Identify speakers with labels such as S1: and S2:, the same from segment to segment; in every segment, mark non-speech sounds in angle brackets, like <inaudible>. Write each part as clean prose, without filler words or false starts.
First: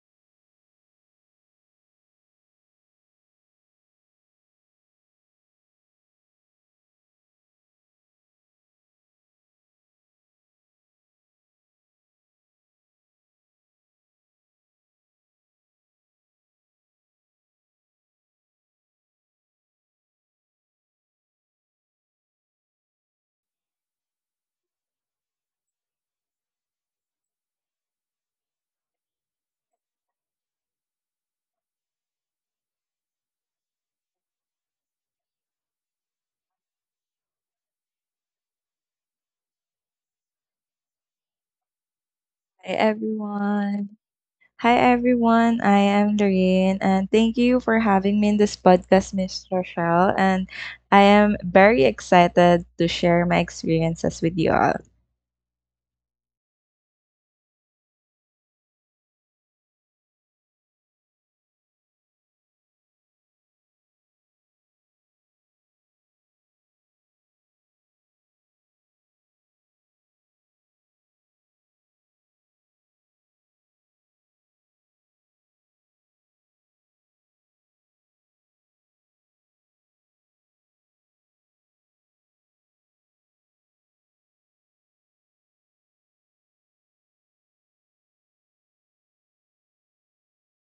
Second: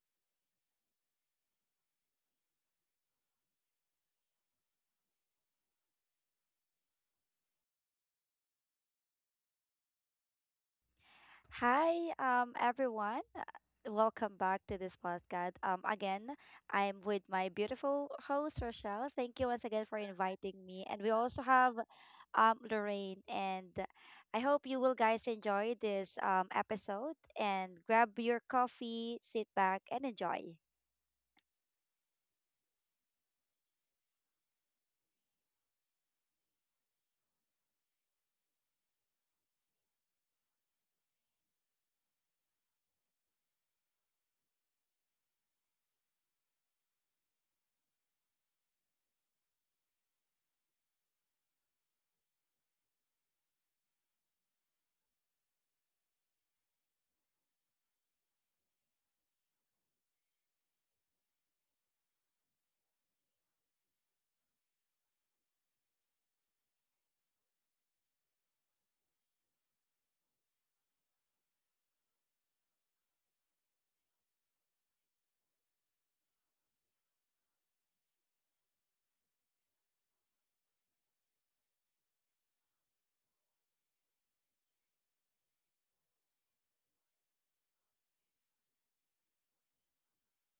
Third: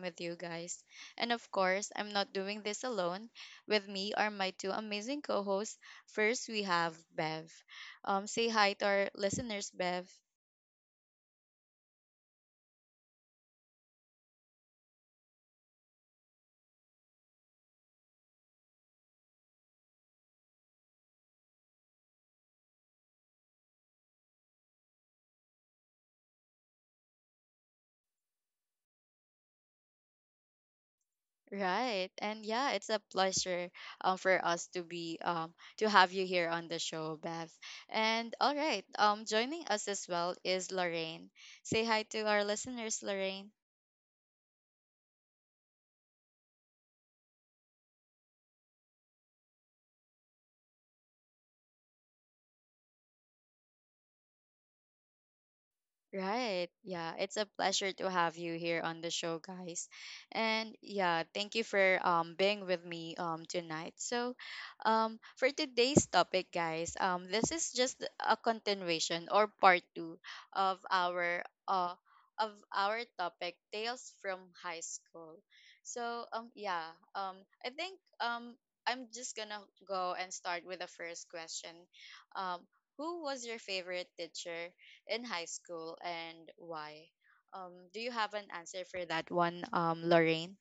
S1: with you guys. And of course, I'm not doing this alone. With me are my two amazing co hosts. First, we have Bev. Say hi to our listeners, Bev.
S2: Hi, everyone. Welcome back to this podcast. Again, I'm with my beautiful host Rochelle. Thank you once again for inviting me, and we also have Lorraine. And I hope you will guys enjoy this episode and grab your coffee, sit back, and enjoy.
S1: Right, and yeah, it's a pleasure for us to be, to have you here on the show, Bev. And all right, joining us as well is Lorraine. Say hi to our
S3: Hi
S1: listeners, Lorraine.
S3: everyone. Hi everyone. I am Doreen and thank you for having me in this podcast, Miss Rochelle. And I am very excited to share my experiences with you all.
S1: Right. Yeah. It's a pleasure to have you here on the show, guys. And yeah, thank you for being with me tonight. So, for today's topic, guys, this is just a continuation or part 2 of our uh of our topic Tales from High School. So, yeah, I'm just going to go and start with the first question. Um who was your favorite teacher in high school and why? Do you have an answer for that one, Lorraine?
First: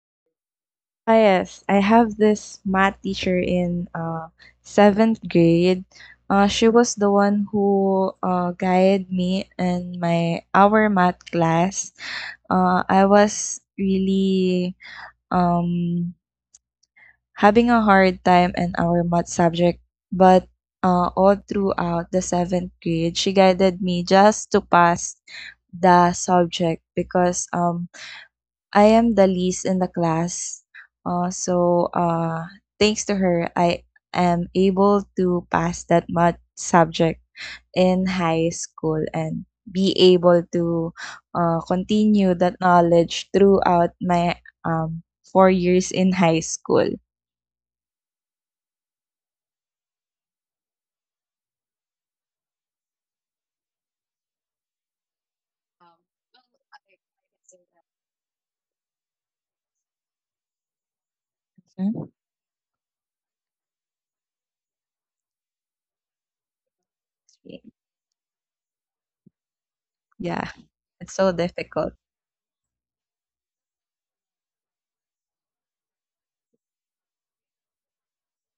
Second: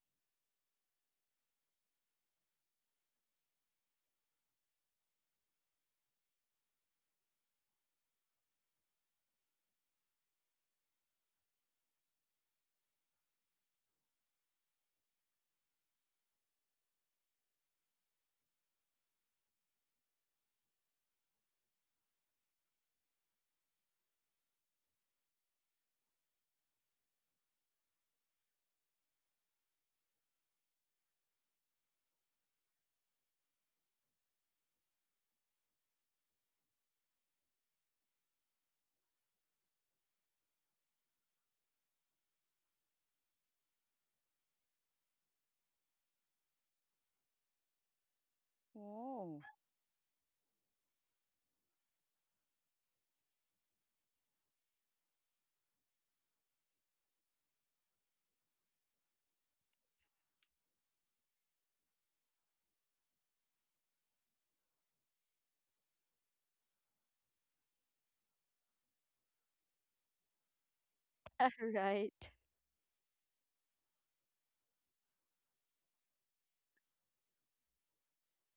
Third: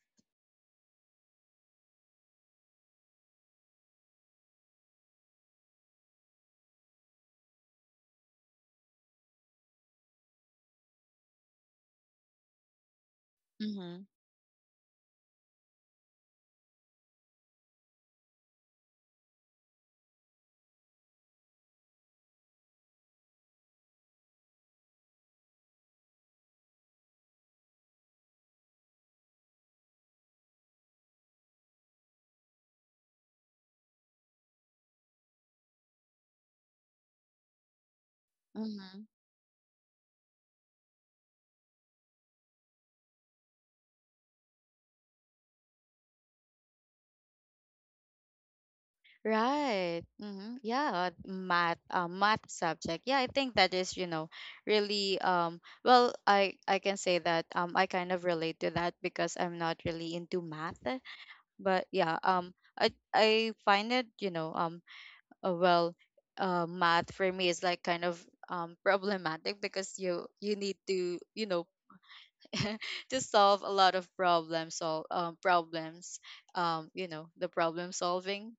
S3: Ah, yes, I have this math teacher in seventh grade. She was the one who guided me in my our math class. I was
S1: Mm-hmm.
S3: really um having a hard time in our math subject, but all throughout the seventh grade, she guided me just to pass the subject because I am the least in the class. So, thanks to her, I am able to pass that math subject in high
S1: Mm-hmm.
S3: school and be able to continue that knowledge throughout my um, 4 years in high school.
S1: Right. Mm-hmm. Yeah, math subject. Yeah, I think that is, you know, really.
S3: Um, well,
S1: I can
S3: okay,
S1: say that
S3: I can say that.
S1: I kind of relate to that because I'm not really into math, but yeah, I find it, you know. Uh, well, Math for me is
S3: Mhm.
S1: like kind of problematic because you
S3: Yeah,
S1: you need
S3: it's
S1: to,
S3: so
S1: you know,
S2: <laughs>
S3: difficult.
S2: Right.
S1: <laughs> to solve a lot of problems, problems, you know, the problem solving,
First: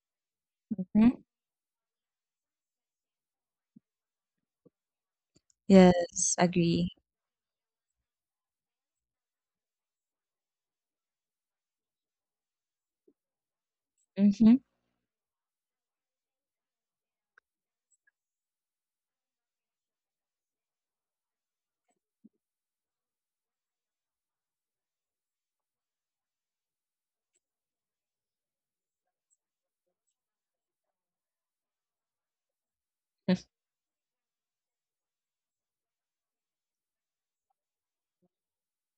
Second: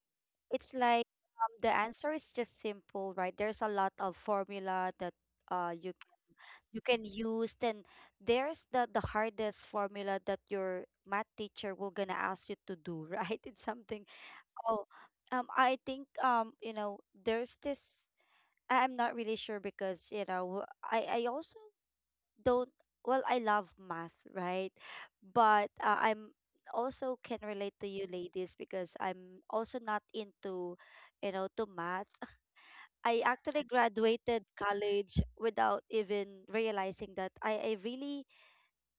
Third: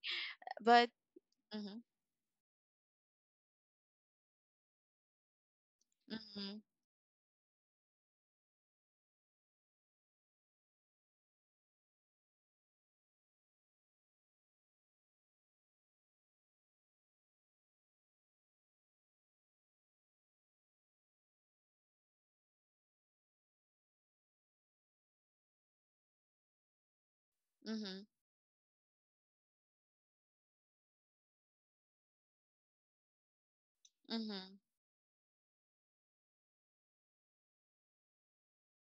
S2: It's
S1: but
S2: like
S3: Hmm.
S2: the
S1: mhm,
S2: answer is just simple, right? There's a lot of formula that uh you
S3: Yes,
S1: mhm,
S2: you
S3: agree.
S2: can use. Then there's the hardest formula that your math teacher will gonna ask you to do, right? <laughs> It's something.
S3: Hmm.
S2: oh I think you know, there's this, I'm not really sure because you know I also don't, well, I love math, right? But I'm also can relate to you
S1: mhm,
S2: ladies because I'm also not into, you know, to math. I actually graduated
S1: mhm,
S2: college without even realizing that I really,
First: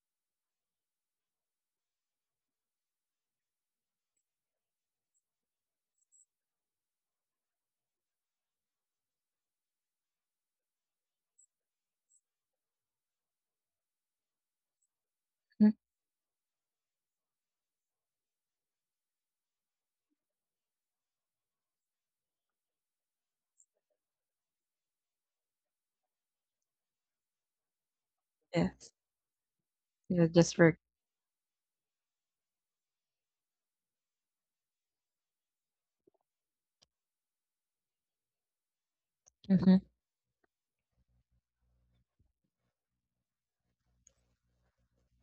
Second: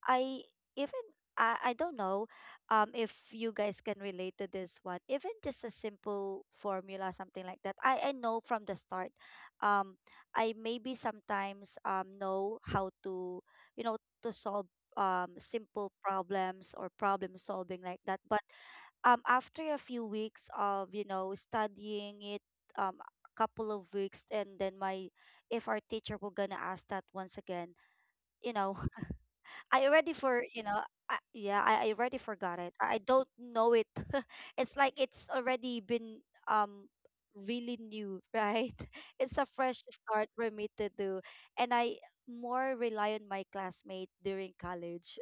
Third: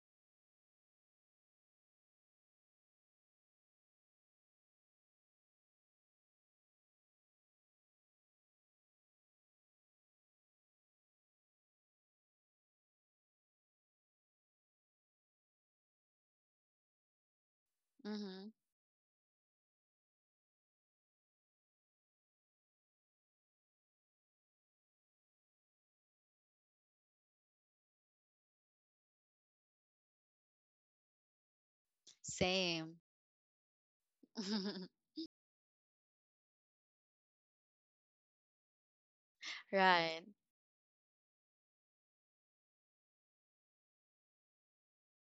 S2: I even I don't know if you guys can relate to this one. Even just a simple formula, something like that. I know from the start. Um I maybe sometimes know how to, you know, to solve simple
S3: <laughs>
S2: problems or problem solving like that. But
S1: mhm.
S2: after a few weeks of, you know, studying it, a couple of weeks, and then my, if our teacher were gonna ask that once again, you know,
S3: Yes,
S2: <laughs> I already
S3: yeah,
S2: for
S3: just
S2: you
S3: work.
S2: know I, yeah I already forgot it. I
S1: Same.
S2: don't know it. <laughs> It's like
S1: <laughs>
S2: it's already been um really new, right? <laughs> It's a
S3: Hmm.
S2: fresh
S1: Right.
S2: start for me to do, and I more rely on my classmate during college.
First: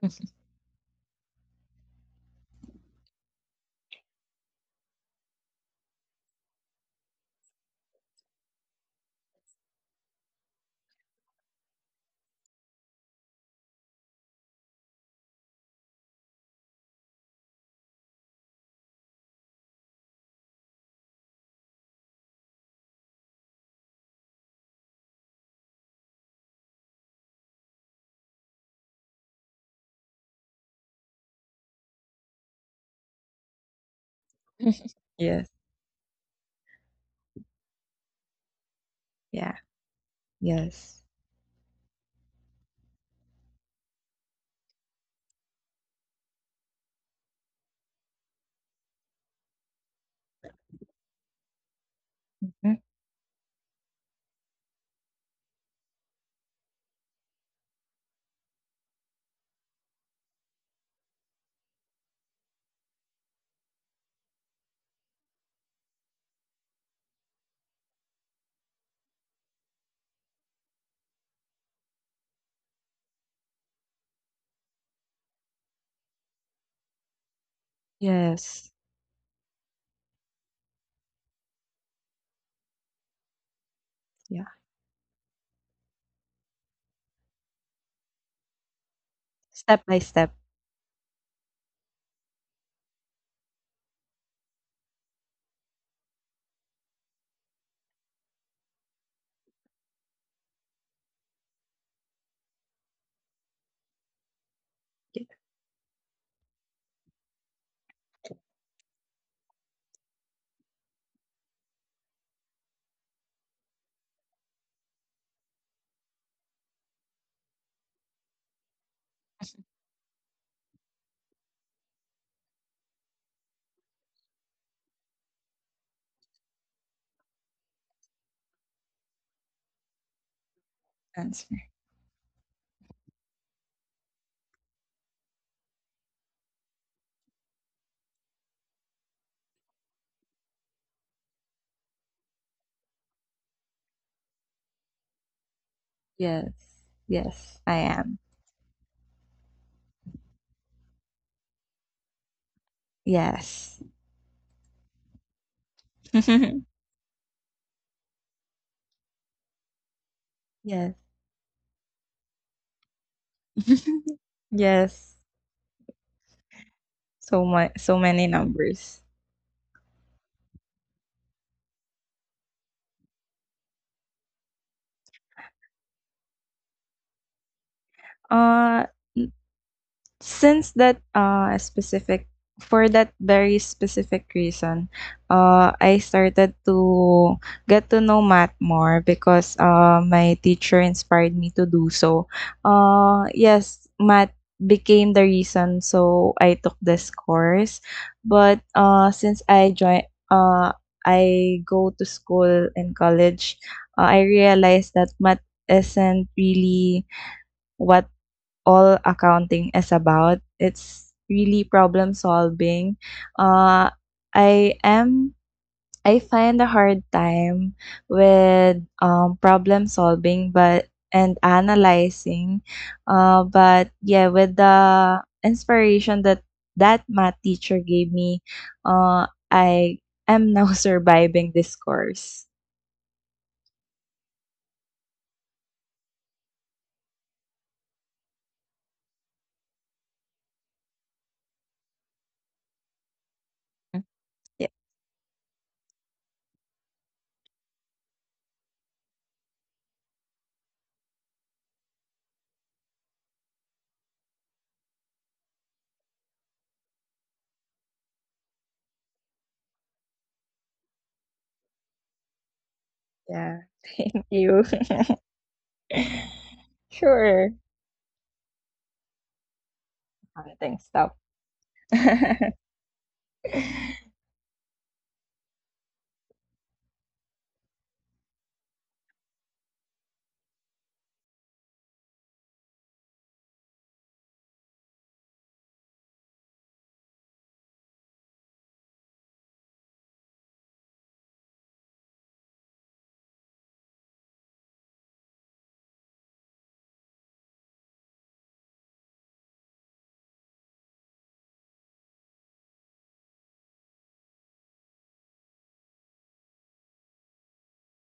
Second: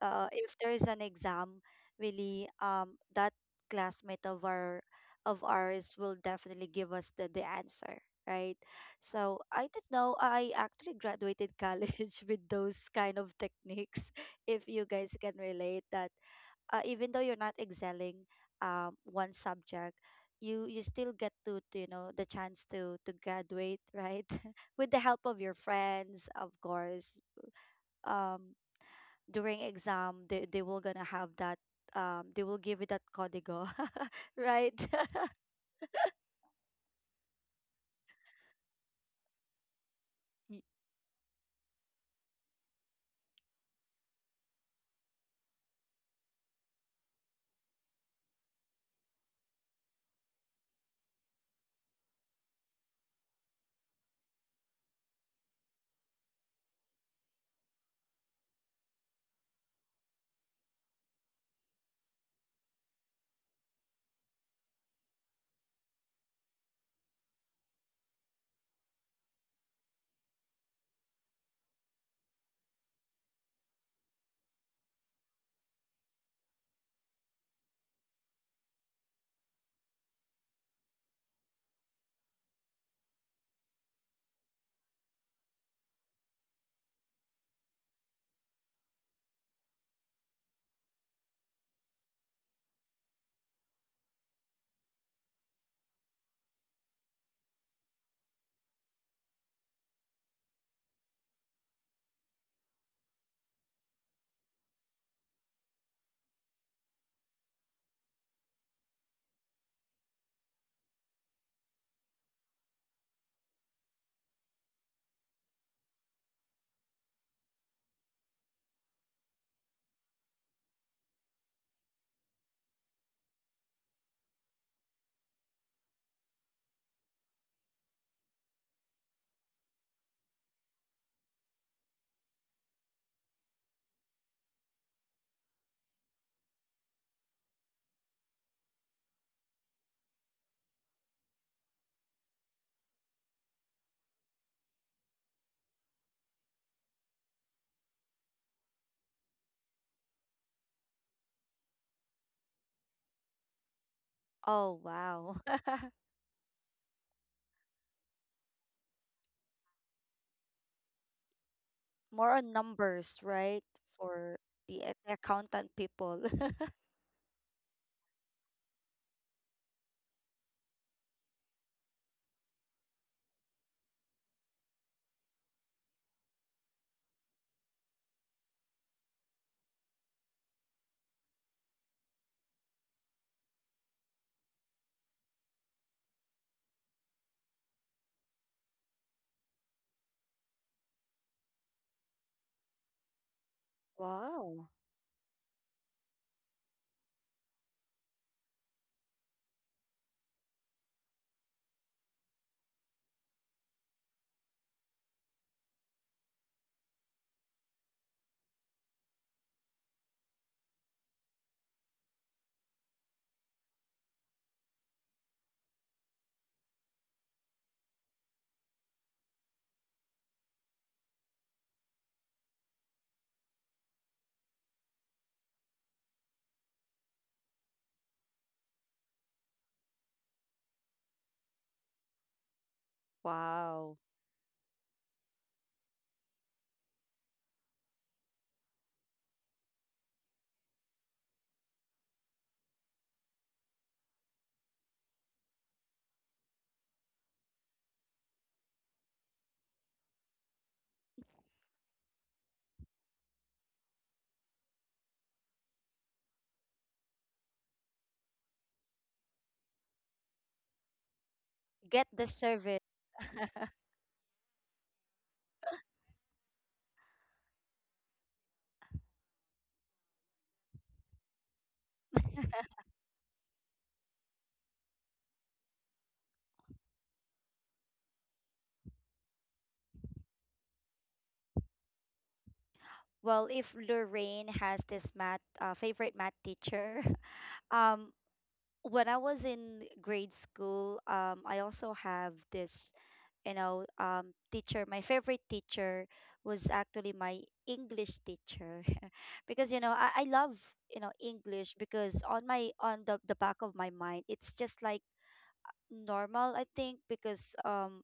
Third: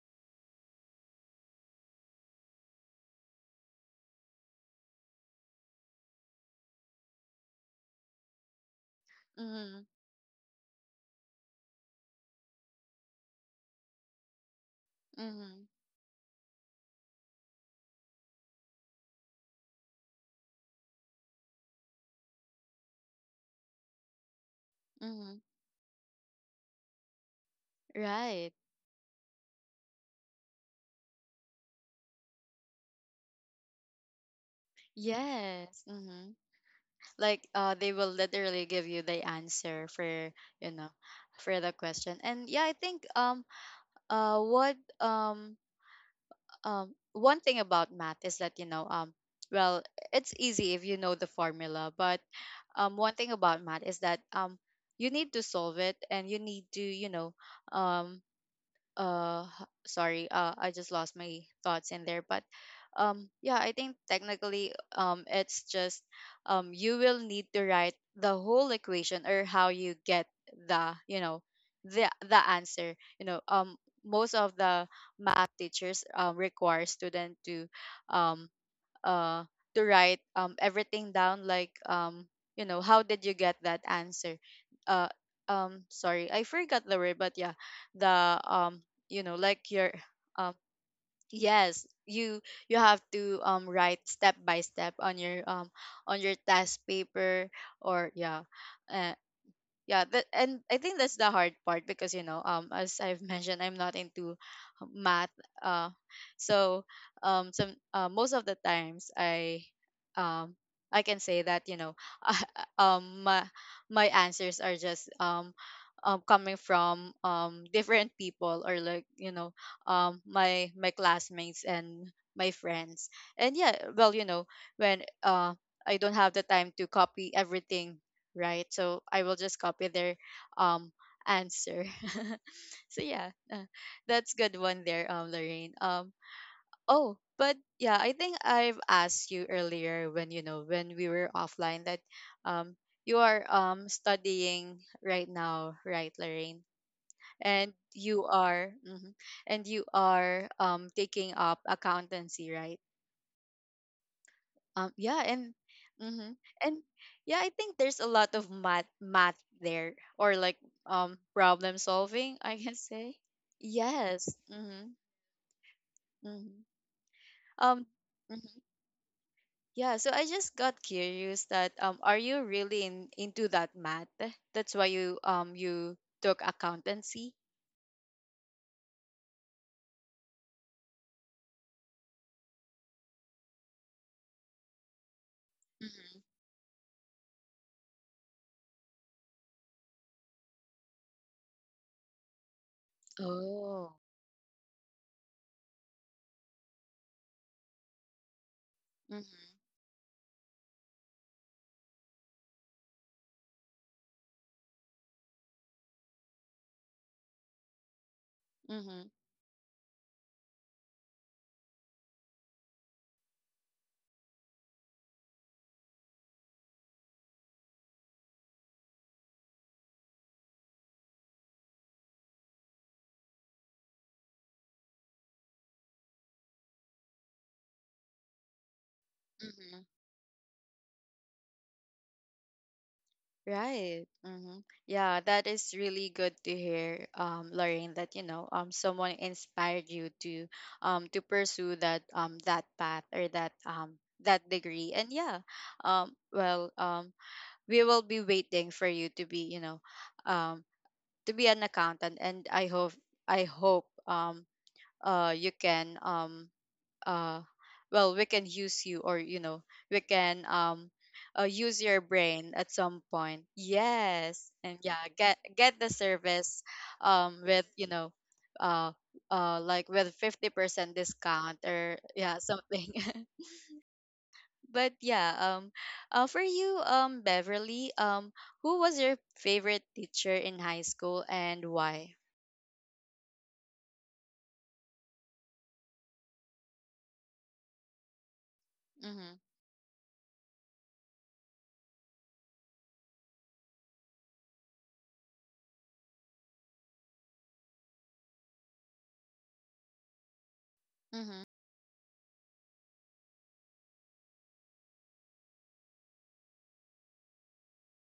S3: <laughs>
S2: If there is an exam, really that classmate of ours will definitely give us the answer, right? So I
S1: Mm-hmm.
S2: didn't know I actually graduated college <laughs> with those kind of techniques. <laughs> If you guys can
S1: Mm-hmm.
S2: relate that, even though you're not excelling one subject, you still get to, you know, the chance to graduate, right? <laughs> With the help
S1: Mm-hmm.
S2: of your friends, of course.
S1: Right.
S2: Um, during exam, they will gonna have that. They will give you that código, <laughs> right? <laughs>
S3: Yes,
S1: Yes. Mm-hmm. Like, they will literally give you the
S3: yeah,
S1: answer for,
S2: Y-
S1: you know
S3: yes,
S1: for the question. And yeah, I think what one thing about math is that, you know, well it's easy if you know the formula, but
S3: mhm,
S1: one thing about math is that you need to solve it, and you need to, you know, um sorry, I just lost my thoughts in there, but yeah, I think technically it's just, you will need to write the whole equation, or how you get the, you know, the answer, you know. Most of the math teachers, require student to, um
S3: yes,
S1: uh to write everything down, like, you know, how did you get that answer.
S3: yeah.
S1: uh Sorry, I forgot the word, but yeah, the you know, like
S3: Step
S1: your,
S3: by step.
S1: um yes, you have to write step by step on your test paper, or yeah, yeah, that. And I think that's the hard part because, you know, as I've <laughs> mentioned, I'm not into
S3: Yeah.
S1: math. uh so some most of the times, um I can say that, you know, <laughs> um my my answers are just, coming from different people, or like, you know, my classmates and my friends. And yeah, well, you know, when, I don't have the time to copy everything, right? So I will just copy their, um
S3: Answer.
S1: answer. <laughs> So yeah, that's good one there, Lorraine. Oh, but yeah, I think I've asked you earlier, when you know when we were offline, that um you are studying right now, right,
S3: Yes.
S1: Lorraine?
S3: Yes,
S1: And
S3: I am.
S1: you are, mhm, and you are taking up accountancy, right?
S3: Yes.
S2: oh
S1: Yeah,
S2: wow.
S1: and
S2: <laughs>
S1: mm-hmm,
S3: <laughs>
S1: and yeah, I think there's a lot of math there, or like
S3: Yes.
S1: problem
S2: More
S1: solving,
S2: on
S1: I can
S2: numbers,
S1: say.
S2: right?
S3: <laughs>
S1: Yes.
S2: For the, a-
S1: Mm-hmm.
S2: the
S3: Yes.
S2: accountant people.
S1: Mm-hmm.
S2: <laughs>
S3: so much
S1: Um
S3: so many
S1: mhm.
S3: numbers.
S1: Yeah, so I just got curious that, are you really in into that math? That's why you took accountancy?
S3: Uh Since that uh specific for that very specific reason, I
S1: Mm-hmm.
S3: started to get to know math more because my teacher inspired me to do so. Yes,
S1: Oh.
S3: math
S2: Wow.
S3: became the reason so I took this course. But
S1: Mm-hmm.
S3: since I joined I go to school and college, I realized that math isn't really what all
S1: Mm-hmm.
S3: accounting is about. It's really problem solving. Uh, I am I find a hard time with problem solving, but and analyzing. But yeah, with the inspiration that that math teacher gave me, I am now <laughs> surviving this course.
S2: Wow.
S1: Right. Yeah, that is really good to hear, Lorraine, that, you know, someone inspired you to pursue that, that path, or that,
S3: Mm,
S1: that
S3: yeah.
S1: degree. And yeah, well, we will be waiting for you to be, you know, um, to be an accountant, and I hope, you can, uh well, we can use you, or you know we can, use your
S2: Get the
S1: brain at
S2: service.
S1: some point,
S3: Yeah. <laughs> Thank
S1: yes,
S3: you.
S1: and yeah, get the service
S3: <laughs> Sure.
S1: with, you know, uh like, with
S3: I think
S1: 50%
S3: stop.
S1: discount,
S3: <laughs>
S1: or yeah, something. <laughs> But yeah, for you, Beverly, who was your favorite teacher in high school and why?
S2: Well, if Lorraine has this math favorite math teacher, <laughs> um, when I
S1: Mhm.
S2: was in grade school, I also have this, you know, teacher. My favorite teacher was actually my English teacher, <laughs> because you know I love, you know,
S1: Mhm.
S2: English, because on my, on the back of my mind, it's just like normal, I think, because um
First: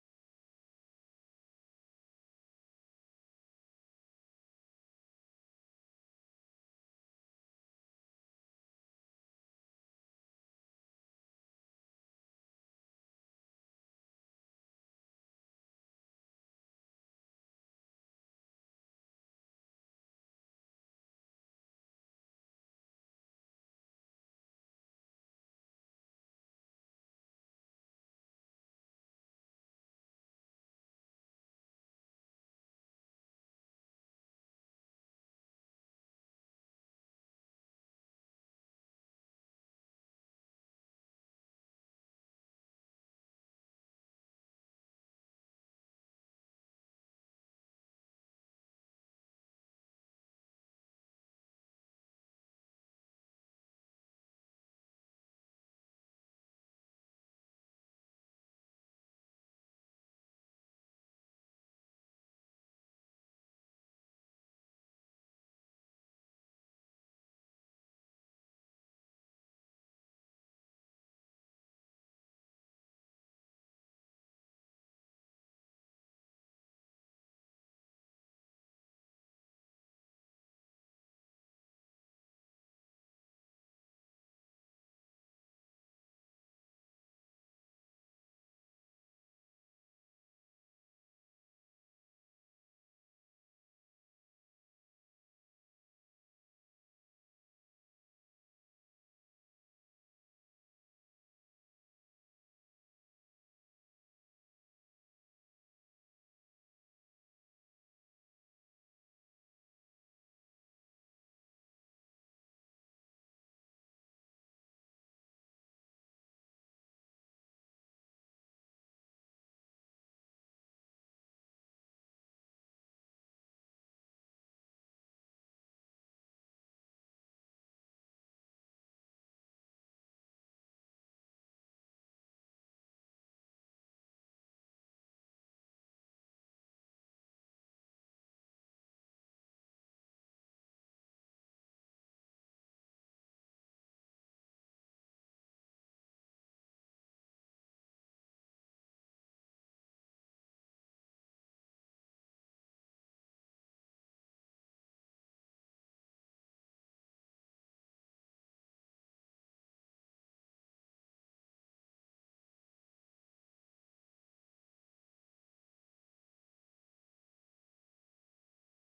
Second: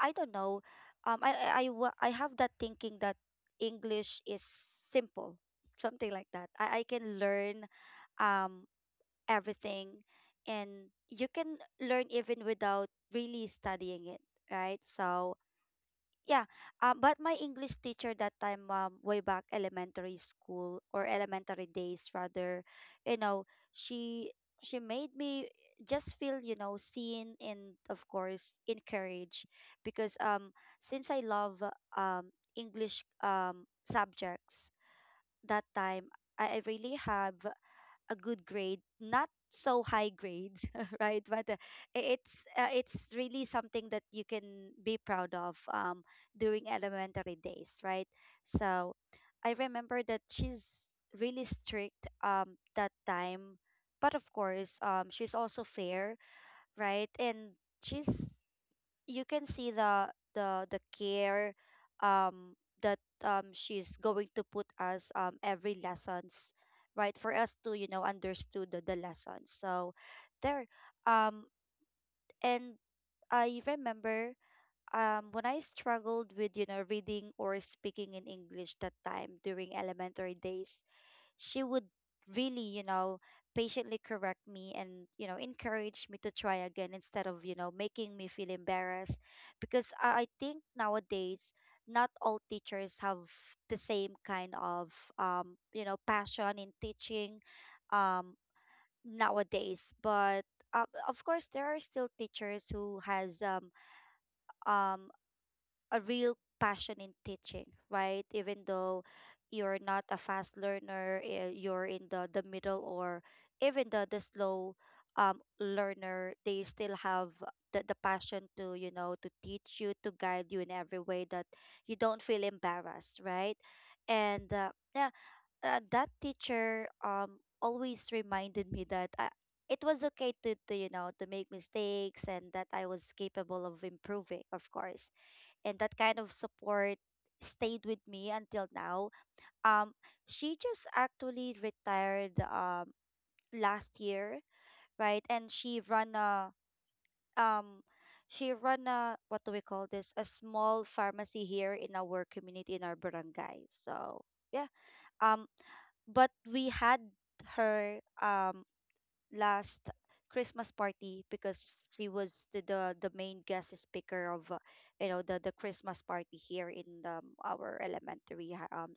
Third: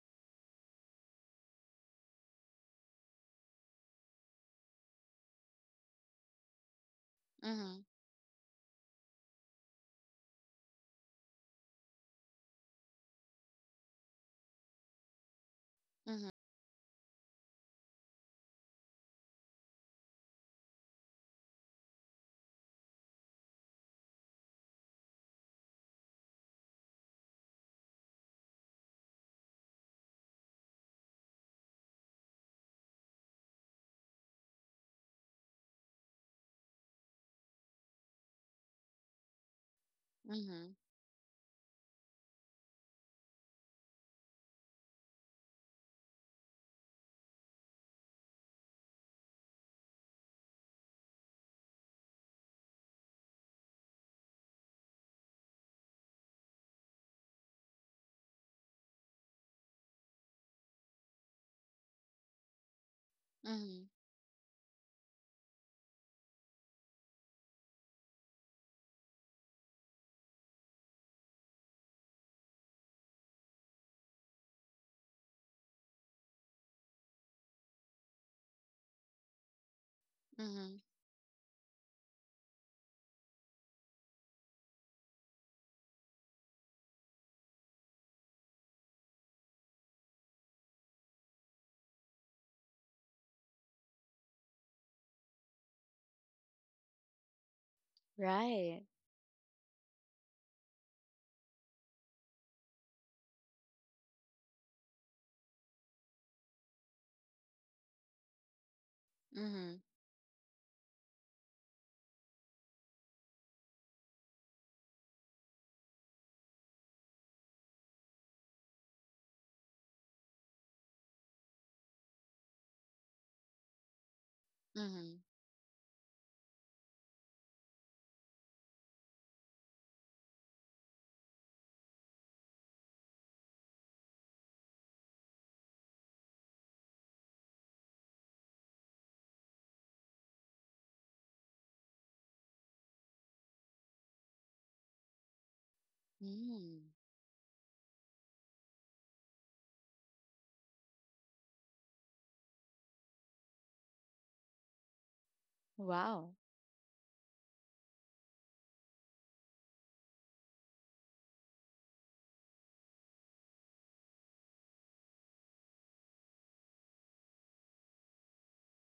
S2: i don't know, I have that thinking that English is simple, something like that. I can learn
S1: Mhm.
S2: um everything, and you can learn even without really studying it, right? So
S1: Mhm.
S2: yeah, but my English teacher that time, way back elementary school, or elementary days rather, you know, she she made me just feel, you know, seen and of course encouraged, because since I love English subjects that time, I really have a good grade, not so high grades,
S1: Mhm.
S2: <laughs> right? But it's really something that you can be proud of during elementary days, right? So I remember that she's really strict that time, but of course she's also fair, right? And she's, you can see the care um that
S1: Mhm.
S2: she's going to put us every lessons, right, for us to, you know, understood the lesson. So there um and I remember when I struggled with, you know, reading or speaking in English that time during elementary days,
S1: Mhm.
S2: she would really, you know, patiently correct me and, you know, encourage me to try again instead of, you know, making me feel embarrassed. Because I think nowadays, not all teachers have the same kind of, you know, passion in teaching um,
S1: Right.
S2: nowadays. But of course, there are still teachers who has um, a real passion in teaching, right? Even though you're
S1: Mhm.
S2: not a fast learner, eh, you're in the middle, or even the slow learner, they still have the passion to, you know, to teach you, to guide you in every way that you don't feel embarrassed, right? And yeah,
S1: Mhm.
S2: that teacher always reminded me that I, it was okay to, you know, to make mistakes and that I was capable of improving, of course, and that kind of support stayed with me until now. Um, she just actually retired last year, right? And she run a
S1: Mm.
S2: um what do we call this? A small pharmacy here in our community in our barangay. So yeah. Um, but
S1: Wow.
S2: we had her last Christmas party because she was the main guest speaker of you know, the Christmas party here in our elementary hi- um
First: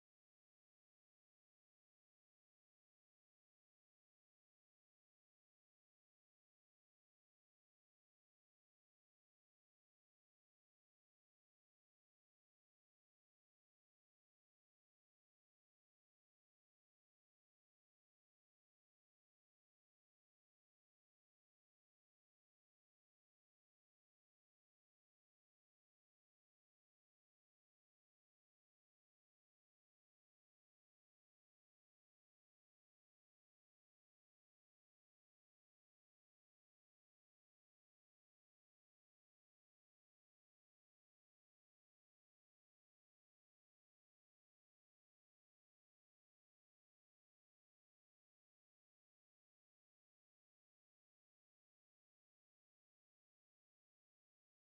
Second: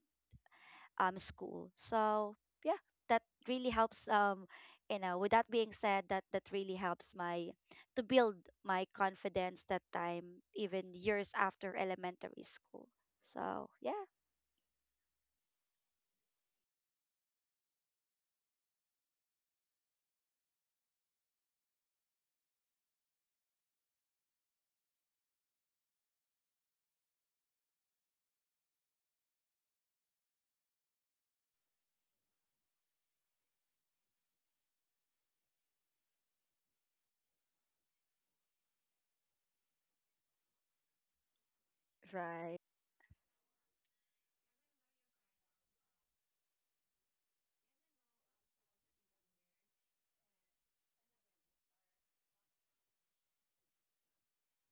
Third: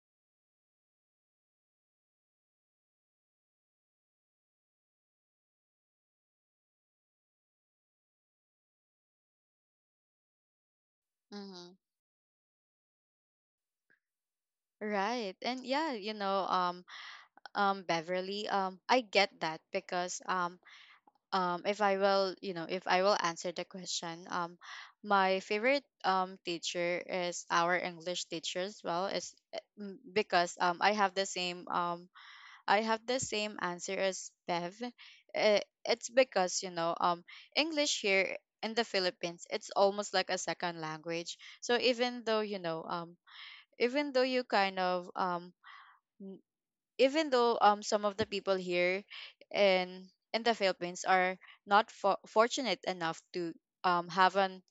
S2: um school. So yeah, that really helps. You know, with that being said, that that really helps my to build my confidence that time, even years
S1: Mm-hmm.
S2: after elementary school. So yeah,
S1: Right. And yeah, you know, Beverly, I get that because, if I will, you know, if I will answer the question, my favorite teacher is our English teacher as well, because I have the same answer as Bev. It's because, you know, English here in the Philippines, it's almost like a second language. So
S2: right.
S1: even though you kind of, um, even though, some of the people here in the Philippines are not for- fortunate enough to, have an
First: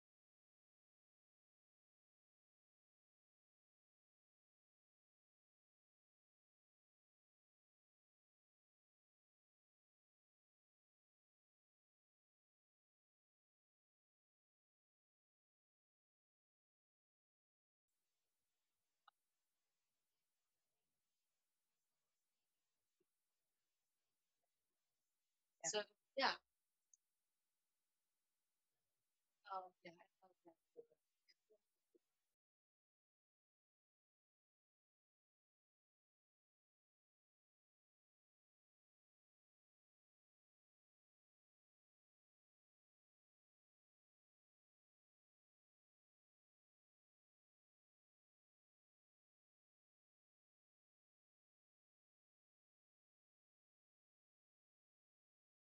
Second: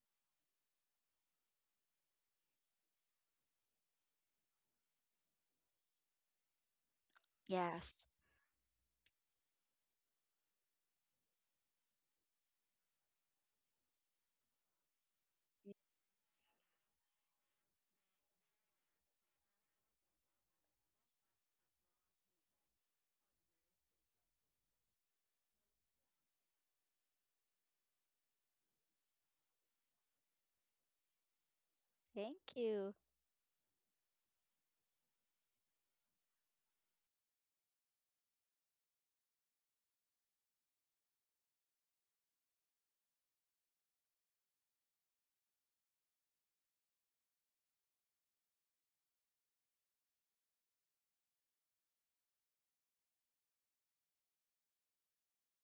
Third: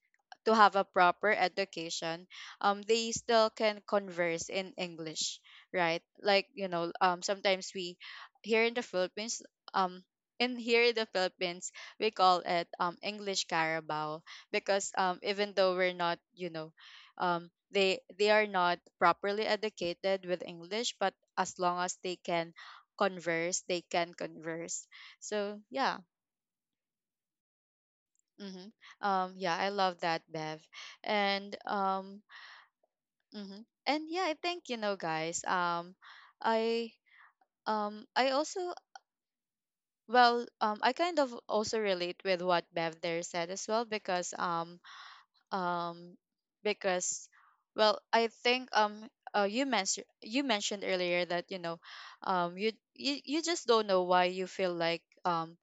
S1: to have a proper education, they still can converse in English, right? Like, you know, sometimes we
S2: Yes,
S1: here in the Philippines, um, in here in the Philippines, we call it English Carabao because, even though we're not, you know, they are not properly educated with English, but as long as they can converse, they can converse. So yeah. Mm-hmm. Yeah, I love that, Bev. And,
S2: thank you.
S1: mm-hmm. And yeah, I think, you know, guys. I I also, I kind of also relate with what Bev there said as well because, um because, well, I think, you mentioned earlier that, you know, you just don't know why you feel like, um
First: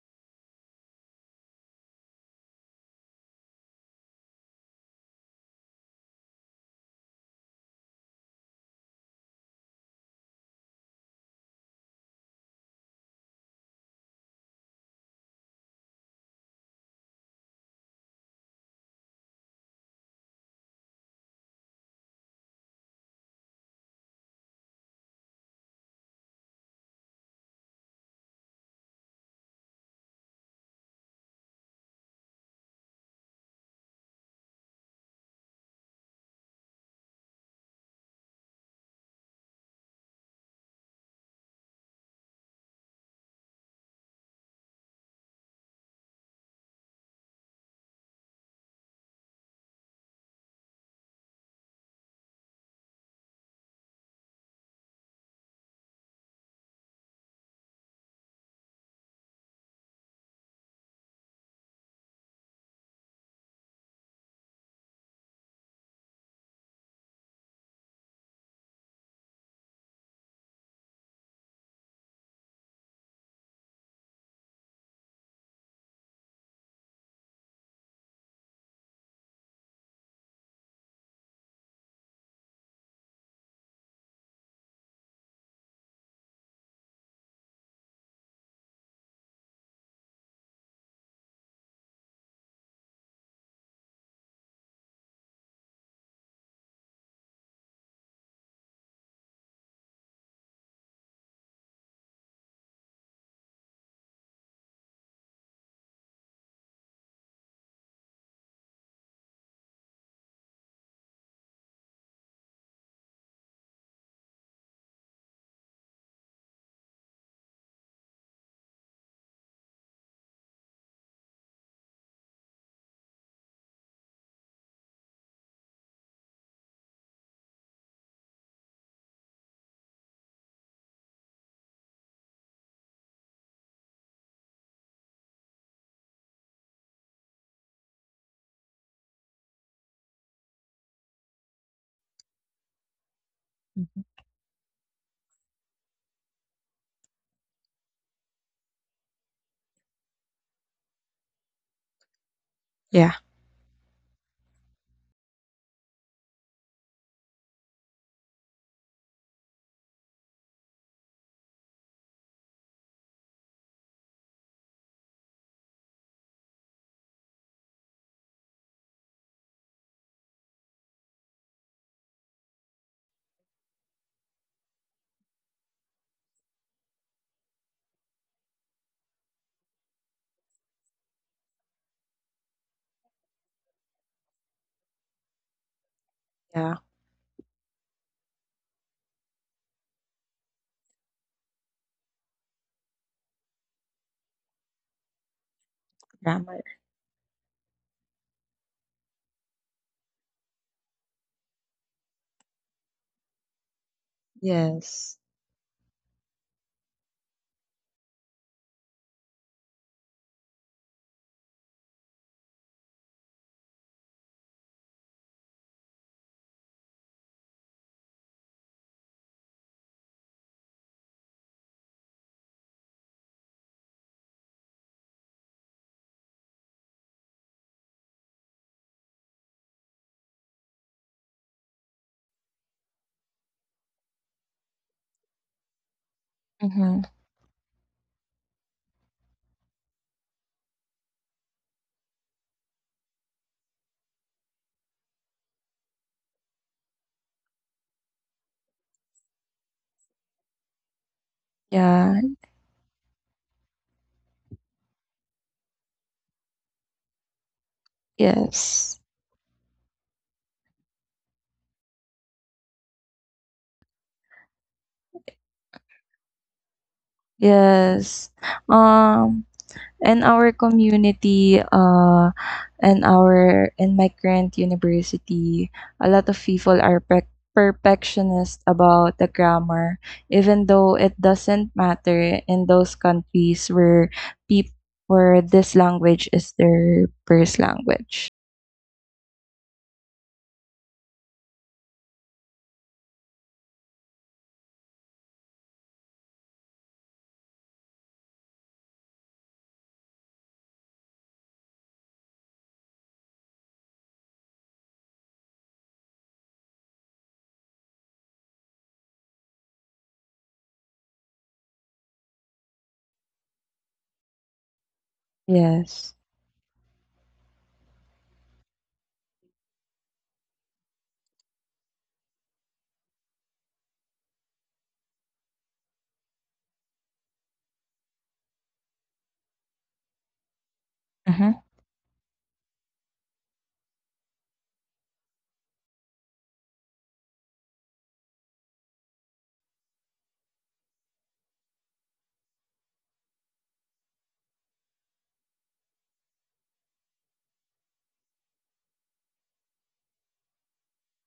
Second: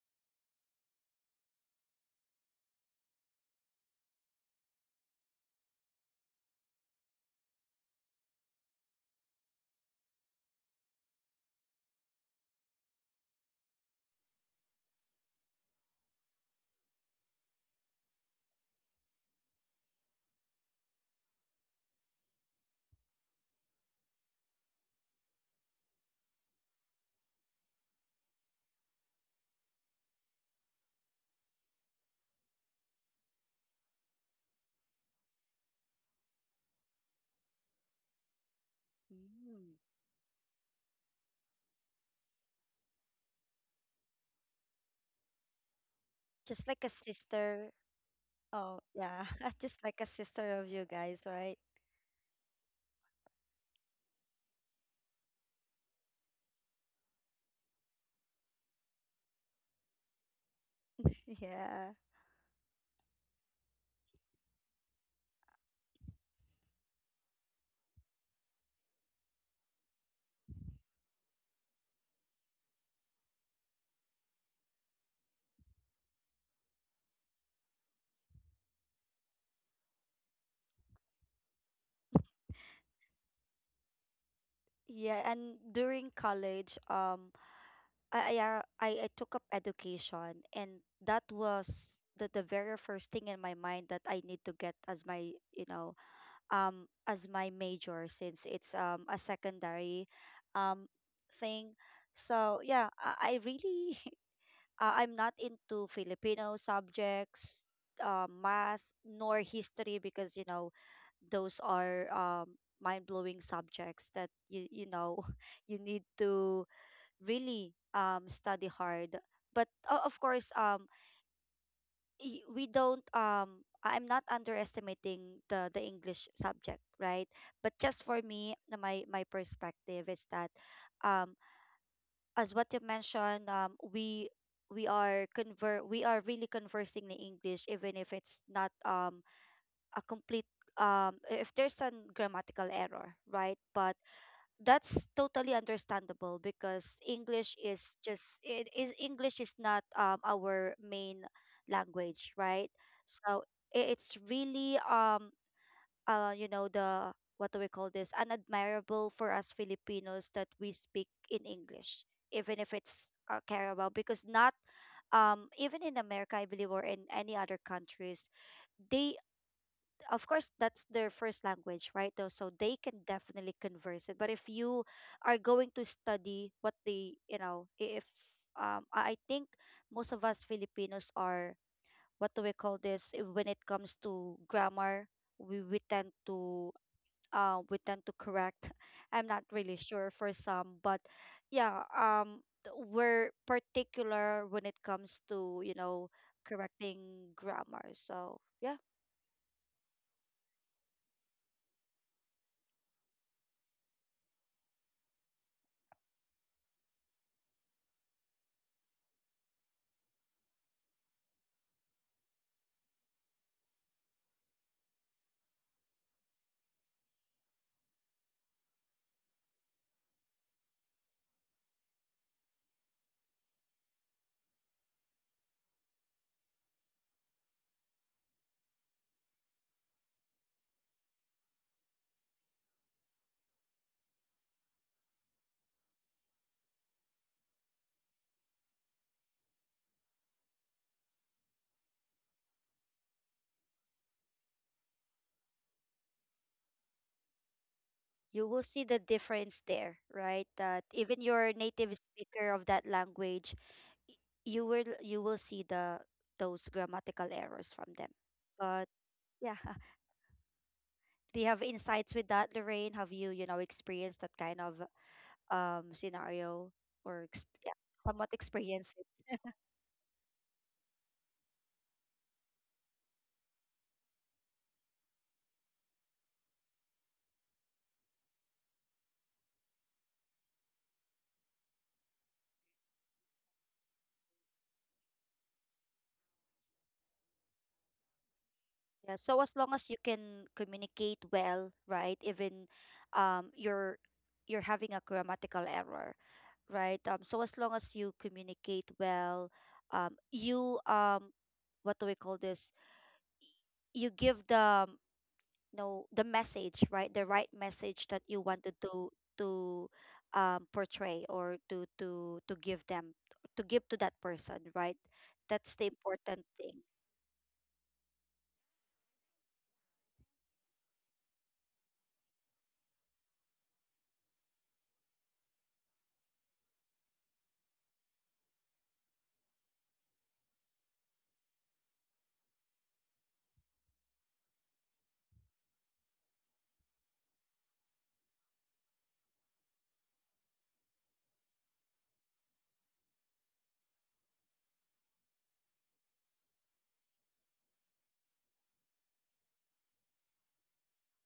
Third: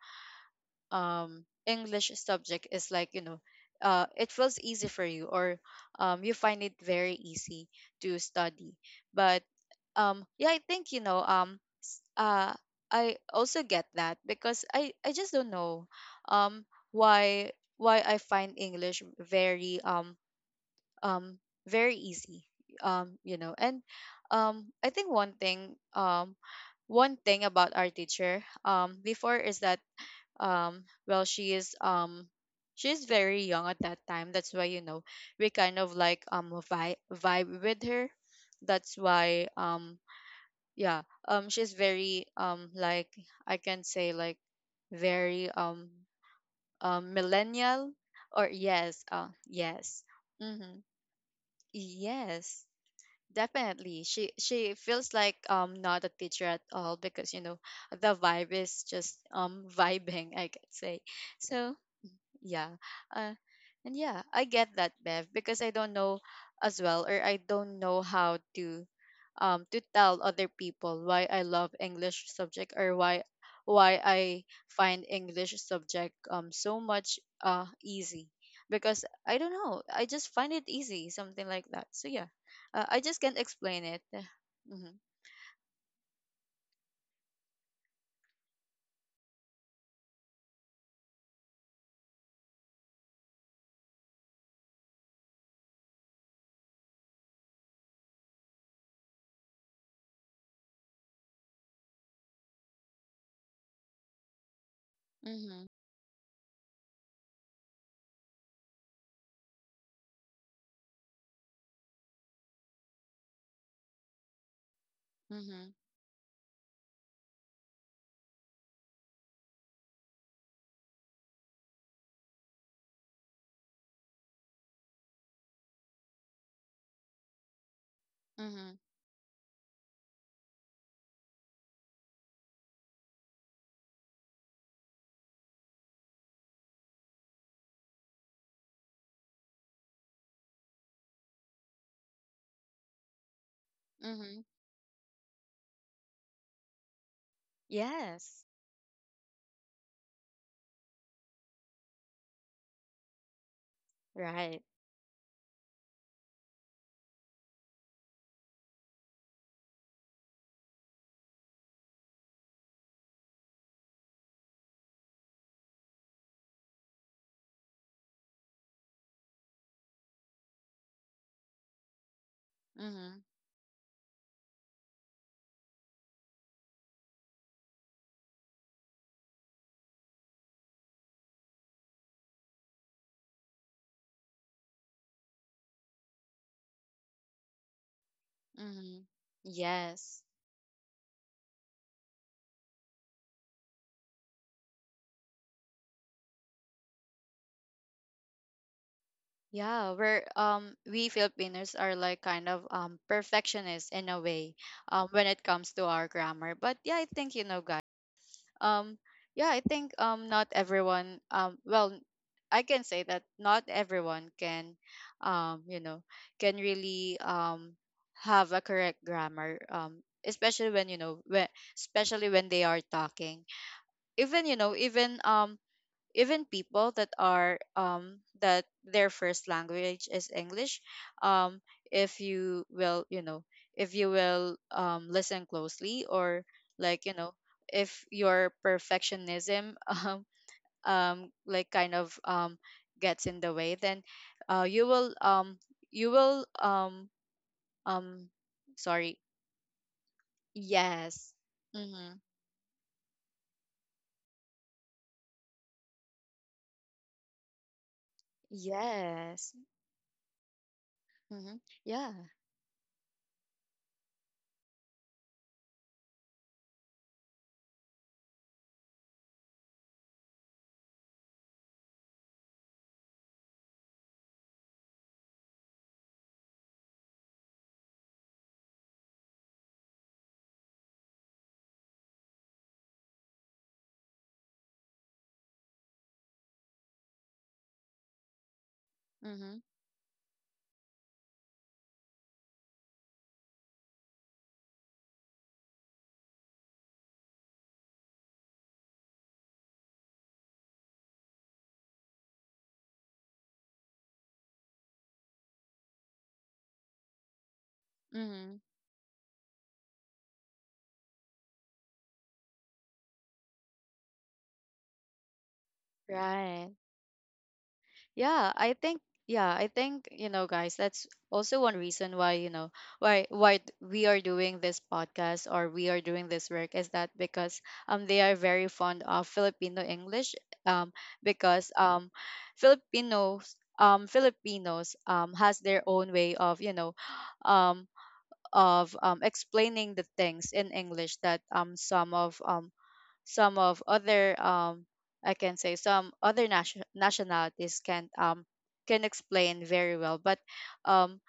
S1: um English subject is like, you know, it feels easy for you, or you find it very easy to study, but yeah, I think, you know, I also get that because I just don't know, um why why I find English very, um very easy, you know, and I think, one thing about our teacher before is that, um well she is um she's very young at that time, that's why, you know, we kind of like vibe with her, that's why,
S2: Mm.
S1: yeah. She's very, like, I can say, like, very,
S2: Just like a sister.
S1: millennial, or
S2: Oh,
S1: yes,
S2: yeah. <laughs> Just like
S1: yes.
S2: a sister of
S1: Mm-hmm.
S2: you guys, right?
S1: Yes. Definitely, she feels like, not a teacher at all because, you know, the vibe is just, vibing, I could say.
S2: <laughs>
S1: So
S2: Yeah.
S1: yeah. Uh, and yeah, I get that, Bev, because I don't know as well, or I don't know how to, to tell other people why I love English subject, or why I find English subject so much, easy, because I don't know, I just find it easy, something like that. So yeah, I just can't explain it. Mm-hmm.
S2: Yeah, and during college, I took up education, and that was the very first thing in my mind that I need to get as my, you know, um, as my major since it's a secondary um thing. So yeah, I really <laughs> uh, I'm not
S1: Mm-hmm.
S2: into Filipino subjects, math, nor history, because you know those are mind-blowing subjects that you know
S1: Mm-hmm.
S2: <laughs> you need to really study hard. But of course, we don't. I'm not underestimating the English subject, right? But just for me,
S1: Mm-hmm.
S2: my my perspective is that um, as what you mentioned, we are conver we are really conversing in English, even if it's not a complete if there's a grammatical error, right? But
S1: Mm-hmm.
S2: that's totally understandable because English is just
S1: Yes.
S2: it is English is not our main language, right? So it's
S1: Right.
S2: really you know, the, what do we call this? Unadmirable for us Filipinos that we speak in English, even if it's Carabao, because not even in America, I believe, or in any other countries, they, of course, that's their first language, right? Though, so they can
S1: Mm-hmm.
S2: definitely converse it. But if you are going to study what they, you know, if I think most of us Filipinos are, what do we call this, when it comes to grammar, we tend to correct.
S1: Mm-hmm.
S2: I'm not really sure
S1: Yes.
S2: for some, but yeah, we're particular when it comes to, you know, correcting grammar. So yeah,
S1: Yeah, we Filipinos are like kind of, perfectionists in a way, when it comes to our grammar. But yeah, I think, you know, guys. Um yeah, I think, not everyone, I can say that not everyone can, you know, can really, have a correct grammar, especially when, especially when they are talking. Even, you know, even people that are, that their first language is english, um if you will, you know, if you will, listen closely, or like, you know, if your perfectionism <laughs> like, kind of, gets in the way, then, you will, you will, um
S2: you will see the
S1: sorry.
S2: difference there, right? That even
S1: Yes.
S2: your native
S1: Mm-hmm.
S2: speaker of that language, y- you will see the those grammatical errors from them. But
S1: Yes.
S2: yeah, <laughs> do you
S1: Mm-hmm.
S2: have
S1: Yeah.
S2: insights with that, Lorraine? Have you, you know, experienced that kind of scenario or yeah,
S3: Yes.
S2: somewhat experience it.
S3: Um, in our community, and our in my current university, a lot of people are perfectionist about the grammar, even though it doesn't matter in those countries people where this language is their first language.
S2: Yeah. So
S1: Mm-hmm.
S2: as long as you can communicate well, right? Even um you're you're having a grammatical error, right? So as long as you communicate well, you what do we call this? You give the, know the message, right, the right message that you
S1: Mm-hmm.
S2: wanted to portray or to give them, to give to that person, right? That's the important
S1: Right.
S2: thing.
S1: Yeah, I think yeah, I think, you know, guys, that's also one reason why, we are doing this podcast or we are doing this work, is that because they are very fond of Filipino English um because Filipinos has their own way of, you know, um of explaining the things in English that some of other I can say some other nationalities can explain very well. But um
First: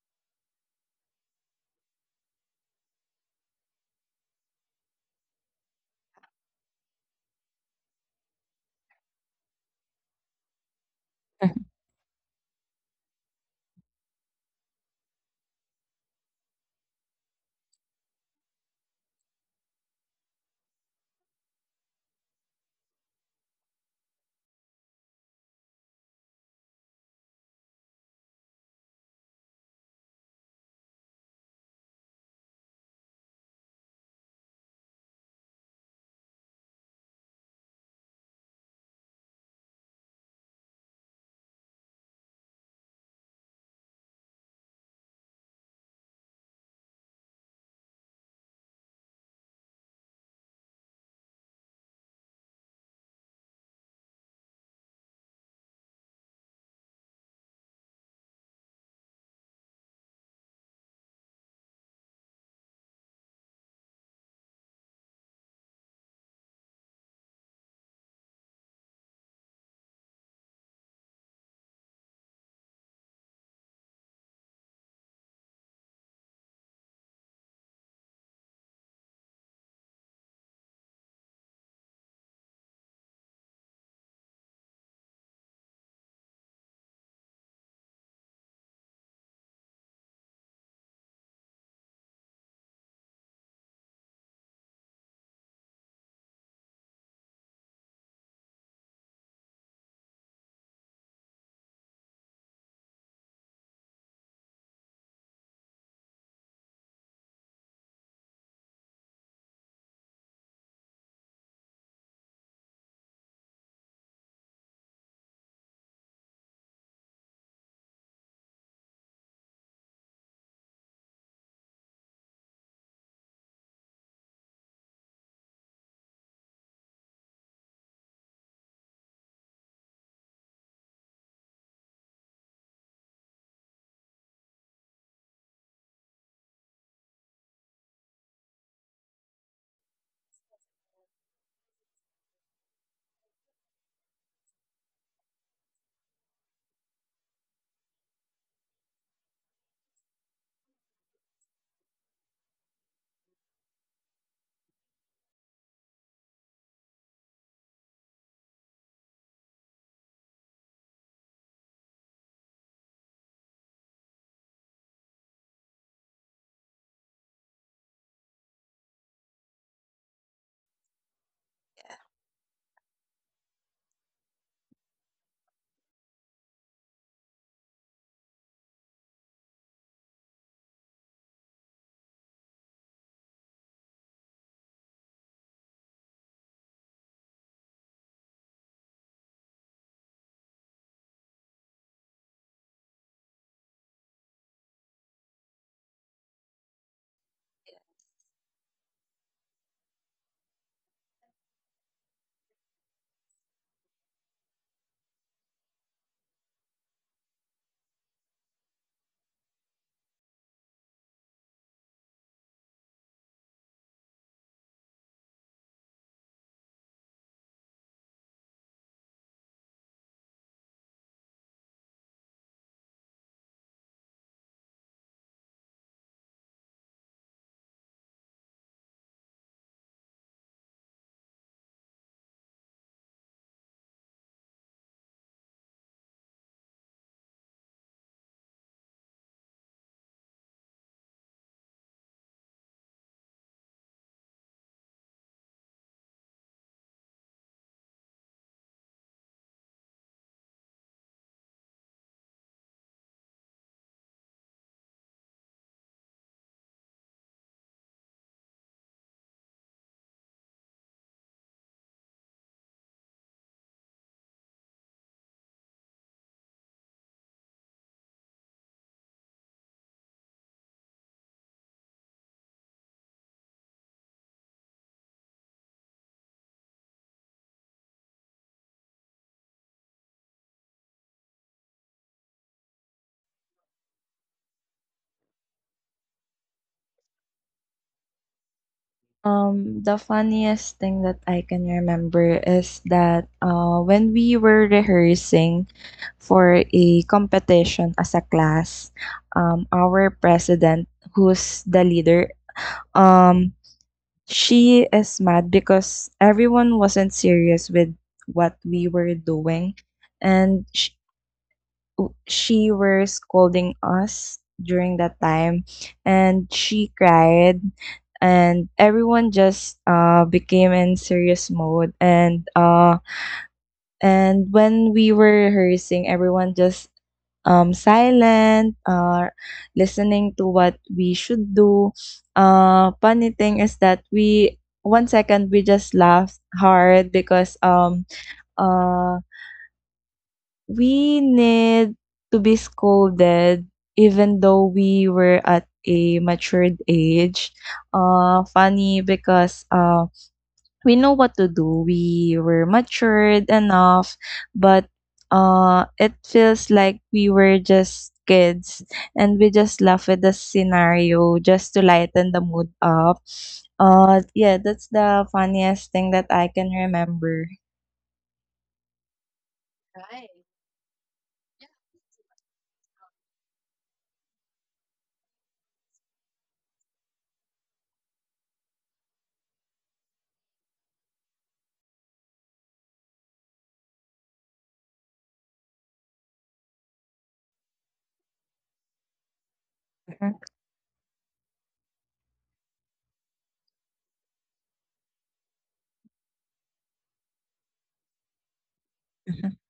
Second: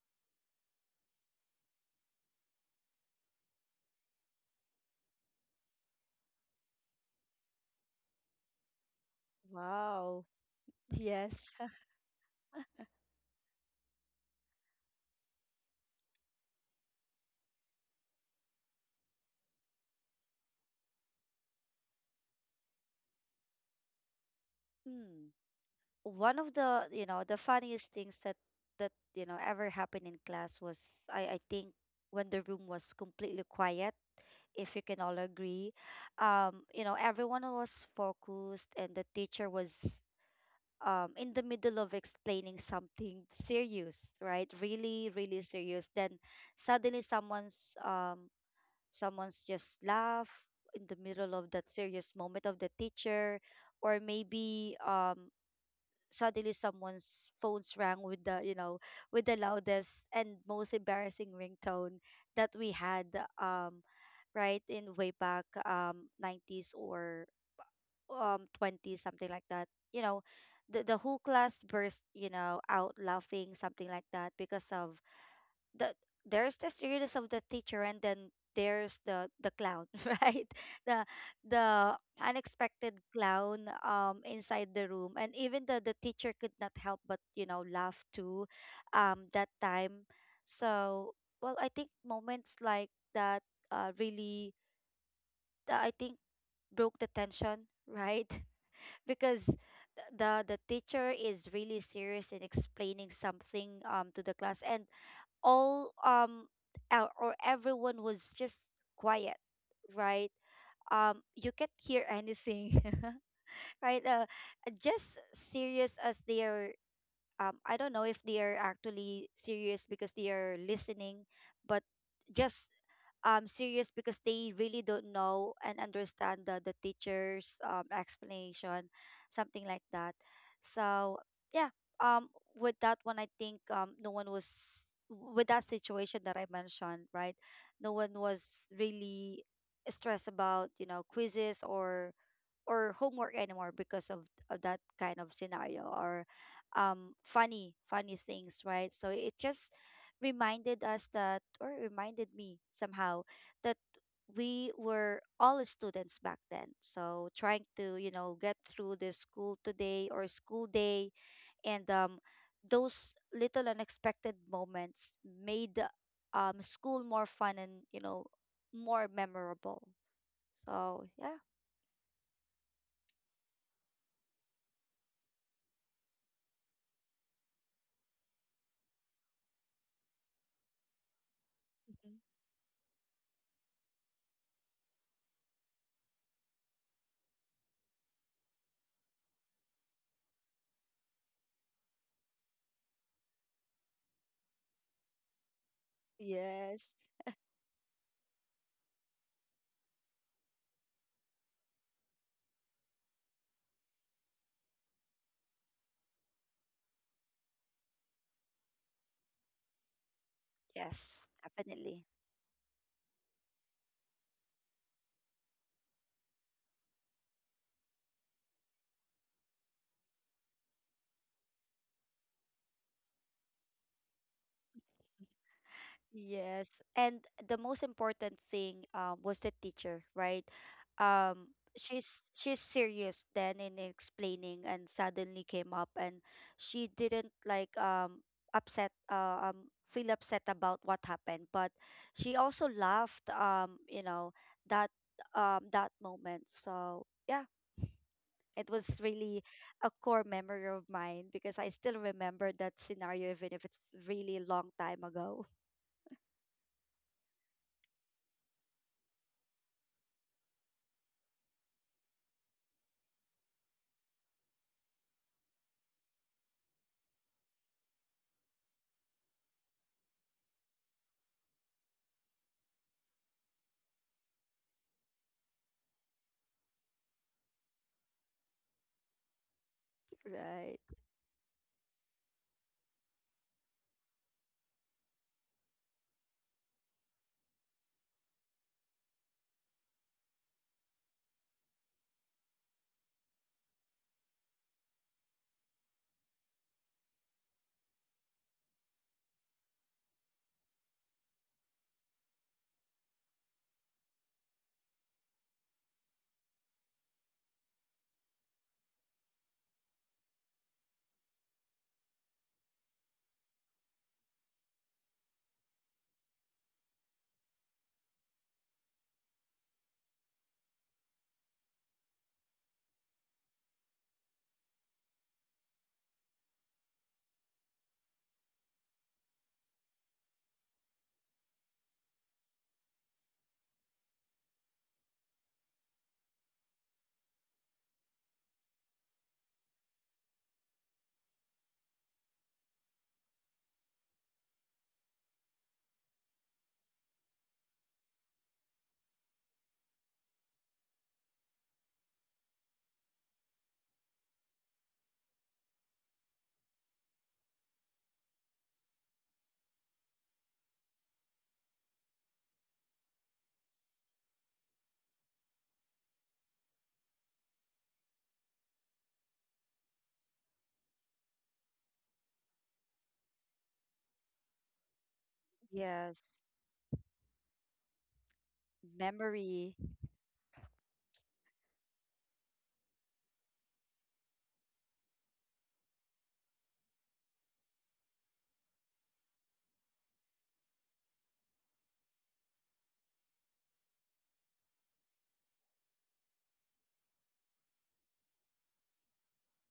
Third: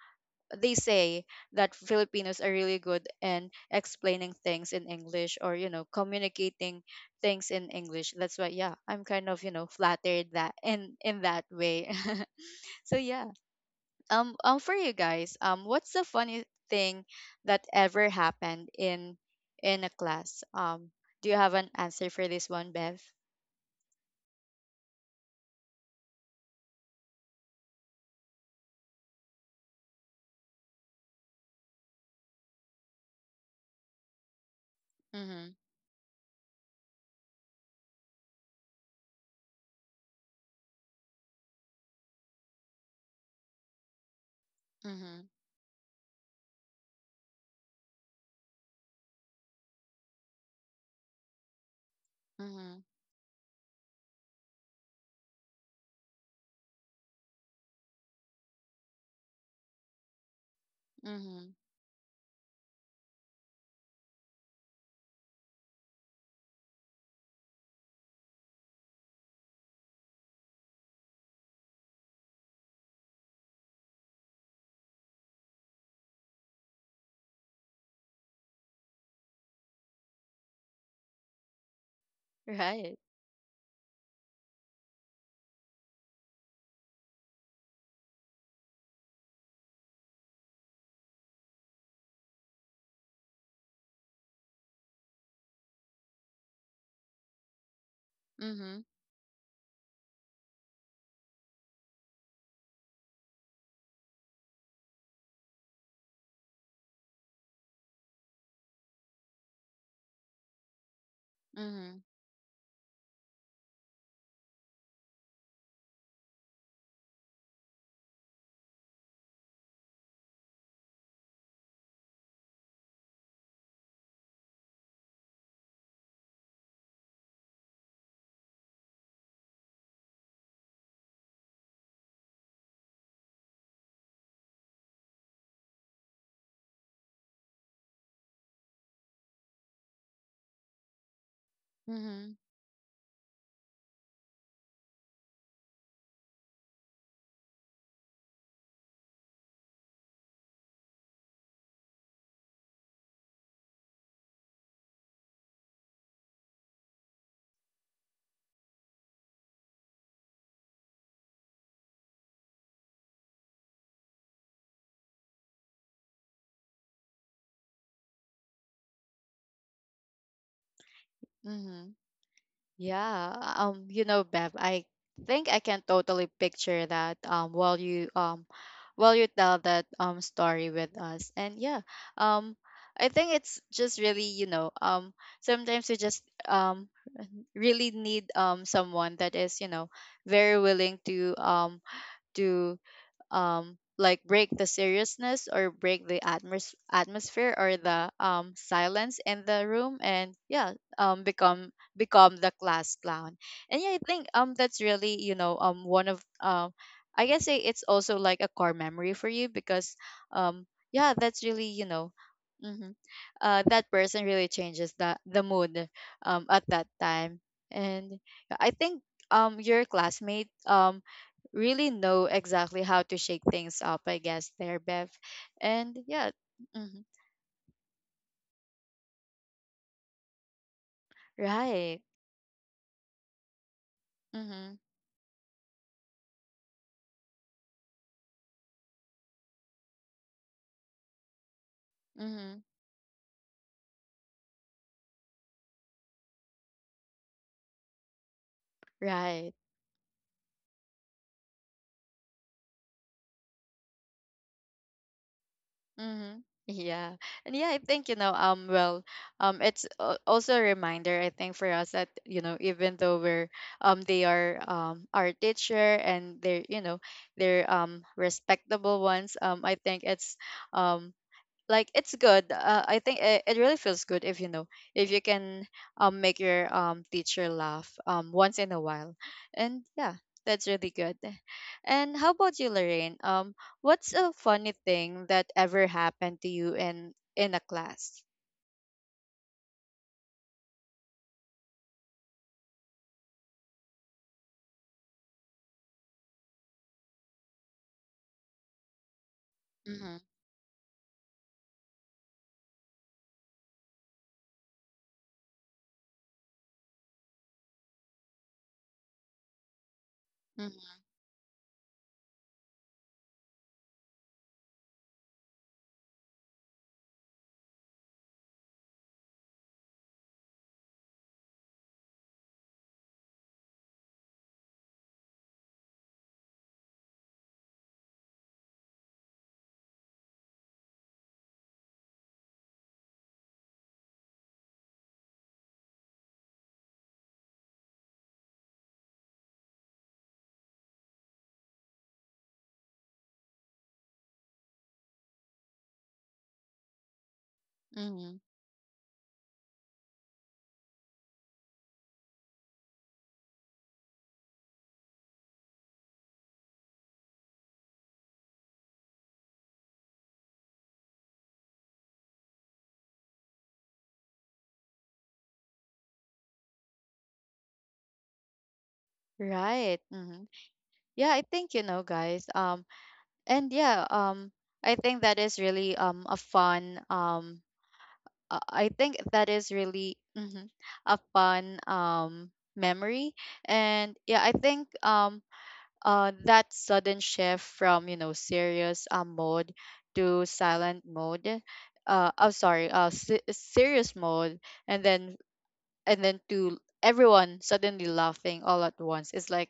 S1: they say that Filipinos are really good in explaining things in English, or you know, communicating things in English. That's why, yeah, I'm kind of, you know,
S2: Wow.
S1: flattered that in that
S2: Yes. <laughs>
S1: way. <laughs> So yeah. For you guys, what's the funny thing that ever happened in a class? Do you have an answer for this one, Bev?
S2: Hmm. One of the, you know, the funniest things that that, you know, ever happened in class was, I think when the room was completely quiet, if you can all
S1: Mhm.
S2: agree. You know, everyone was focused, and the teacher was in the middle of explaining something serious, right? Really,
S1: Mhm.
S2: really serious. Then suddenly someone's just laugh in the middle of that serious moment of the
S1: Mhm.
S2: teacher, or maybe suddenly someone's phones rang with the loudest and most embarrassing
S1: Mhm.
S2: ringtone that we had, um, right in way back, 90s, or 20 something like that. you know the whole class burst out laughing, something like that, because of the there's the seriousness of the teacher, and then there's the clown <laughs> right? The the
S1: Right.
S2: unexpected clown inside the room, and even the teacher could not help but laugh too, that time. So, well, I think moments like that really, I think, broke the tension <laughs> right,
S1: Mhm.
S2: because the teacher is really serious in explaining something to the class, and all um or everyone was just quiet, right? You can't
S1: Mhm.
S2: hear anything <laughs> right, just serious as they are. I don't know if they are actually serious because they are listening, but just serious because they really don't know and understand the teacher's explanation, something like that. So, yeah, um, with that one, I think, no one was, with that situation that I mentioned, right? No one was really stressed about, quizzes, or
S1: Mhm.
S2: homework anymore, because of that kind of scenario, or funny things, right? So it just reminded us that, or reminded me somehow, that we were all students back then, so trying to get through the school today, or school day, and those little unexpected moments made school more fun, and more memorable. So yeah.
S1: Mhm. Yeah. You know Bev, I think I can totally picture that while you tell that story with us. And yeah,
S2: Mhm.
S1: um I think it's just really, you know, sometimes we just um really need someone that is, you know, very willing to to like break the seriousness or break the
S2: Yes.
S1: atmosphere or the silence in the room. And yeah, become become the class clown. And yeah, I think that's really, you know, one of I guess it's also like a core memory for you because um yeah,
S2: Yes,
S1: that's really, you
S2: definitely.
S1: know. Hmm. That person really changes the mood at that time. And yeah, I think your classmate really know exactly how to shake things up, I guess, there, Bev. And yeah.
S2: Yes,
S1: Hmm.
S2: and the most important thing was the teacher, right?
S1: Right.
S2: She's serious then in explaining,
S1: Mm-hmm.
S2: and suddenly came up, and she didn't like upset feel upset about what happened, but she
S1: Mm-hmm.
S2: also laughed, that that moment. So yeah. It was really
S1: Right.
S2: a core memory of mine because I still remember that scenario, even if it's really long time ago.
S1: Mm-hmm. Yeah. And yeah, I think, you know, well, it's also a reminder, I think, for us that, you know, even though they are, our teacher, and they're, you know, they're, respectable ones, I think it's, um, like it's good. I think it really feels good if you know, if you can make your teacher laugh once in a while. And yeah, that's
S2: Right.
S1: really good. And how about you, Lorraine? What's a funny thing that ever happened to you in a class?
S3: The funniest thing that I can remember is that, when we were rehearsing for a competition as a class, our
S1: Mm-hmm.
S3: president, who's the leader, um, she is mad because everyone wasn't serious with what we were doing, and sh-
S1: Mm-hmm.
S3: w- she were scolding us during that time, and she cried, and everyone just became in serious mode, and when we were rehearsing, everyone just silent, listening to what we should do. Funny thing is that we, one second, we just laughed hard because uh we need to be scolded even though we were at a matured age.
S1: Mm-hmm.
S3: Funny because we know what to do. We were matured enough, but it feels like we were just kids and we just laugh at the scenario just to lighten the mood up. Yeah, that's the funniest thing that I can remember.
S1: Right. Mm-hmm. Yeah, I think, you know, guys, and yeah I think that is really a
S2: Yes.
S1: fun I think that is
S2: Memory.
S1: really, mhm, a fun memory. And yeah, I think that sudden shift from, you know, serious mode to silent mode. Uh, oh sorry, serious mode, and then and then to everyone suddenly laughing all at once is like,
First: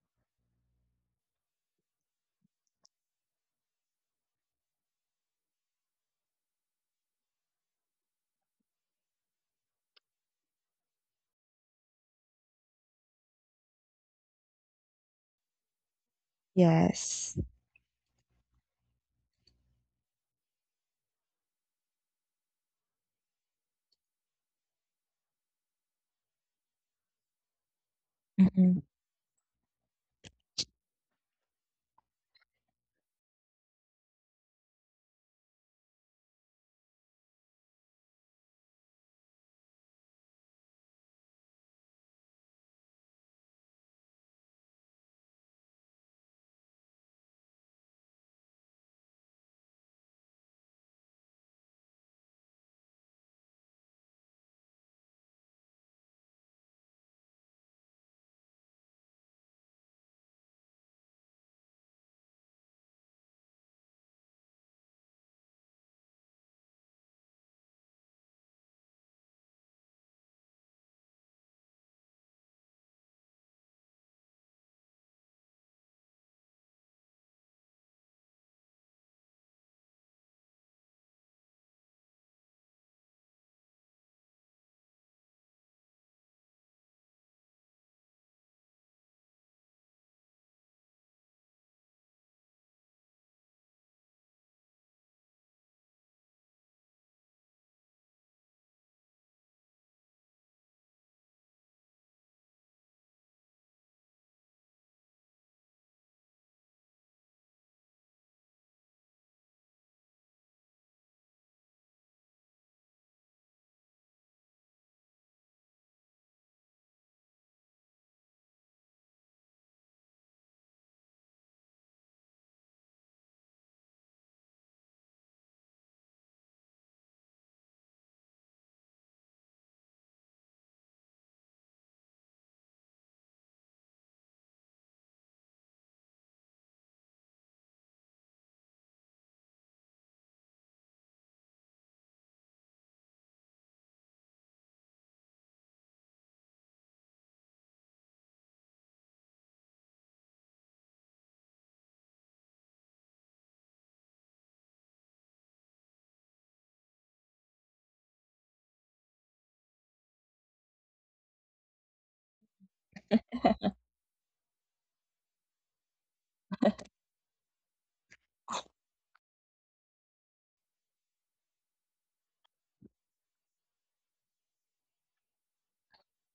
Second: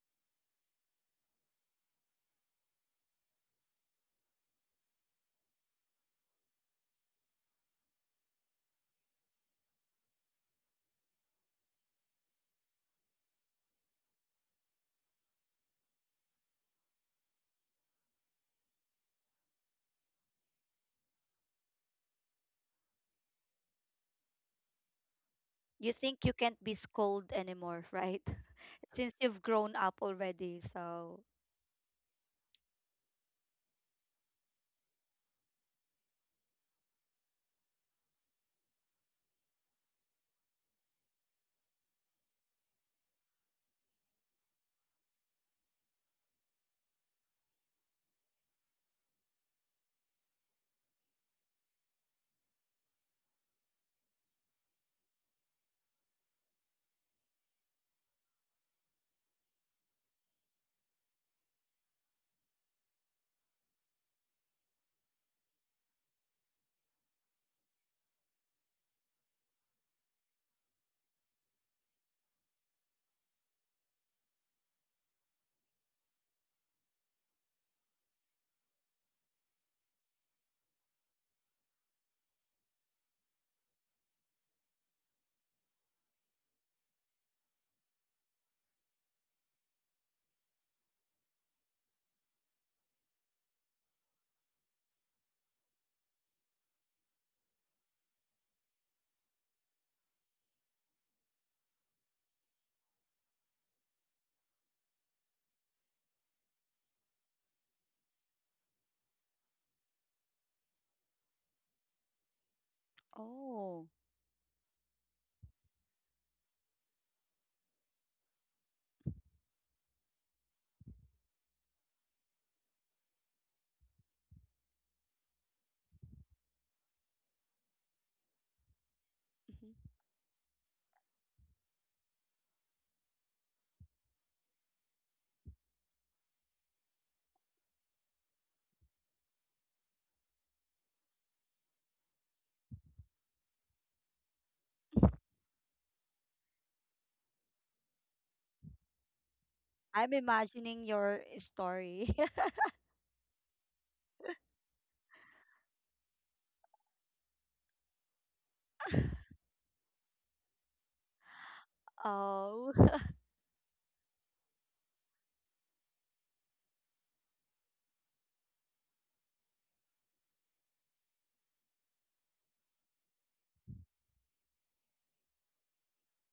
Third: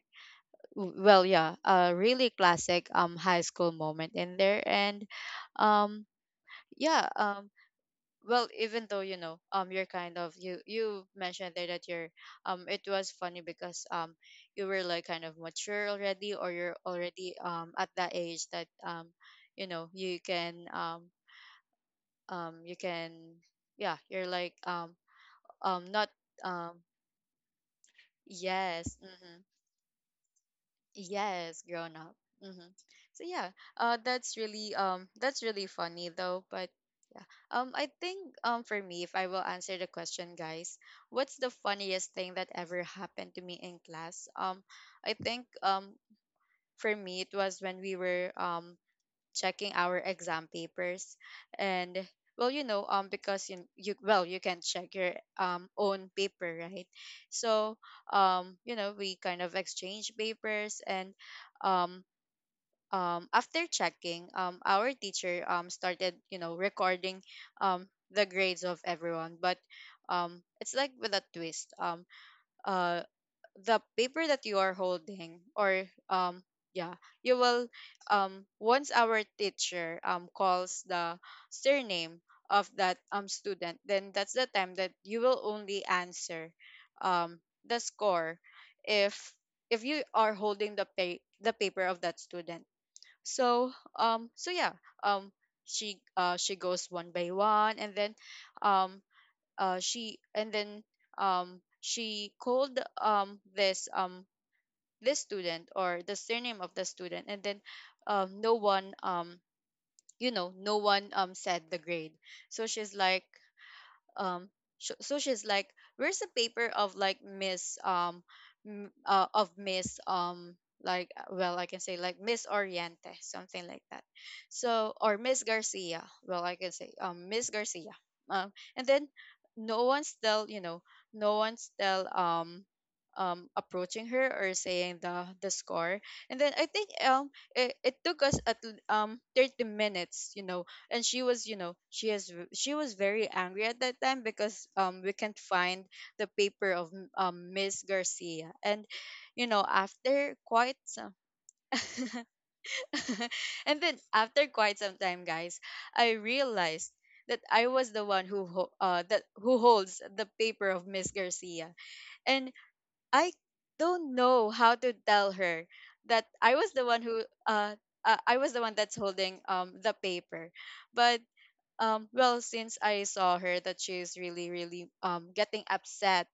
S1: well, yeah, a really classic high school moment in there. And um yeah. Well, even though, you know, you're kind of, you mentioned there that you're it was funny because you were like kind of mature already, or you're already at that age that you know you can you can, yeah, you're like
S2: You
S1: not
S2: think you can't be
S1: um
S2: scolded anymore, right? <laughs>
S1: yes.
S2: Since you've
S1: Mm-hmm.
S2: grown up already. So,
S1: Yes, grown up. Mm-hmm. So yeah, that's really funny, though. But I think, for me, if I will answer the question, guys, what's the funniest thing that ever happened to me in class? I think for me it was when we were checking our exam papers. And well, you know, because you, well, you can check your own paper, right? So you know, we kind of exchange papers. And um after checking, our teacher started, you know, recording the grades of everyone. But it's like with a twist. Uh, the paper that you are holding, or um, yeah, you will once our teacher calls the surname of that student, then that's the time that you will only answer um, the score, if if you are holding the pay the paper of that student. So so yeah. um she goes one by one, and then um uh she and then she called this this student, or the surname of the student, and then no one you know, no one said the grade. So she's like
S2: oh.
S1: um so she's like, where's the paper of like Miss of Miss like well, I can say like Miss Oriente, something like that. So, or Miss Garcia, well I can say Miss Garcia. And then
S2: Mhm.
S1: no one's still, you know, no one's still approaching her or saying the score. And then I think it, it took us at 30 minutes, you know. And she was, you know, she she was very angry at that time because we can't find the paper of Miss Garcia. And you know,
S2: I'm
S1: after quite
S2: imagining
S1: some
S2: your story.
S1: <laughs>
S2: <laughs>
S1: and then after quite some time, guys, I realized that I was the one who that who holds the paper of Miss Garcia. And
S2: Oh. <laughs>
S1: I don't know how to tell her that I was the one who uh, I was the one that's holding the paper. But well, since I saw her that she's really really getting upset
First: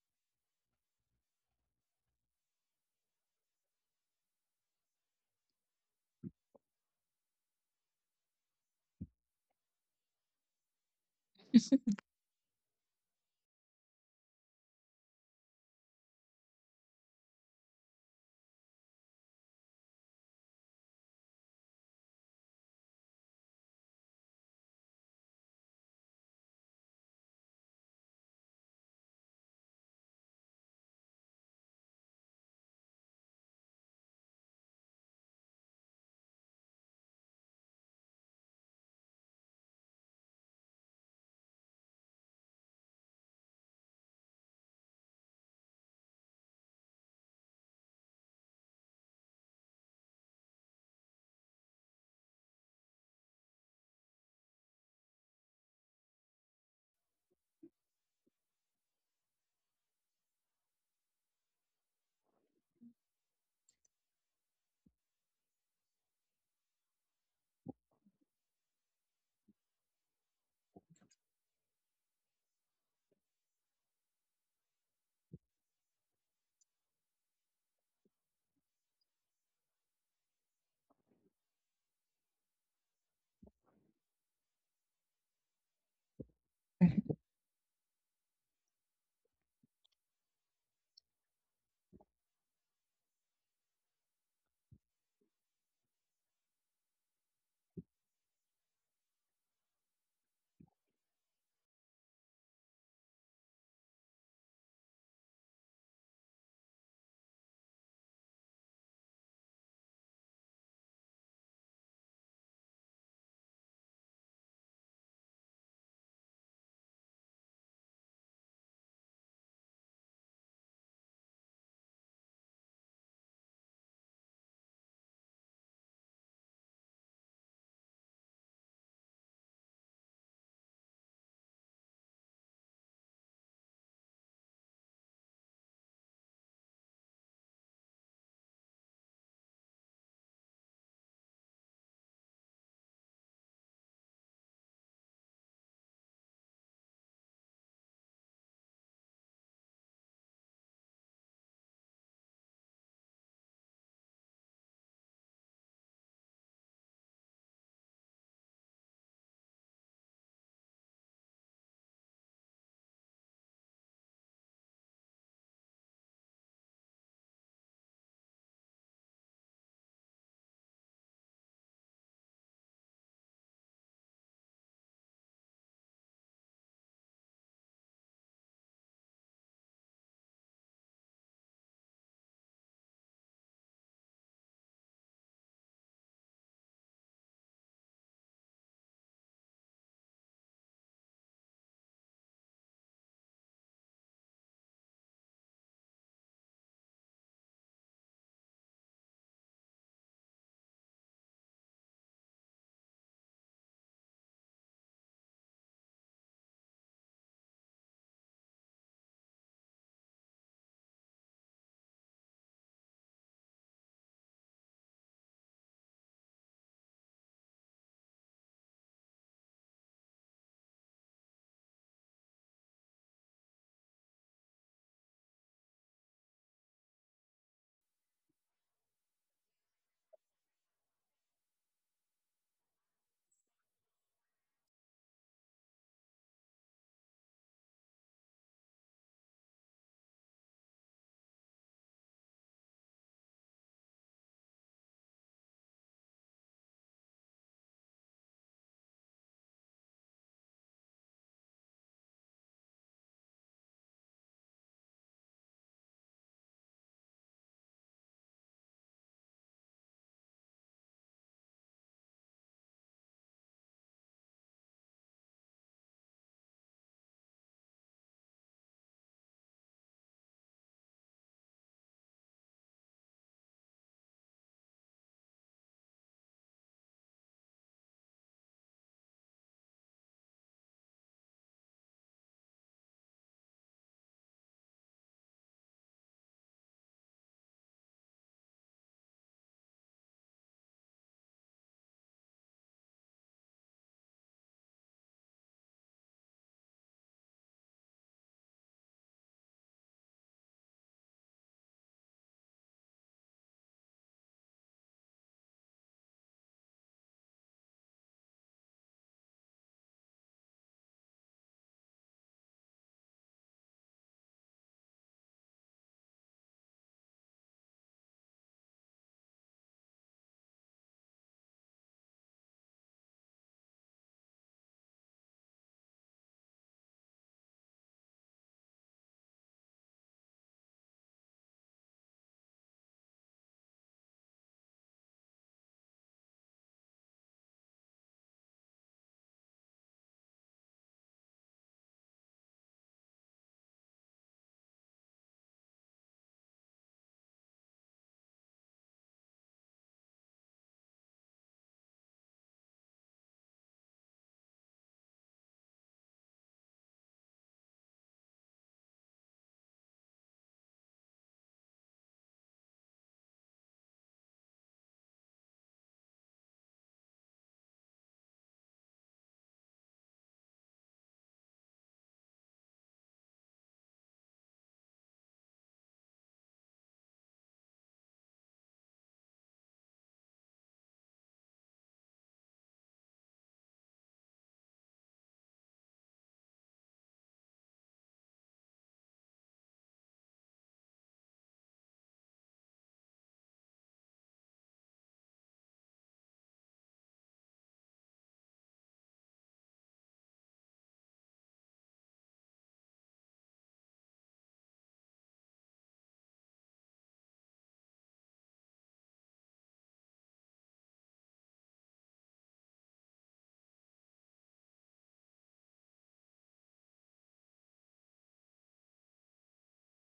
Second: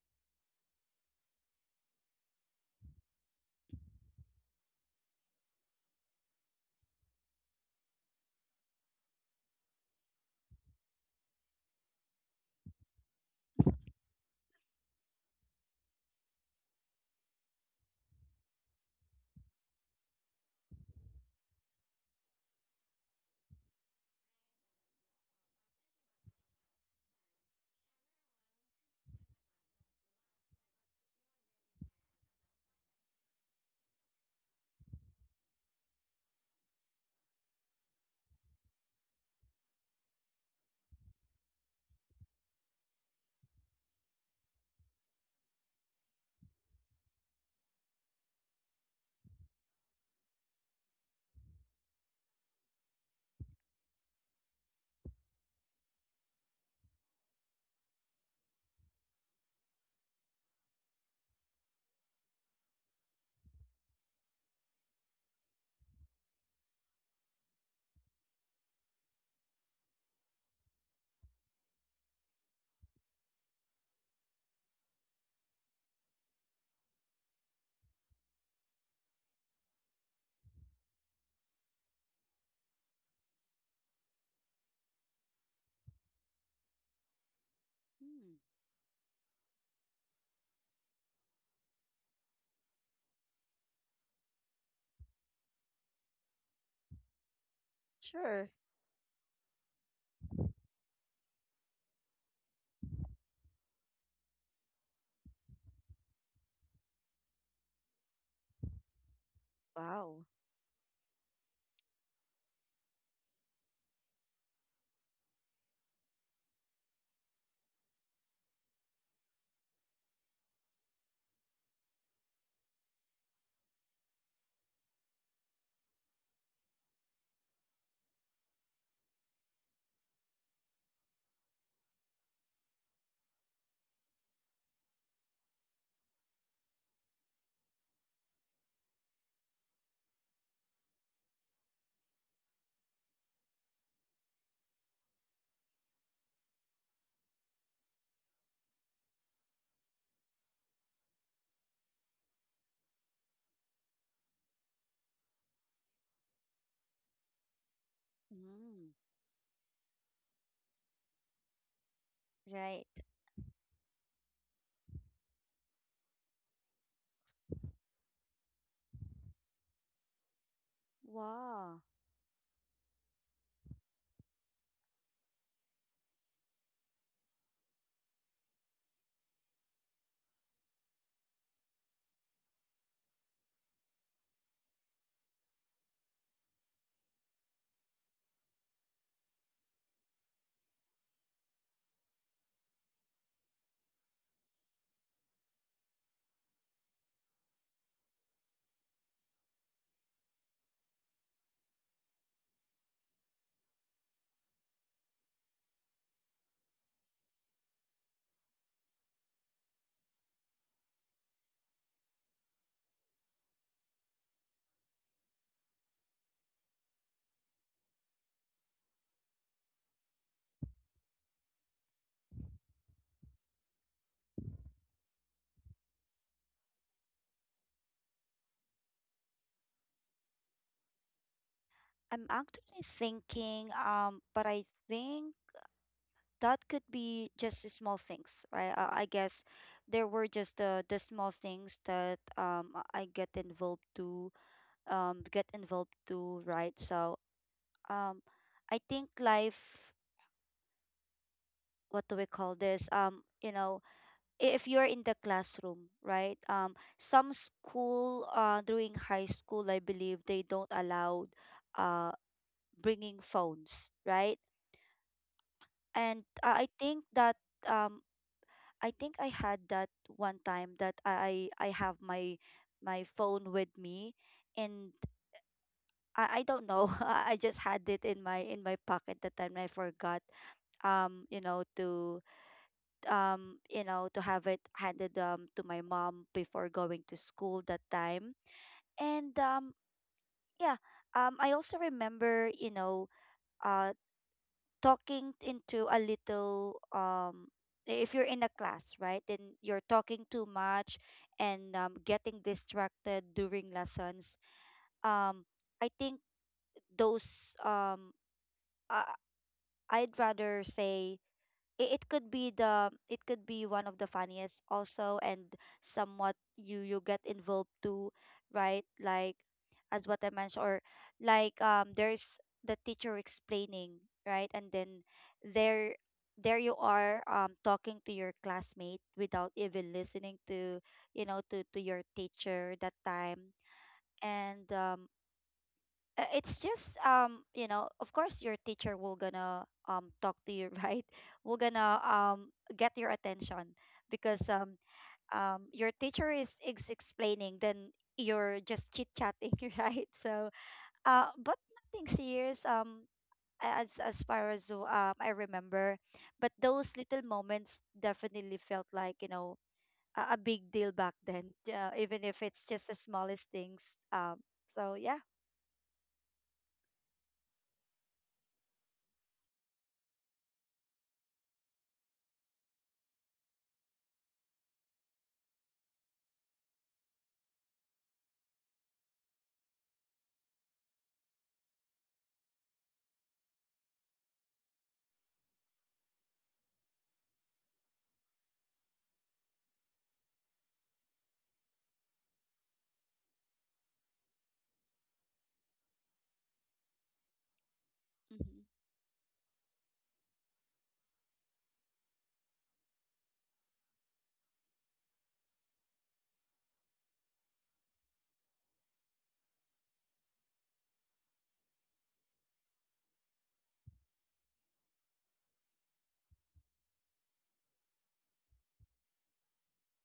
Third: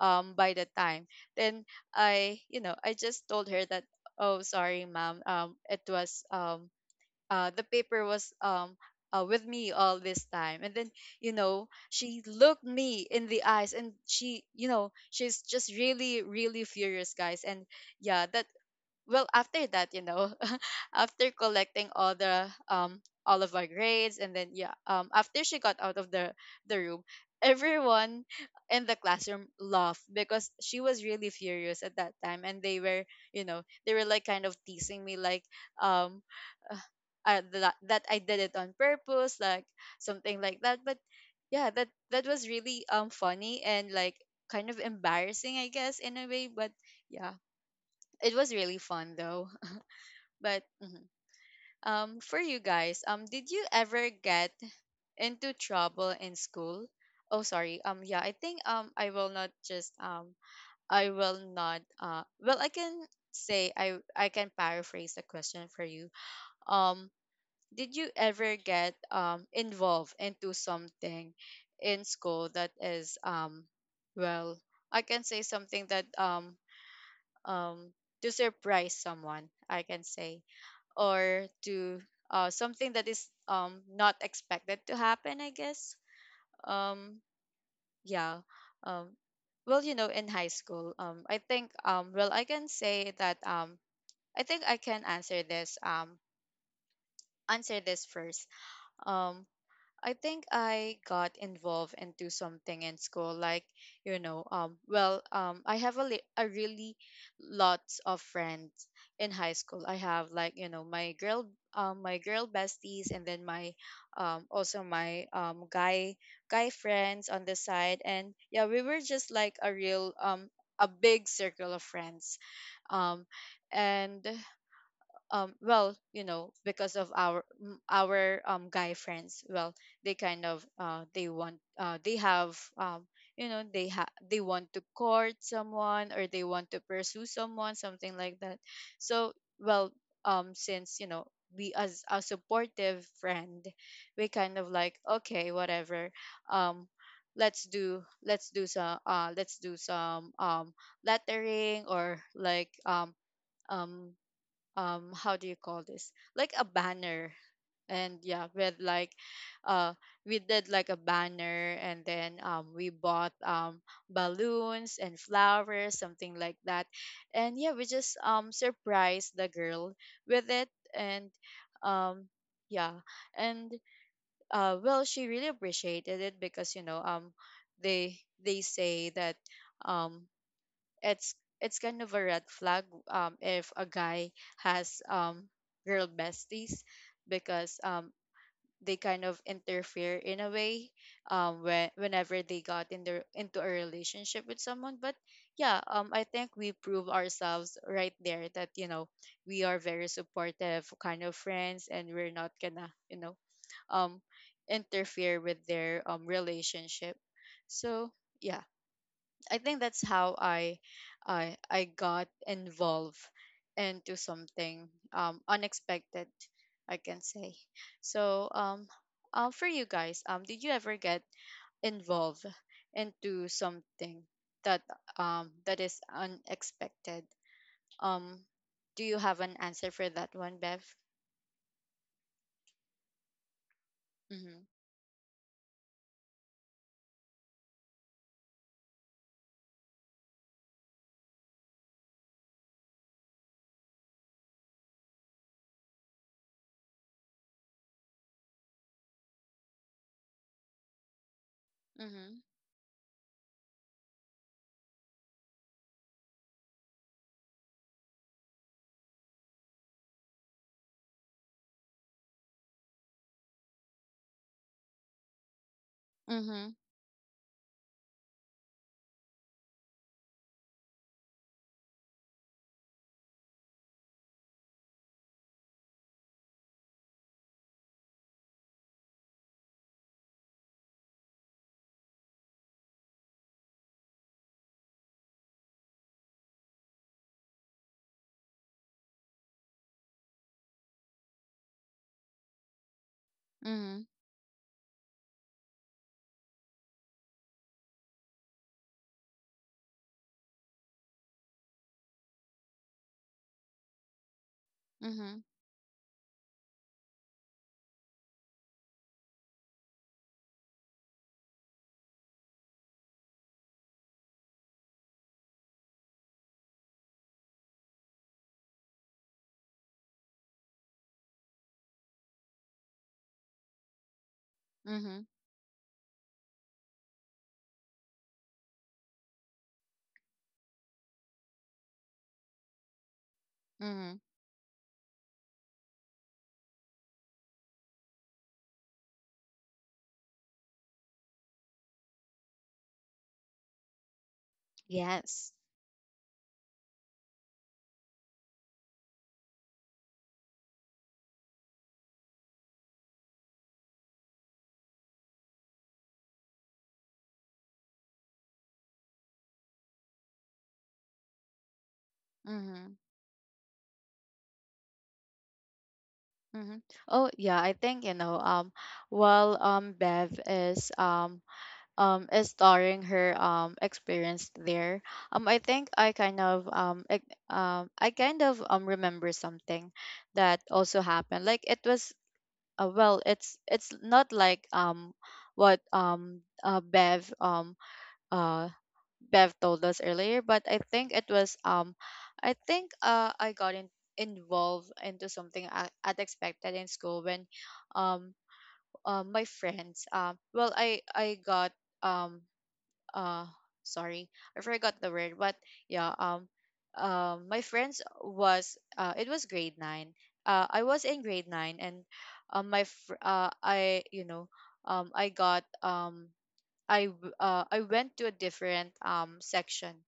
S1: by the time, then I, you know, I just told her that, oh sorry, ma'am, it was the paper was with me all this time. And then you know, she looked me in the eyes and she, you know, she's just really really furious, guys. And yeah, that, well, after that, you know, <laughs> after collecting all the all of our grades, and then yeah, after she got out of the room, everyone in the classroom laughed because she was really furious at that time. And they were, you know, they were like kind of teasing me like um uh, that I did it on purpose, like something like that. But yeah, that that was really funny and like kind of embarrassing, I guess, in a way. But yeah, it was really fun, though. But mhm. For you guys, did you ever get into trouble in school? Oh, sorry. Yeah, I think, I will not well, I can say I can paraphrase the question for you. Um, did you ever get involved into something in school that is well, I can say something that um to surprise someone, I can say, or to something that is not expected to happen, I guess. um,
S2: Hmm.
S1: yeah. um, well, you know, in high school, I think, well, I can say that, I think I can answer this, answer this first.
S2: Sure.
S1: um, I think I got involved into something in school. Like, you know, I have a a really lots of friends in high school. I
S2: Wow.
S1: have, like, you know, my girl besties, and then my, also my guy friends on the side. And yeah, we were just like a real a big circle of friends. um, and well, you know, because of our guy friends, well, they kind of they have you know, they they want to court someone, or they want to pursue someone, something like that. So, well, since, you know, we as a supportive friend, we kind of like, okay, whatever, um let's do some lettering, or like um how do you call this, like a banner. And yeah, with
S2: Mm.
S1: like uh we did like a banner. And then
S2: Right.
S1: we bought balloons and flowers, something like that. And yeah, we just surprised the girl with it. And
S2: Wow.
S1: um yeah. And well, she really appreciated it because, you know, they they say that um it's it's kind of a red flag if a guy has girl besties, because they kind of interfere in a way whenever they got in their into a relationship with someone. But yeah, I think we prove ourselves right there that, you know, we are very supportive kind of friends, and we're not gonna, you know, um interfere with their relationship. So yeah, I think that's how I got involved into something unexpected, I can say. So for you guys, did you ever get involved into something that that is unexpected? Um do you have an answer for that one, Bev?
S2: I'm actually thinking, but I
S1: Mhm.
S2: think that could be just the small things, right? I guess there were just the small things that I get involved to, right? So, um, I think life, what do we
S1: Mhm.
S2: call this? If you're in the classroom, right? Some school during high school, I believe they don't allow uh bringing phones, right? And I
S1: Mhm.
S2: think that, um I had that one time that I have my phone with me, and I don't know <laughs> I just had it in my pocket that time. I forgot um you know to to have it handed to my mom before going to school that time, and yeah. I also remember, uh
S1: Mhm.
S2: talking into a little, if you're in a class, right? Then you're talking too much, and, getting distracted during lessons.
S1: Mhm.
S2: um I think those, uh, I'd rather say it could be, one of the funniest also, and somewhat you get involved too, right? Like, as what I mentioned, or like, there's the teacher explaining, right? And then,
S1: Mhm.
S2: there there you are talking to your classmate without even listening to your teacher that time,
S1: Mhm.
S2: and it's just, of course your teacher will gonna talk to you <laughs> right? Will gonna get your attention, because
S1: Yes.
S2: your teacher is explaining, then you're just chit chatting <laughs> right? So, but nothing serious, as far as I remember, but those little moments definitely felt like, a big deal back then, even if it's just the
S1: Mhm.
S2: smallest things. So yeah.
S1: Mm-hmm. Oh yeah, I think you know. While Bev is starring her experience there, I think I kind of I kind of remember something that also happened. Like it was well, it's not like what Bev uh Bev told us earlier. But I think it was I think involved into something unexpected in school when um my friends well I got um uh sorry, I forgot the word. But yeah my friends was, it was grade nine. I was in grade nine. And I, you know, I got I went to a different section,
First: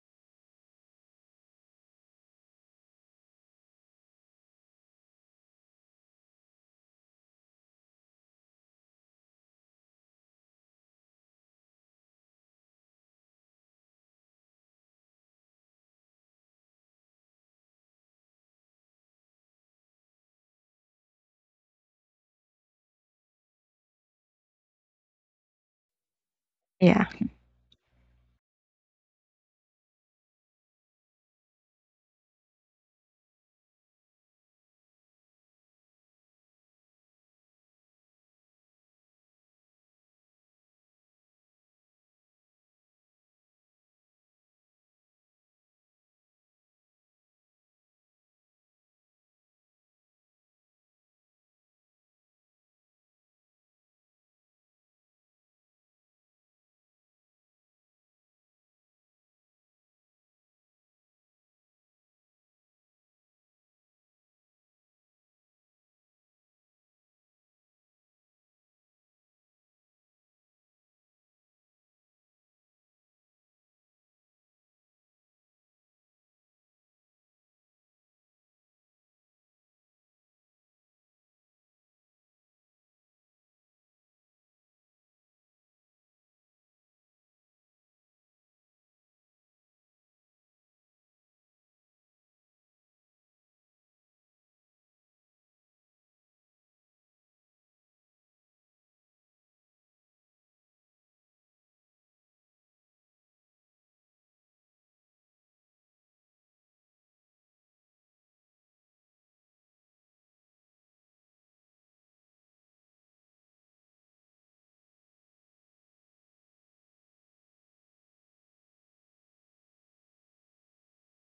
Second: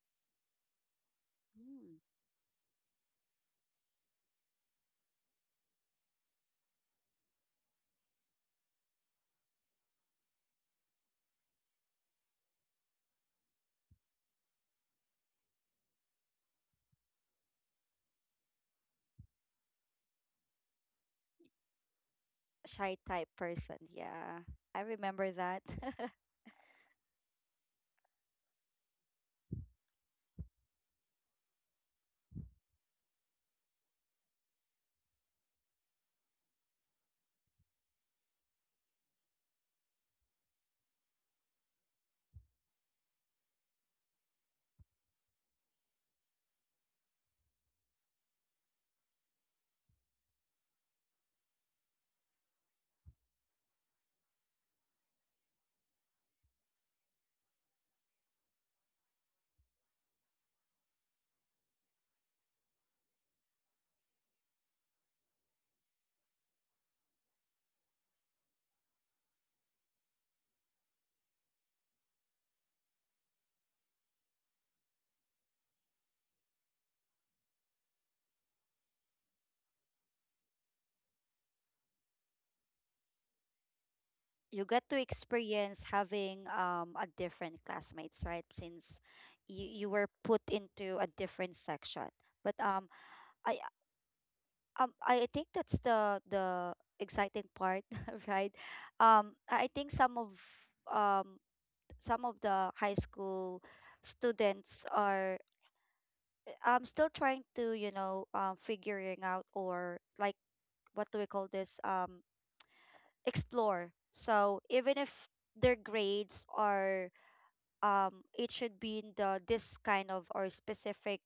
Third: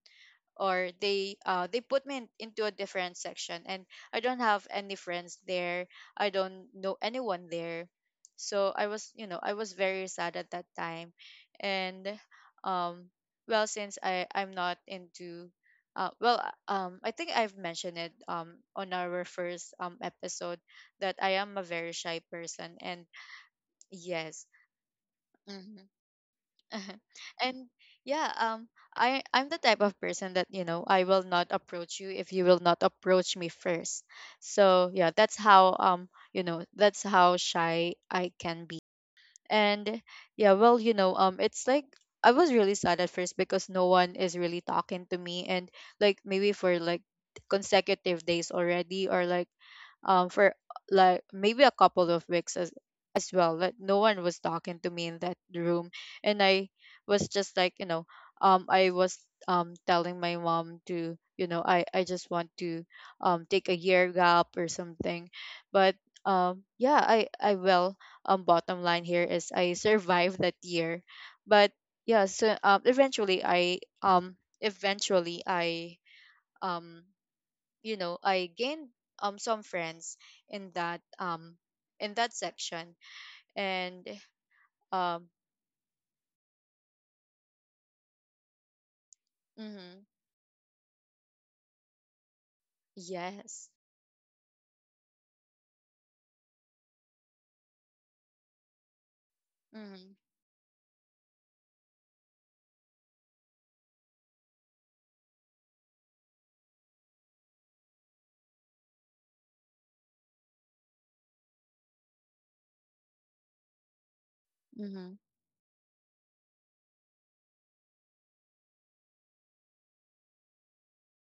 S1: or they
S2: Mm-hmm.
S1: put me in, into a different section. And I don't have any friends there. I don't know anyone there. So I was, you know, I was very sad at that time. And um well since I'm not into I think I've mentioned it on our first episode that I am a very shy person
S2: Shy
S1: and
S2: type person. Yeah,
S1: yes.
S2: I remember that.
S1: Mm-hmm. <laughs>
S2: <laughs>
S1: Uh-huh. And yeah, I'm the type of person that you know I will not approach you if you will not approach me first. So yeah, that's how you know, that's how shy I can be. And yeah, well, you know, it's like I was really sad at first because no one is really talking to me. And like maybe for like consecutive days already, or like for like maybe a couple of weeks as well, like no one was talking to me in that room. And I was just like, you know, I was telling my mom to you know I just want to take a year gap or something. But yeah, I will, bottom line here is I survived that year. But yeah, so eventually I eventually I, um you know, I gained some friends in that um in that section. And
S2: You get to
S1: um
S2: experience having a different classmates, right? Since you
S1: hmm,
S2: were put into a different section. But, I
S1: yes.
S2: I think that's the exciting part, <laughs> right? I think
S1: Mm-hmm,
S2: some of um the high school students are still trying to, figuring out, or like, what do we call this, explore. So even
S1: mm-hmm,
S2: if their grades are, it should be in the this kind of, or specific,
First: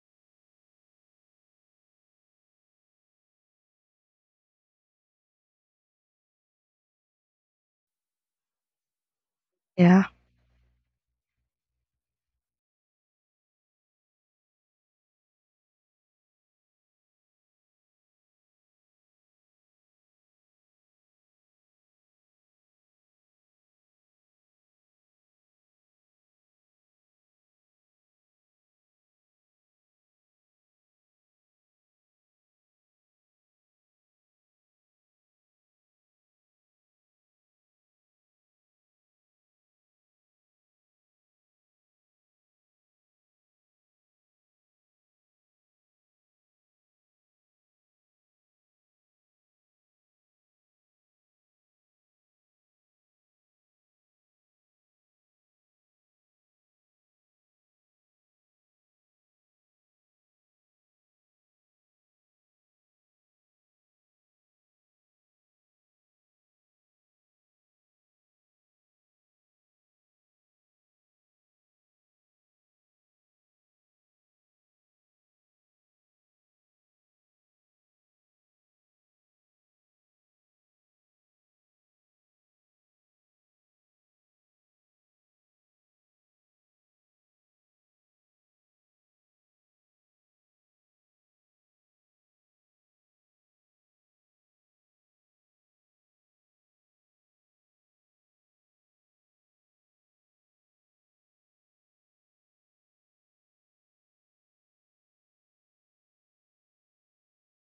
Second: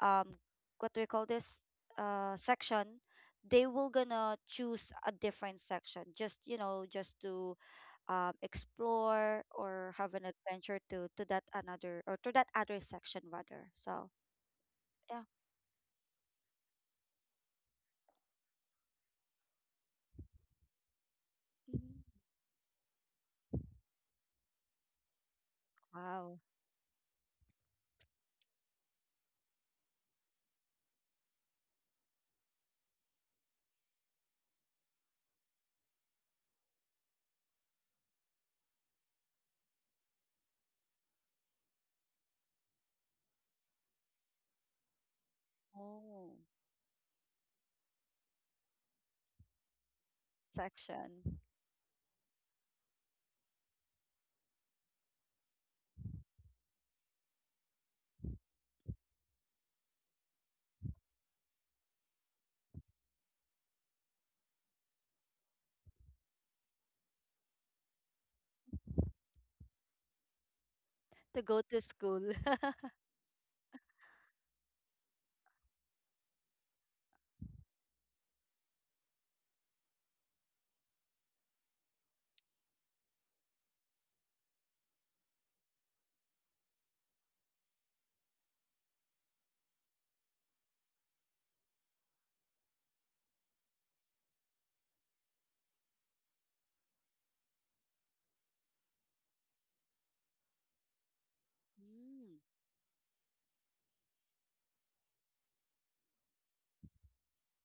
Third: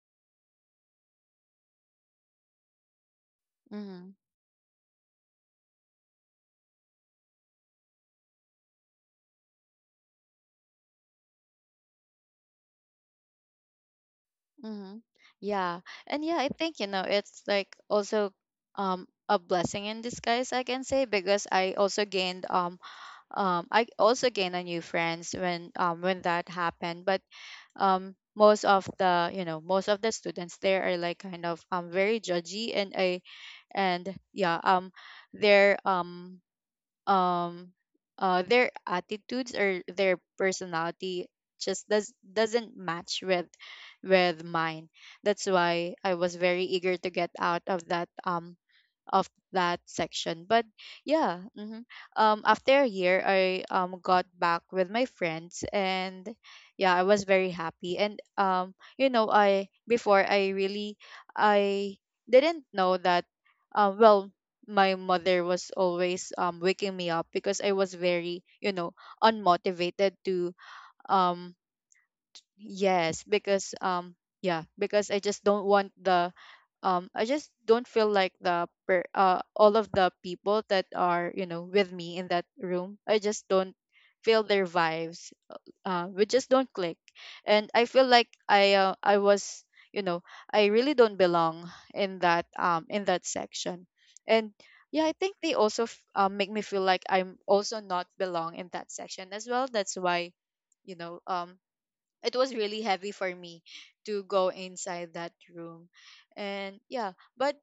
S2: um what do we call this, section, they will
S1: mm-hmm,
S2: gonna choose a different section just, just to, explore, or have an adventure to that another or to that other section rather. So
S1: mm-hmm.
S2: yeah.
S1: Yeah, and yeah, I think, you know, it's like also a blessing in disguise, I can say, because I
S2: Mhm.
S1: also gained I also gained a new friends when
S2: Wow.
S1: that happened. But most of the you know most of the students there are like kind of very judgy. And I, and yeah, their um um their attitudes or their personality just doesn't match with mine. That's why I
S2: Oh,
S1: was very eager to get out of that section. But
S2: section
S1: yeah, hmm, after a year, I got back with my friends, and yeah, I was very happy. And you know, I before I really I didn't know that. Uh, well, my mother was always waking me up because I was very, you know, unmotivated to
S2: to
S1: um
S2: go to school. <laughs>
S1: Yes, because yeah, because I just don't want the I just don't feel like all of the people that are, you know, with me in that room. I just don't feel their vibes. We just don't click. And I feel like I was, you know, I really don't belong in that section. And yeah, I think they also make me feel like I'm also not belong in that section as well. That's why, you know, it was really heavy for me to go inside that room. And yeah, but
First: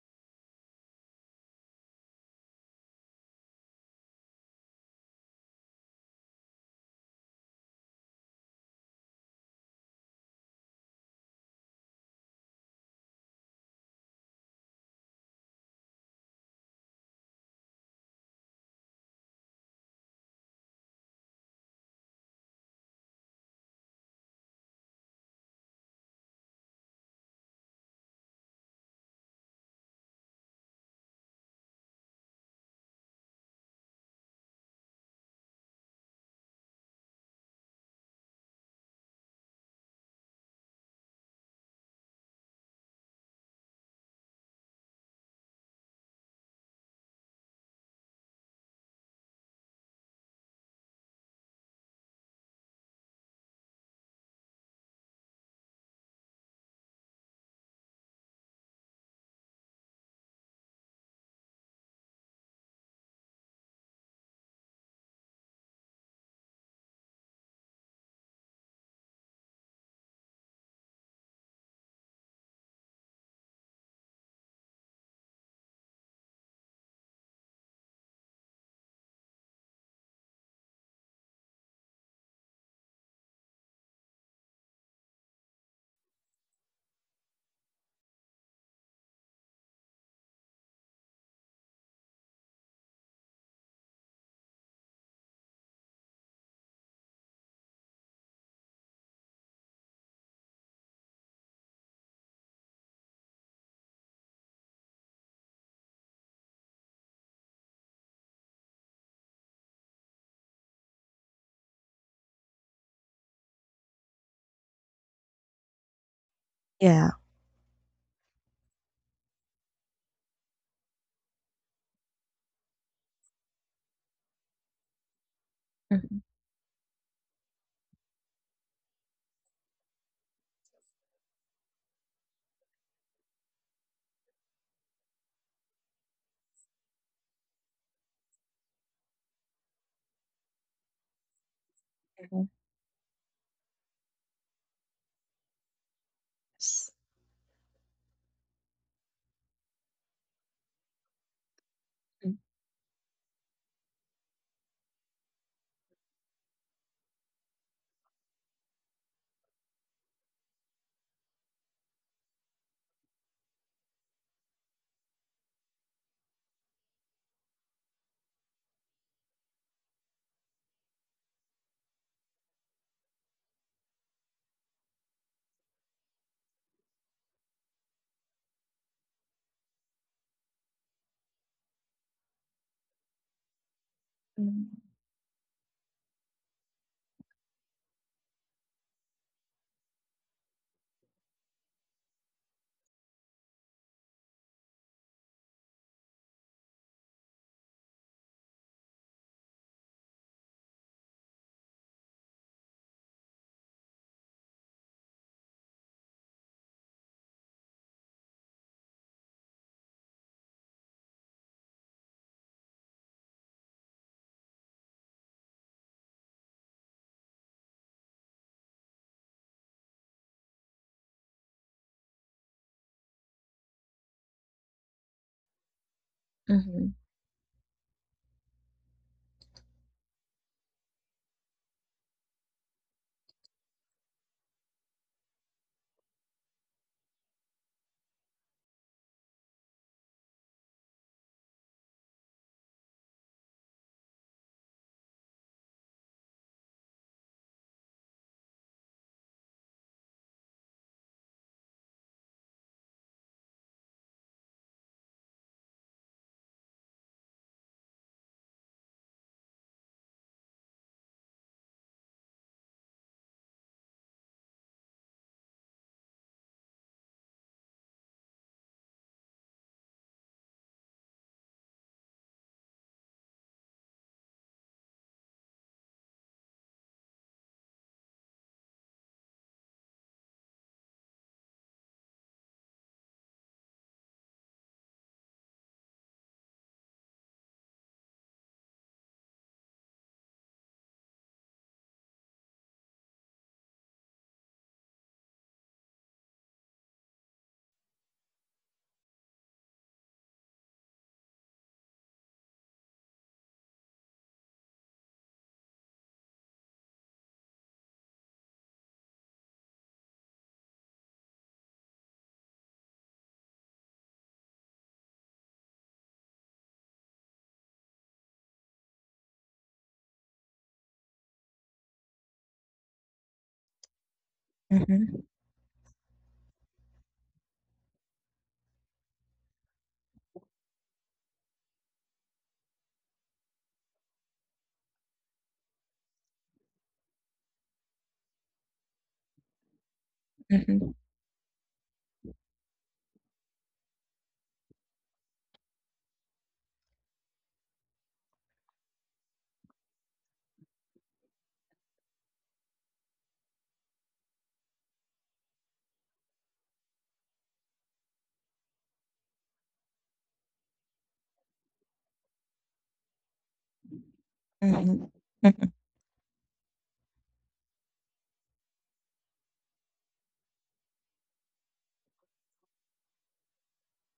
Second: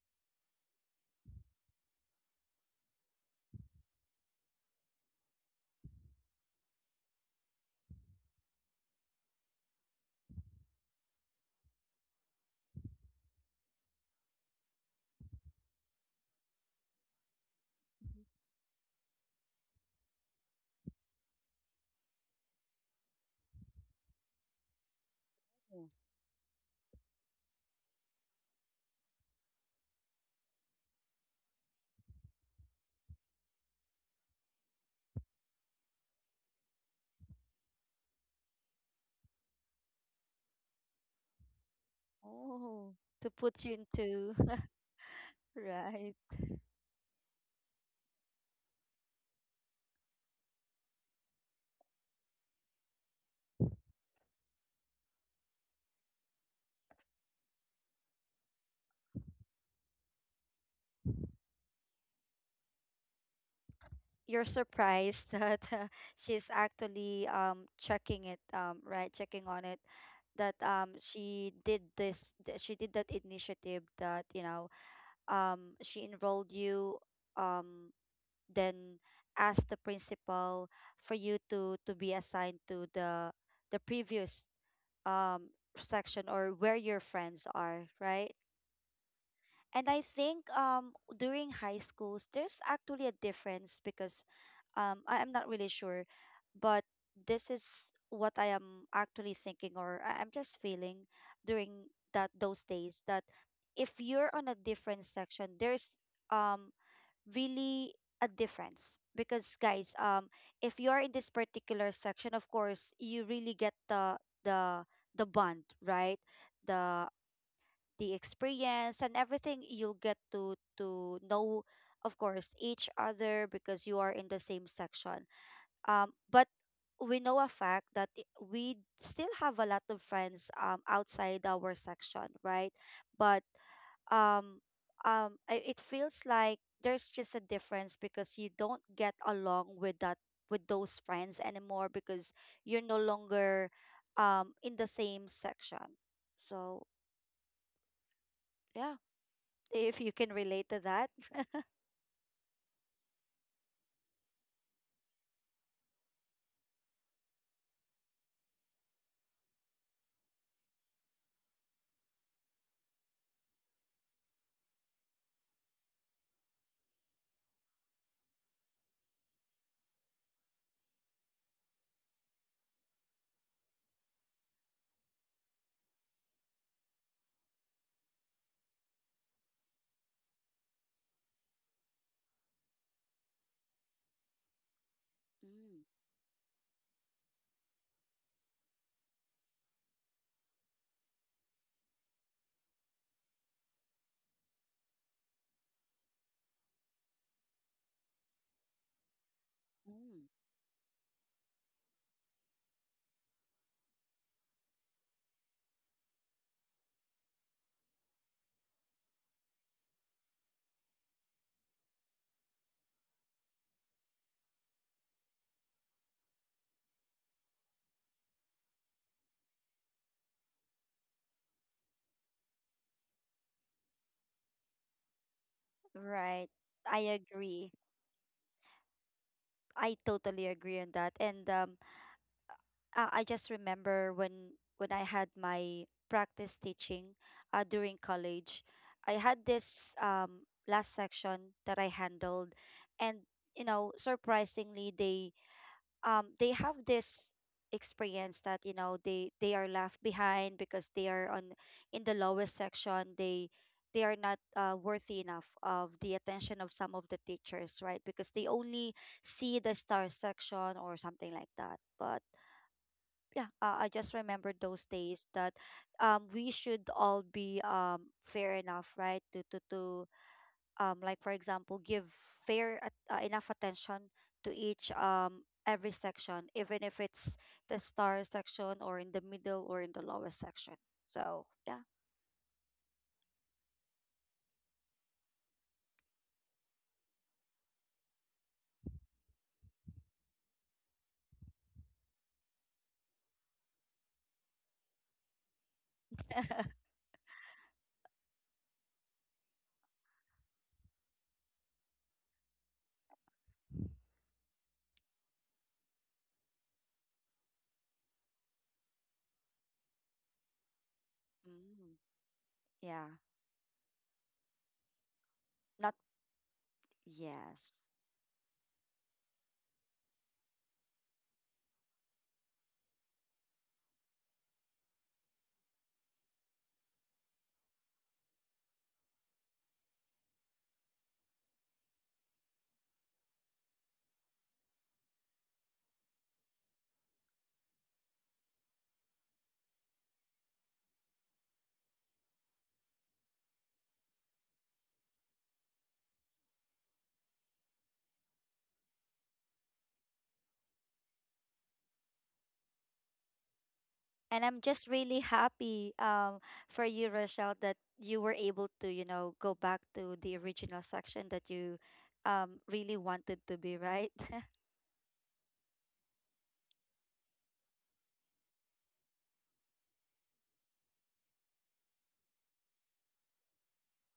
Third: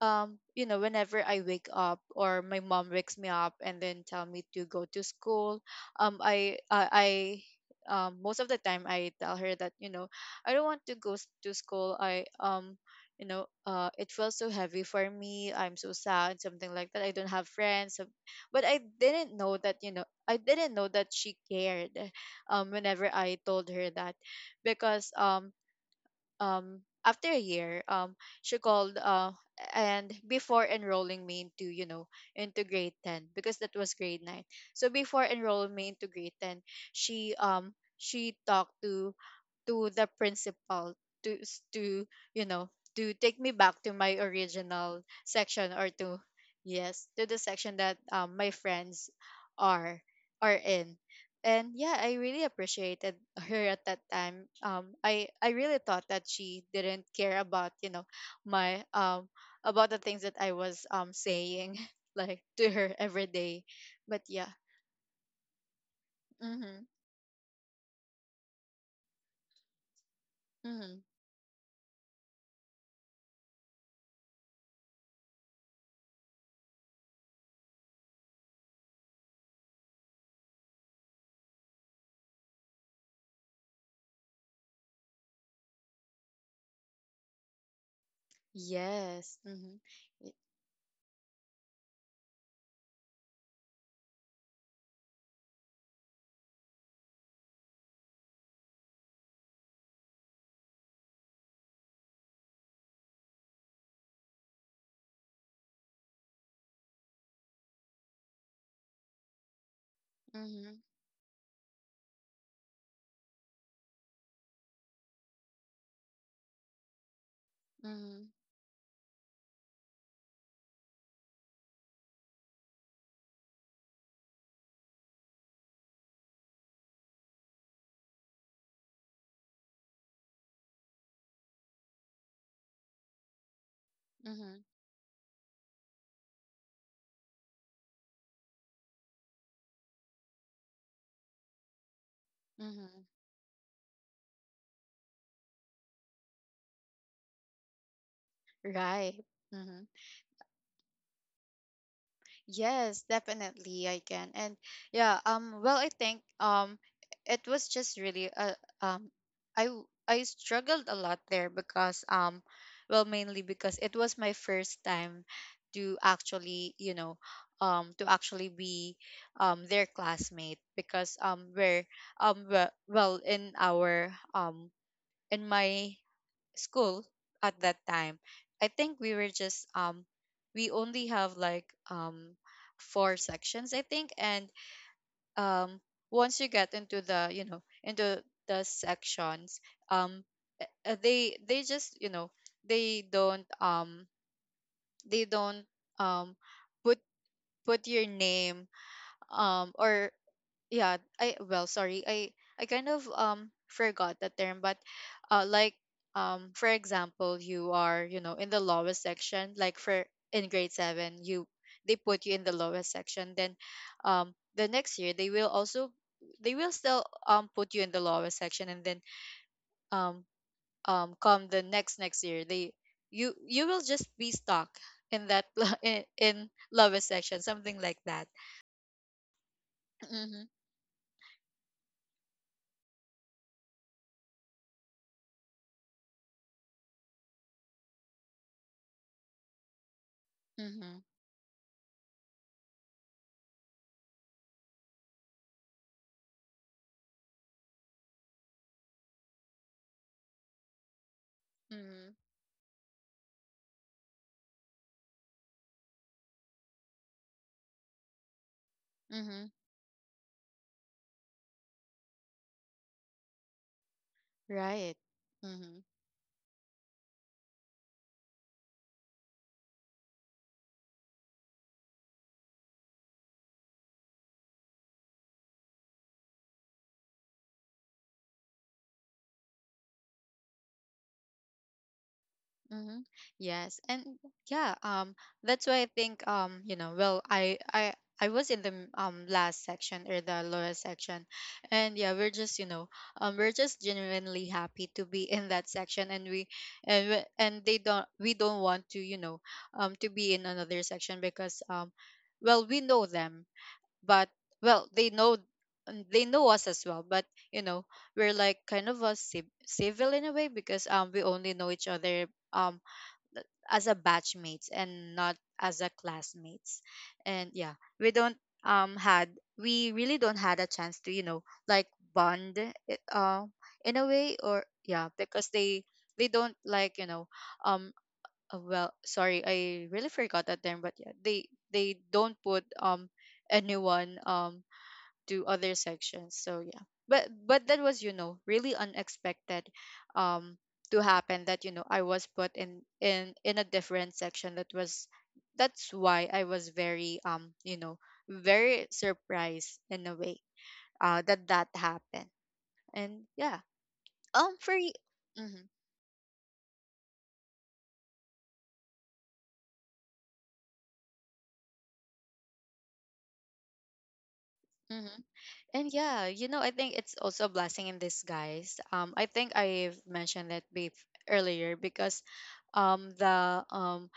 S1: you know, whenever I wake up, or my mom wakes me up and then tell me to go to school, um i i, I most of the time I tell her that, you know, I don't want to to school. I you know, it feels so heavy for me, I'm so sad, something like that, I don't have friends, so- but I didn't know that, you know, I didn't know that she cared whenever I told her that. Because
S2: Mm.
S1: after a year, she called, and before enrolling me into, you know, into grade 10, because that was grade 9. So before enrolling me into grade 10, she talked to the principal, to, you know,
S2: Oh,
S1: to
S2: to
S1: take me
S2: put you
S1: back to my
S2: into. <laughs>
S1: original section or
S2: Right.
S1: to, yes, to the section that, my friends are are in. And yeah, I really appreciated her at that time. I really thought that she didn't care about, you know, my about the things that I was saying <laughs> like to her every day. But
S2: You're
S1: yeah,
S2: surprised <laughs> that, she's
S1: mm-hmm,
S2: actually checking on it, that
S1: mm-hmm.
S2: she did that initiative, that she enrolled you, um then asked the principal for you to be assigned to the previous, section, or where your friends are, right?
S1: Yes, mm-hmm,
S2: And I think, during high schools there's actually a difference, because, I am not really sure, but this is what I am actually thinking, or I'm just feeling, during that those days, that if you're on a different section, there's, um really a difference, because guys,
S1: mm-hmm,
S2: if you are in this particular section, of course you really get the, the the bond, right, the the
S1: mm-hmm.
S2: experience and everything. You'll get to know, of course, each other, because you are in the same section, but we know a fact that, we still have a lot of friends outside our section, right? But, um
S1: Mhm,
S2: it feels like there's just a difference, because you don't get along with that with those friends anymore, because you're no
S1: mhm.
S2: longer in the same section. So yeah,
S1: Right. Mhm.
S2: if you can relate to that. <laughs>
S1: Yes, definitely I can. And yeah, well I think it was just really um I I struggled a lot there because well mainly because it was my first time to actually, you know, to actually be their classmate. Because well in our in my school at that time, I think we were just we only have like um four sections I think. And um
S2: Mm.
S1: once you get into the you know into the sections, um they just, you know, they don't um they don't um put put your name or
S2: Mm.
S1: yeah, I well sorry, I kind of forgot that term. But like for example, you are, you know, in the lowest section, like for in grade 7, you they put you in the lowest section. Then the next year they will also, they will still put you in the lowest section. And then um come the next next year, they you you will just be stuck in that <laughs>
S2: Right.
S1: in
S3: Mhm.
S2: I
S1: lowest section,
S2: agree.
S1: something like that.
S2: I totally
S1: Mhm,
S2: agree on that. And, I just remember when I had my practice teaching, during college, I had this, last
S1: mhm,
S2: section that I handled, and, surprisingly, they, have this experience that, they are left behind because they are on, in
S1: mhm,
S2: the lowest section. They are not, worthy enough of the attention of some of the teachers, right? Because they only
S1: mhm.
S2: see the star section or something like that. But yeah, I just remember those
S1: Right.
S2: days that,
S1: Mm-hmm.
S2: we should all be, fair enough, right, to like, for example, give fair, enough attention to each, every section, even if it's the star section, or in the middle, or in the lowest section. So yeah.
S1: Mm-hmm. Yes. And yeah, that's why I think you know, I was in the last section or the lower section. And yeah, we're just, you know, we're just genuinely happy to be in that section. And we and they don't we don't want to, you know, to be in another section. Because well, we know them, but well they know, they know us as well, but you know, we're like kind of a civil in a way, because we only know each
S2: Mm.
S1: other um
S2: Yeah.
S1: as a batchmates and not as a
S2: Not.
S1: classmates. And yeah,
S2: Yes.
S1: we don't had we really don't had a chance to, you know, like bond it, in a way, or yeah, because they don't, like, you know, um well sorry, I really forgot that term. But yeah, they don't put anyone to other sections. So yeah, but that was, you know, really unexpected um to happen, that you know I was put in a different section. That was, that's why I was very, you know, very surprised in a way that that happened. And yeah,
S2: And
S1: um
S2: I'm
S1: for
S2: just
S1: y-
S2: really
S1: Mhm,
S2: happy, for you, Rochelle, that you were able to, go back to the original section that you, really wanted to be, right? <laughs>
S1: mhm. And yeah, you know, I think it's also a blessing in disguise. I think I've mentioned it earlier, because um the um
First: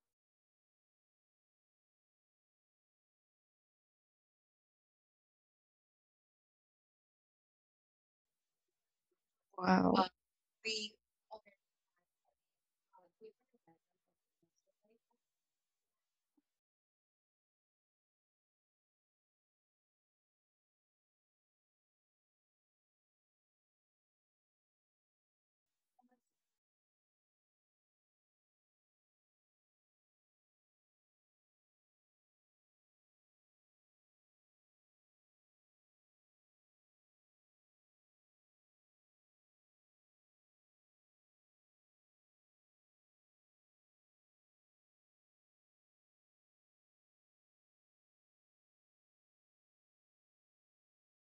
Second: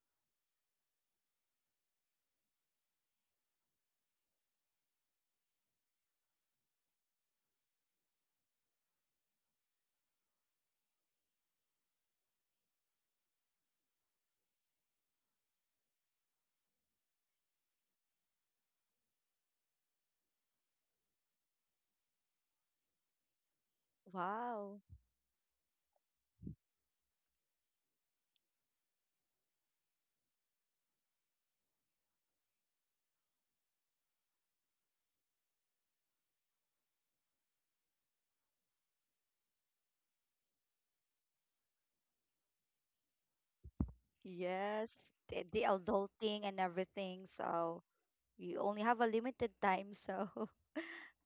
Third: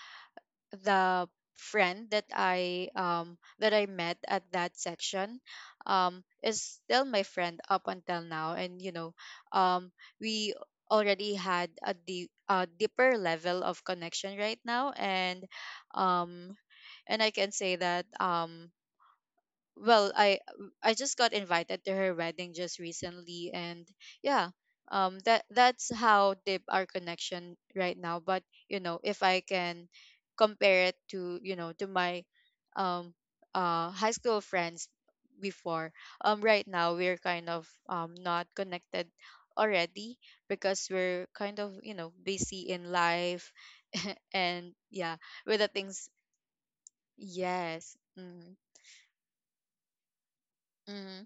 S1: the friend that I met at that section is still my friend up until now. And you know, um we already had a deep, a deeper level of connection right now. And um and I can say that well, I just got invited to her wedding just recently. And yeah,
S2: Wow.
S1: that that's how deep our connection right now. But you know, if I can compare it to, you know, to my um high school friends before, right now we're kind of not connected already. Because we're kind of, you know, busy in life. <laughs> And
S2: Yes,
S1: yeah,
S2: the,
S1: with
S2: the
S1: the things,
S2: adulting and everything, so
S1: yes, mm-hmm,
S2: you only have a limited time, so. <laughs>
S1: mm-hmm.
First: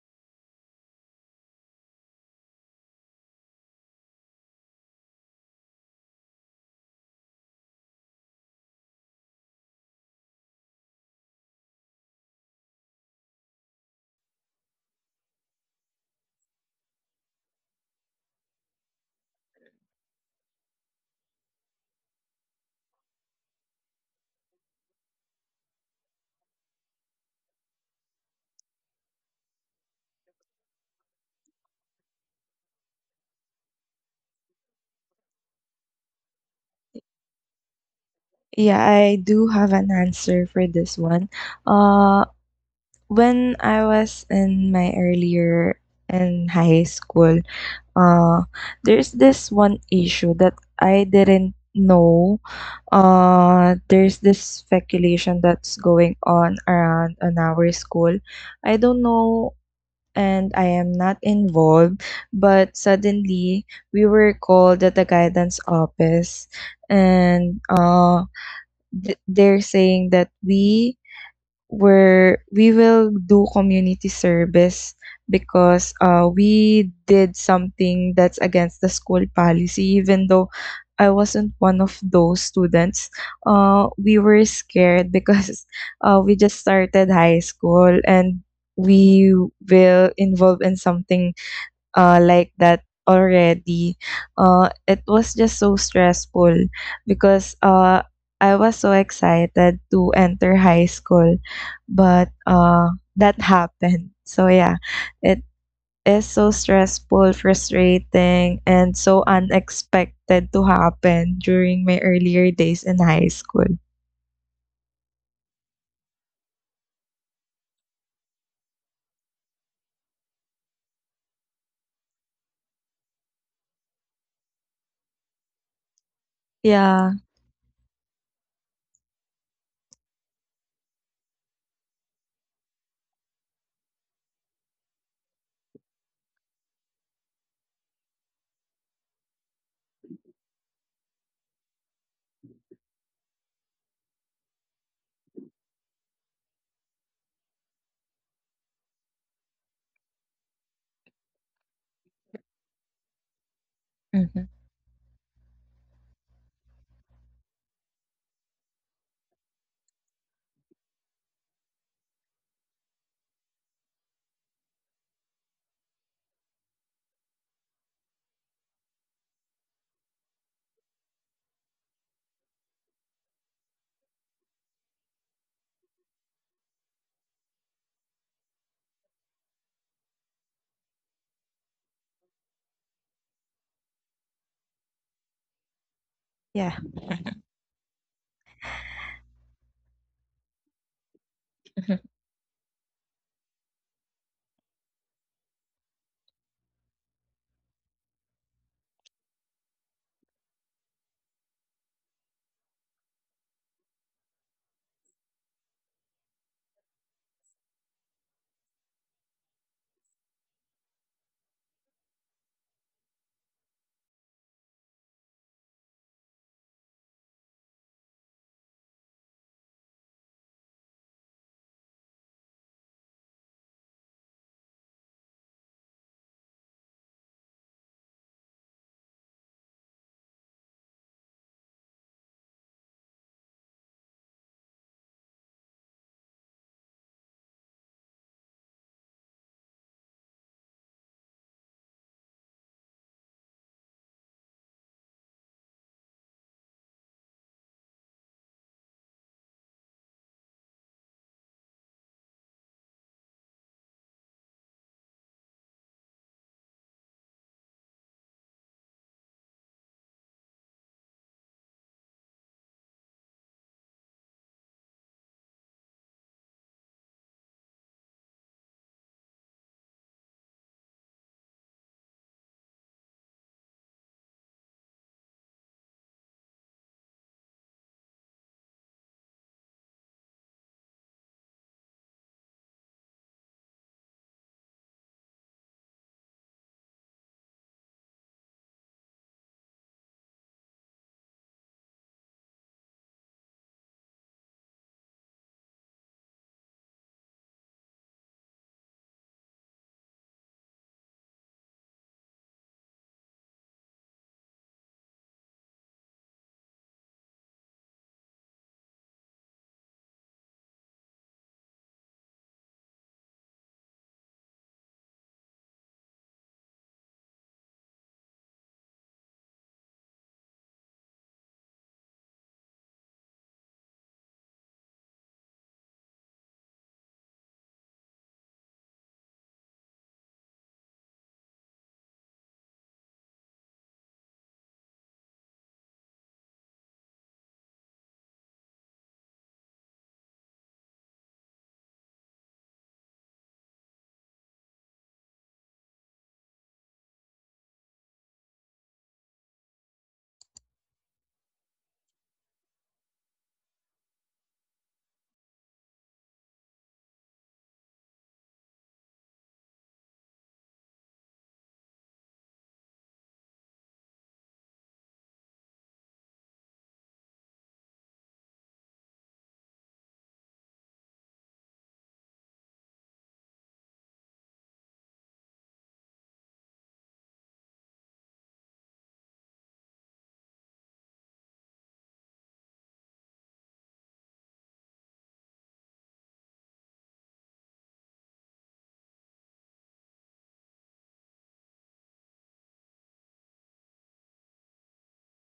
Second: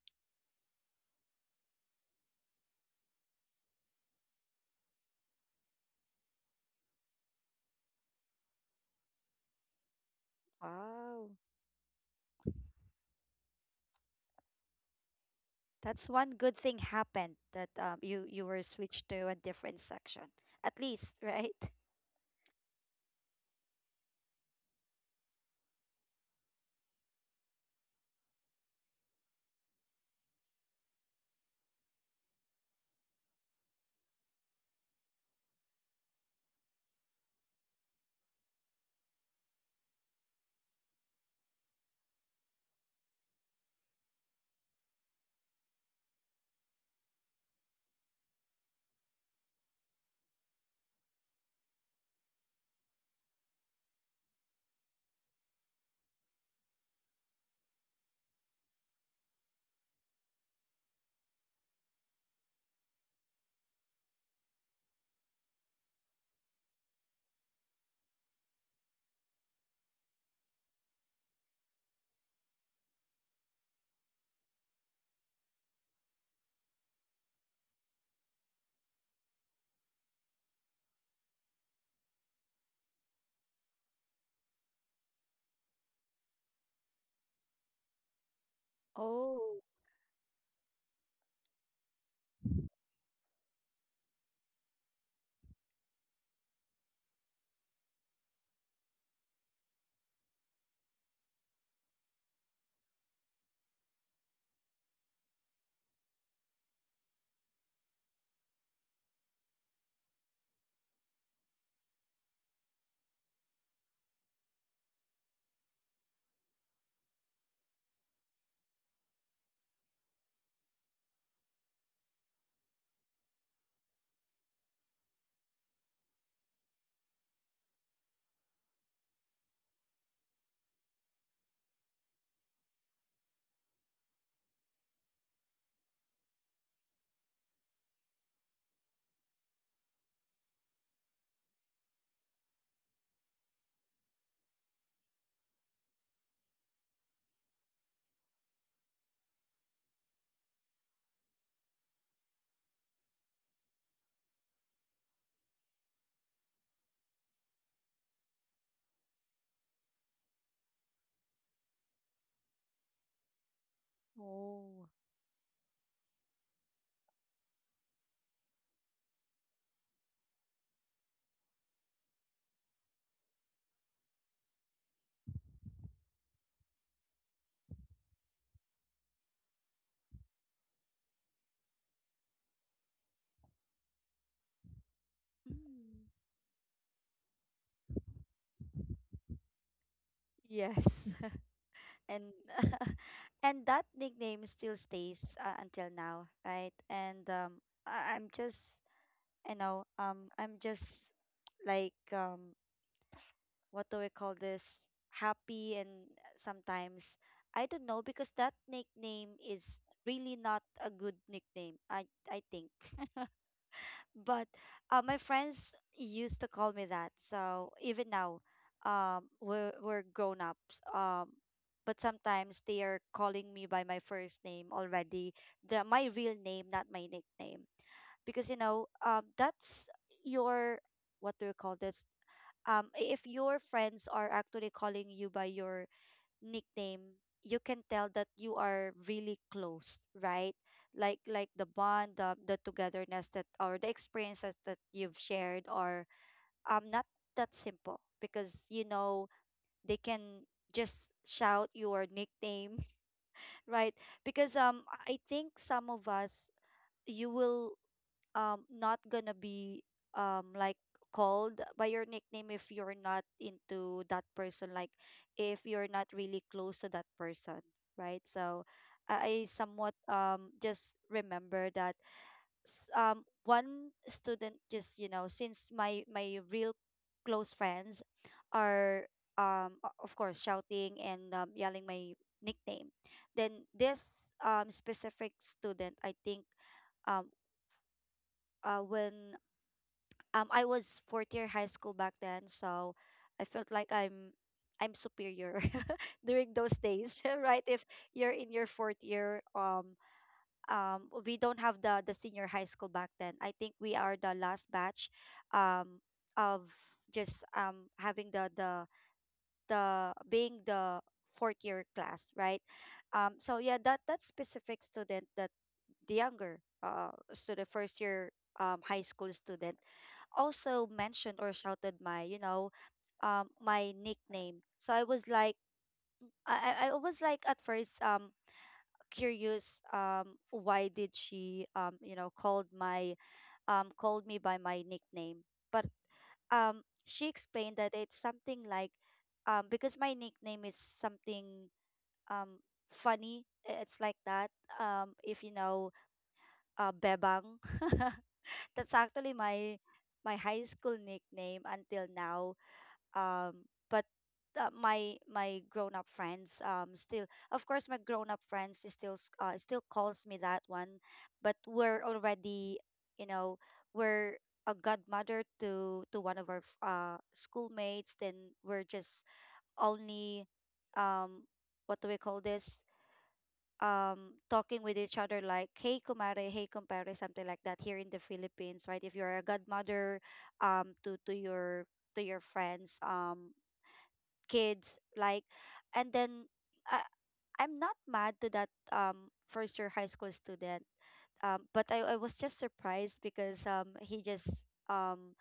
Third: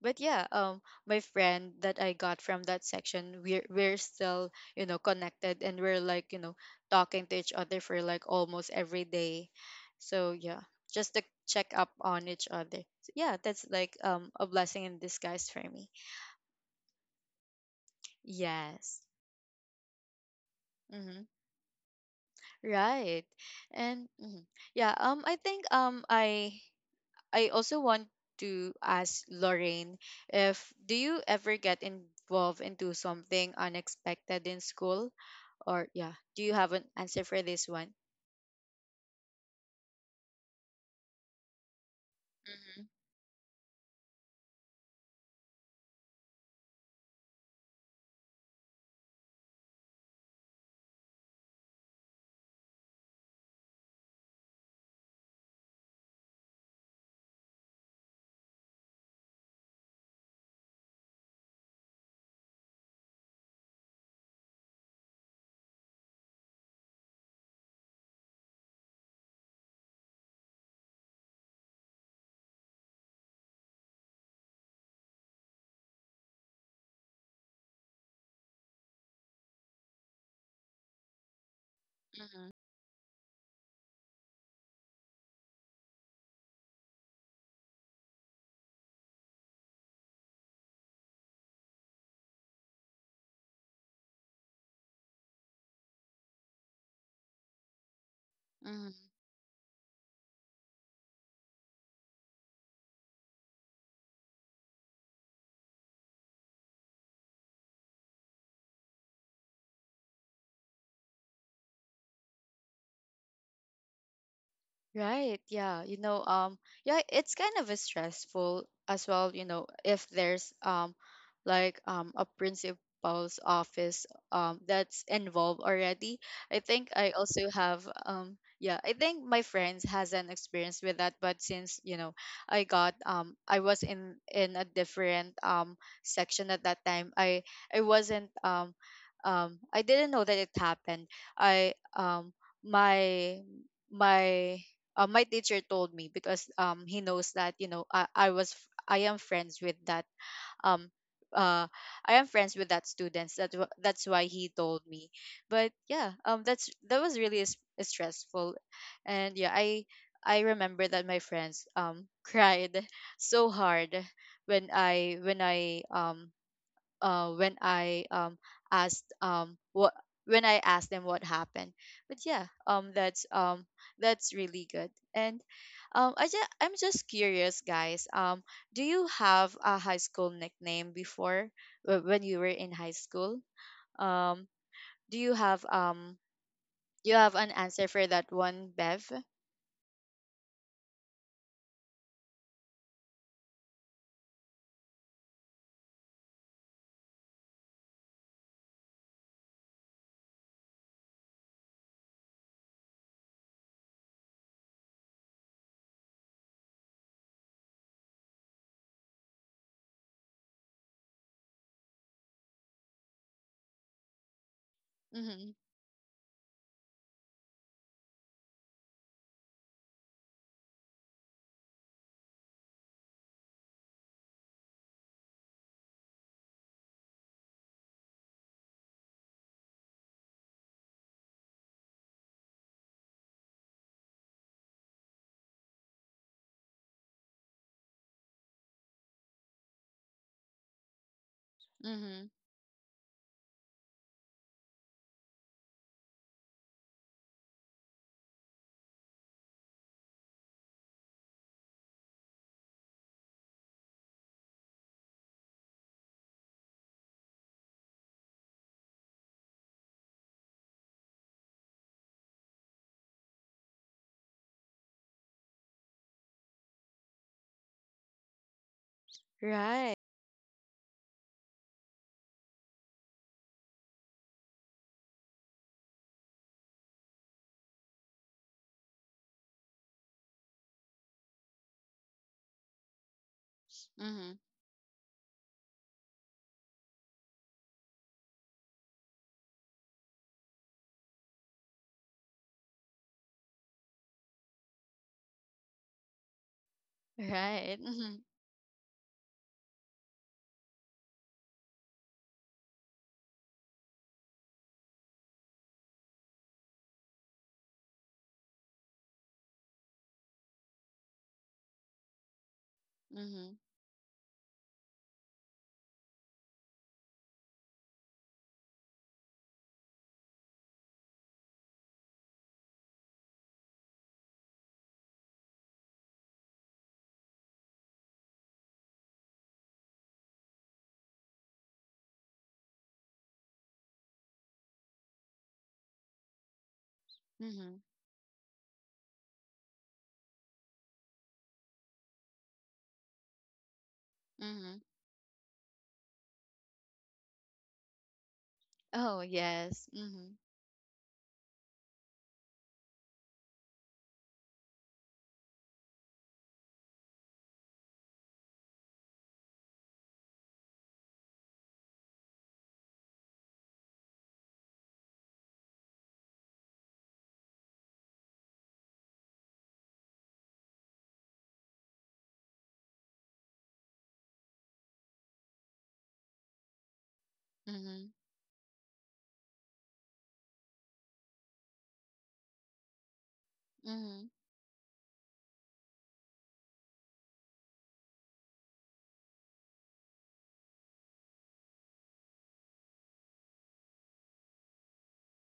S1: But yeah, my friend that I got from that section, we're still, you know, connected, and we're, like, you know, talking to each other for like almost every day. So yeah, just to
S2: Wow.
S1: check up on each other. So yeah, that's like a blessing in disguise for me.
S2: That's one good thing happened, that you were
S1: Yes.
S2: switched to a different section, at least,
S1: Mm-hmm.
S2: <laughs> right?
S1: Right. And mhm. Yeah, I think I I also want to ask Lorraine if do you ever get involved into something unexpected in school, or yeah, do you have an answer for this one?
S3: Yeah, I do have an answer for this one. Uh,
S1: Mm-hmm,
S3: when I was in my earlier in high school, uh, there's this one issue that I didn't know. There's this speculation that's going on around on our school. I don't know, and I am not involved, but suddenly we were called at the guidance office, and they're saying that we will do community service because we did something that's against the school policy, even though I wasn't one of those students. We were scared because <laughs> we just started high school, and we will involve in something like that already. It was just so stressful because I was so
S1: mm-hmm.
S3: excited to enter high school, but that happened. So yeah, it is so stressful, frustrating, and so unexpected to happen during my earlier days in high school.
S1: Right. Yeah. You know, yeah, it's kind of a stressful as well, you know, if there's like a principal's office that's involved already. I think
S3: Yeah.
S1: I also have yeah, I think my friends has an experience with that. But since, you know, I got I was in a different section at that time. I wasn't I didn't know that it happened. I my my my teacher told me because he knows that, you know, I was I am friends with that um uh I am friends with that students that that's why he told me. But yeah, that's, that was really stressful. And yeah, I remember that my friends <laughs> cried so hard when
S2: Oh.
S1: I asked what when I asked them what happened. But yeah, that's really good. And I just, I'm just curious, guys. Do you have a high school nickname before when you were in high school? Um, do you have
S2: Mm.
S1: um, do you have an answer for that one, Bev?
S2: Yes. <laughs> And <laughs> and that nickname still stays, until now, right? And I'm just, you know, I'm just like, what do we call this, happy and sometimes I don't know because that nickname is really not a good nickname, I think. But, my
S1: Mm-hmm.
S2: friends used to call me that. So even now, we're grown ups. But sometimes they are calling me by my first name already, the my real name, not my nickname, because, that's your, what do you call this? If your friends are actually calling you by your nickname, you can tell that you are really close, right? Like the bond,
S1: Mm-hmm.
S2: the togetherness, that, or the experiences that you've shared, are, not that simple, because, they can just shout your nickname, <laughs> right? Because, I think some of us, you will, not gonna be, like, called by your nickname if you're not into that person, like if you're not really close to that person, right. So, I somewhat,
S1: Right.
S2: just remember that, one student just, since my real close friends are, of course, shouting and, yelling my nickname, then this,
S1: Mm-hmm.
S2: specific student, I think, um when, I was fourth year high school back then. So I felt like I'm superior <laughs> during those days, <laughs> right?
S1: Right.
S2: If
S1: Mm-hmm.
S2: you're in your fourth year, we don't have the senior high school back then. I think we are the last batch, um of just, having the being the fourth year class, right?
S1: Mm-hmm.
S2: So yeah, that specific student, that the younger, student, first year, high school student, also mentioned or shouted my, my nickname. So I was like at first, curious, why did she, called me by my nickname. But she
S1: Mm-hmm.
S2: explained that it's something like because my nickname is something um it's like that,
S1: Mm-hmm.
S2: if you know, bebang <laughs> that's
S1: Oh
S2: actually my
S1: yes. Mm-hmm.
S2: my high school nickname until now. But my my grown up friends still, of course, my grown up friends still calls me that one, but we're already, you know, we're a godmother to one of our schoolmates, then we're just only, um what do we call this, talking with each other like, hey kumare, hey compare, something like that here
S1: Mm-hmm.
S2: in the Philippines, right? If you're a godmother to your to your friends,
S1: Mm-hmm.
S2: kids, like. And then I I'm not mad to that first year high school student. But I was just surprised because he just um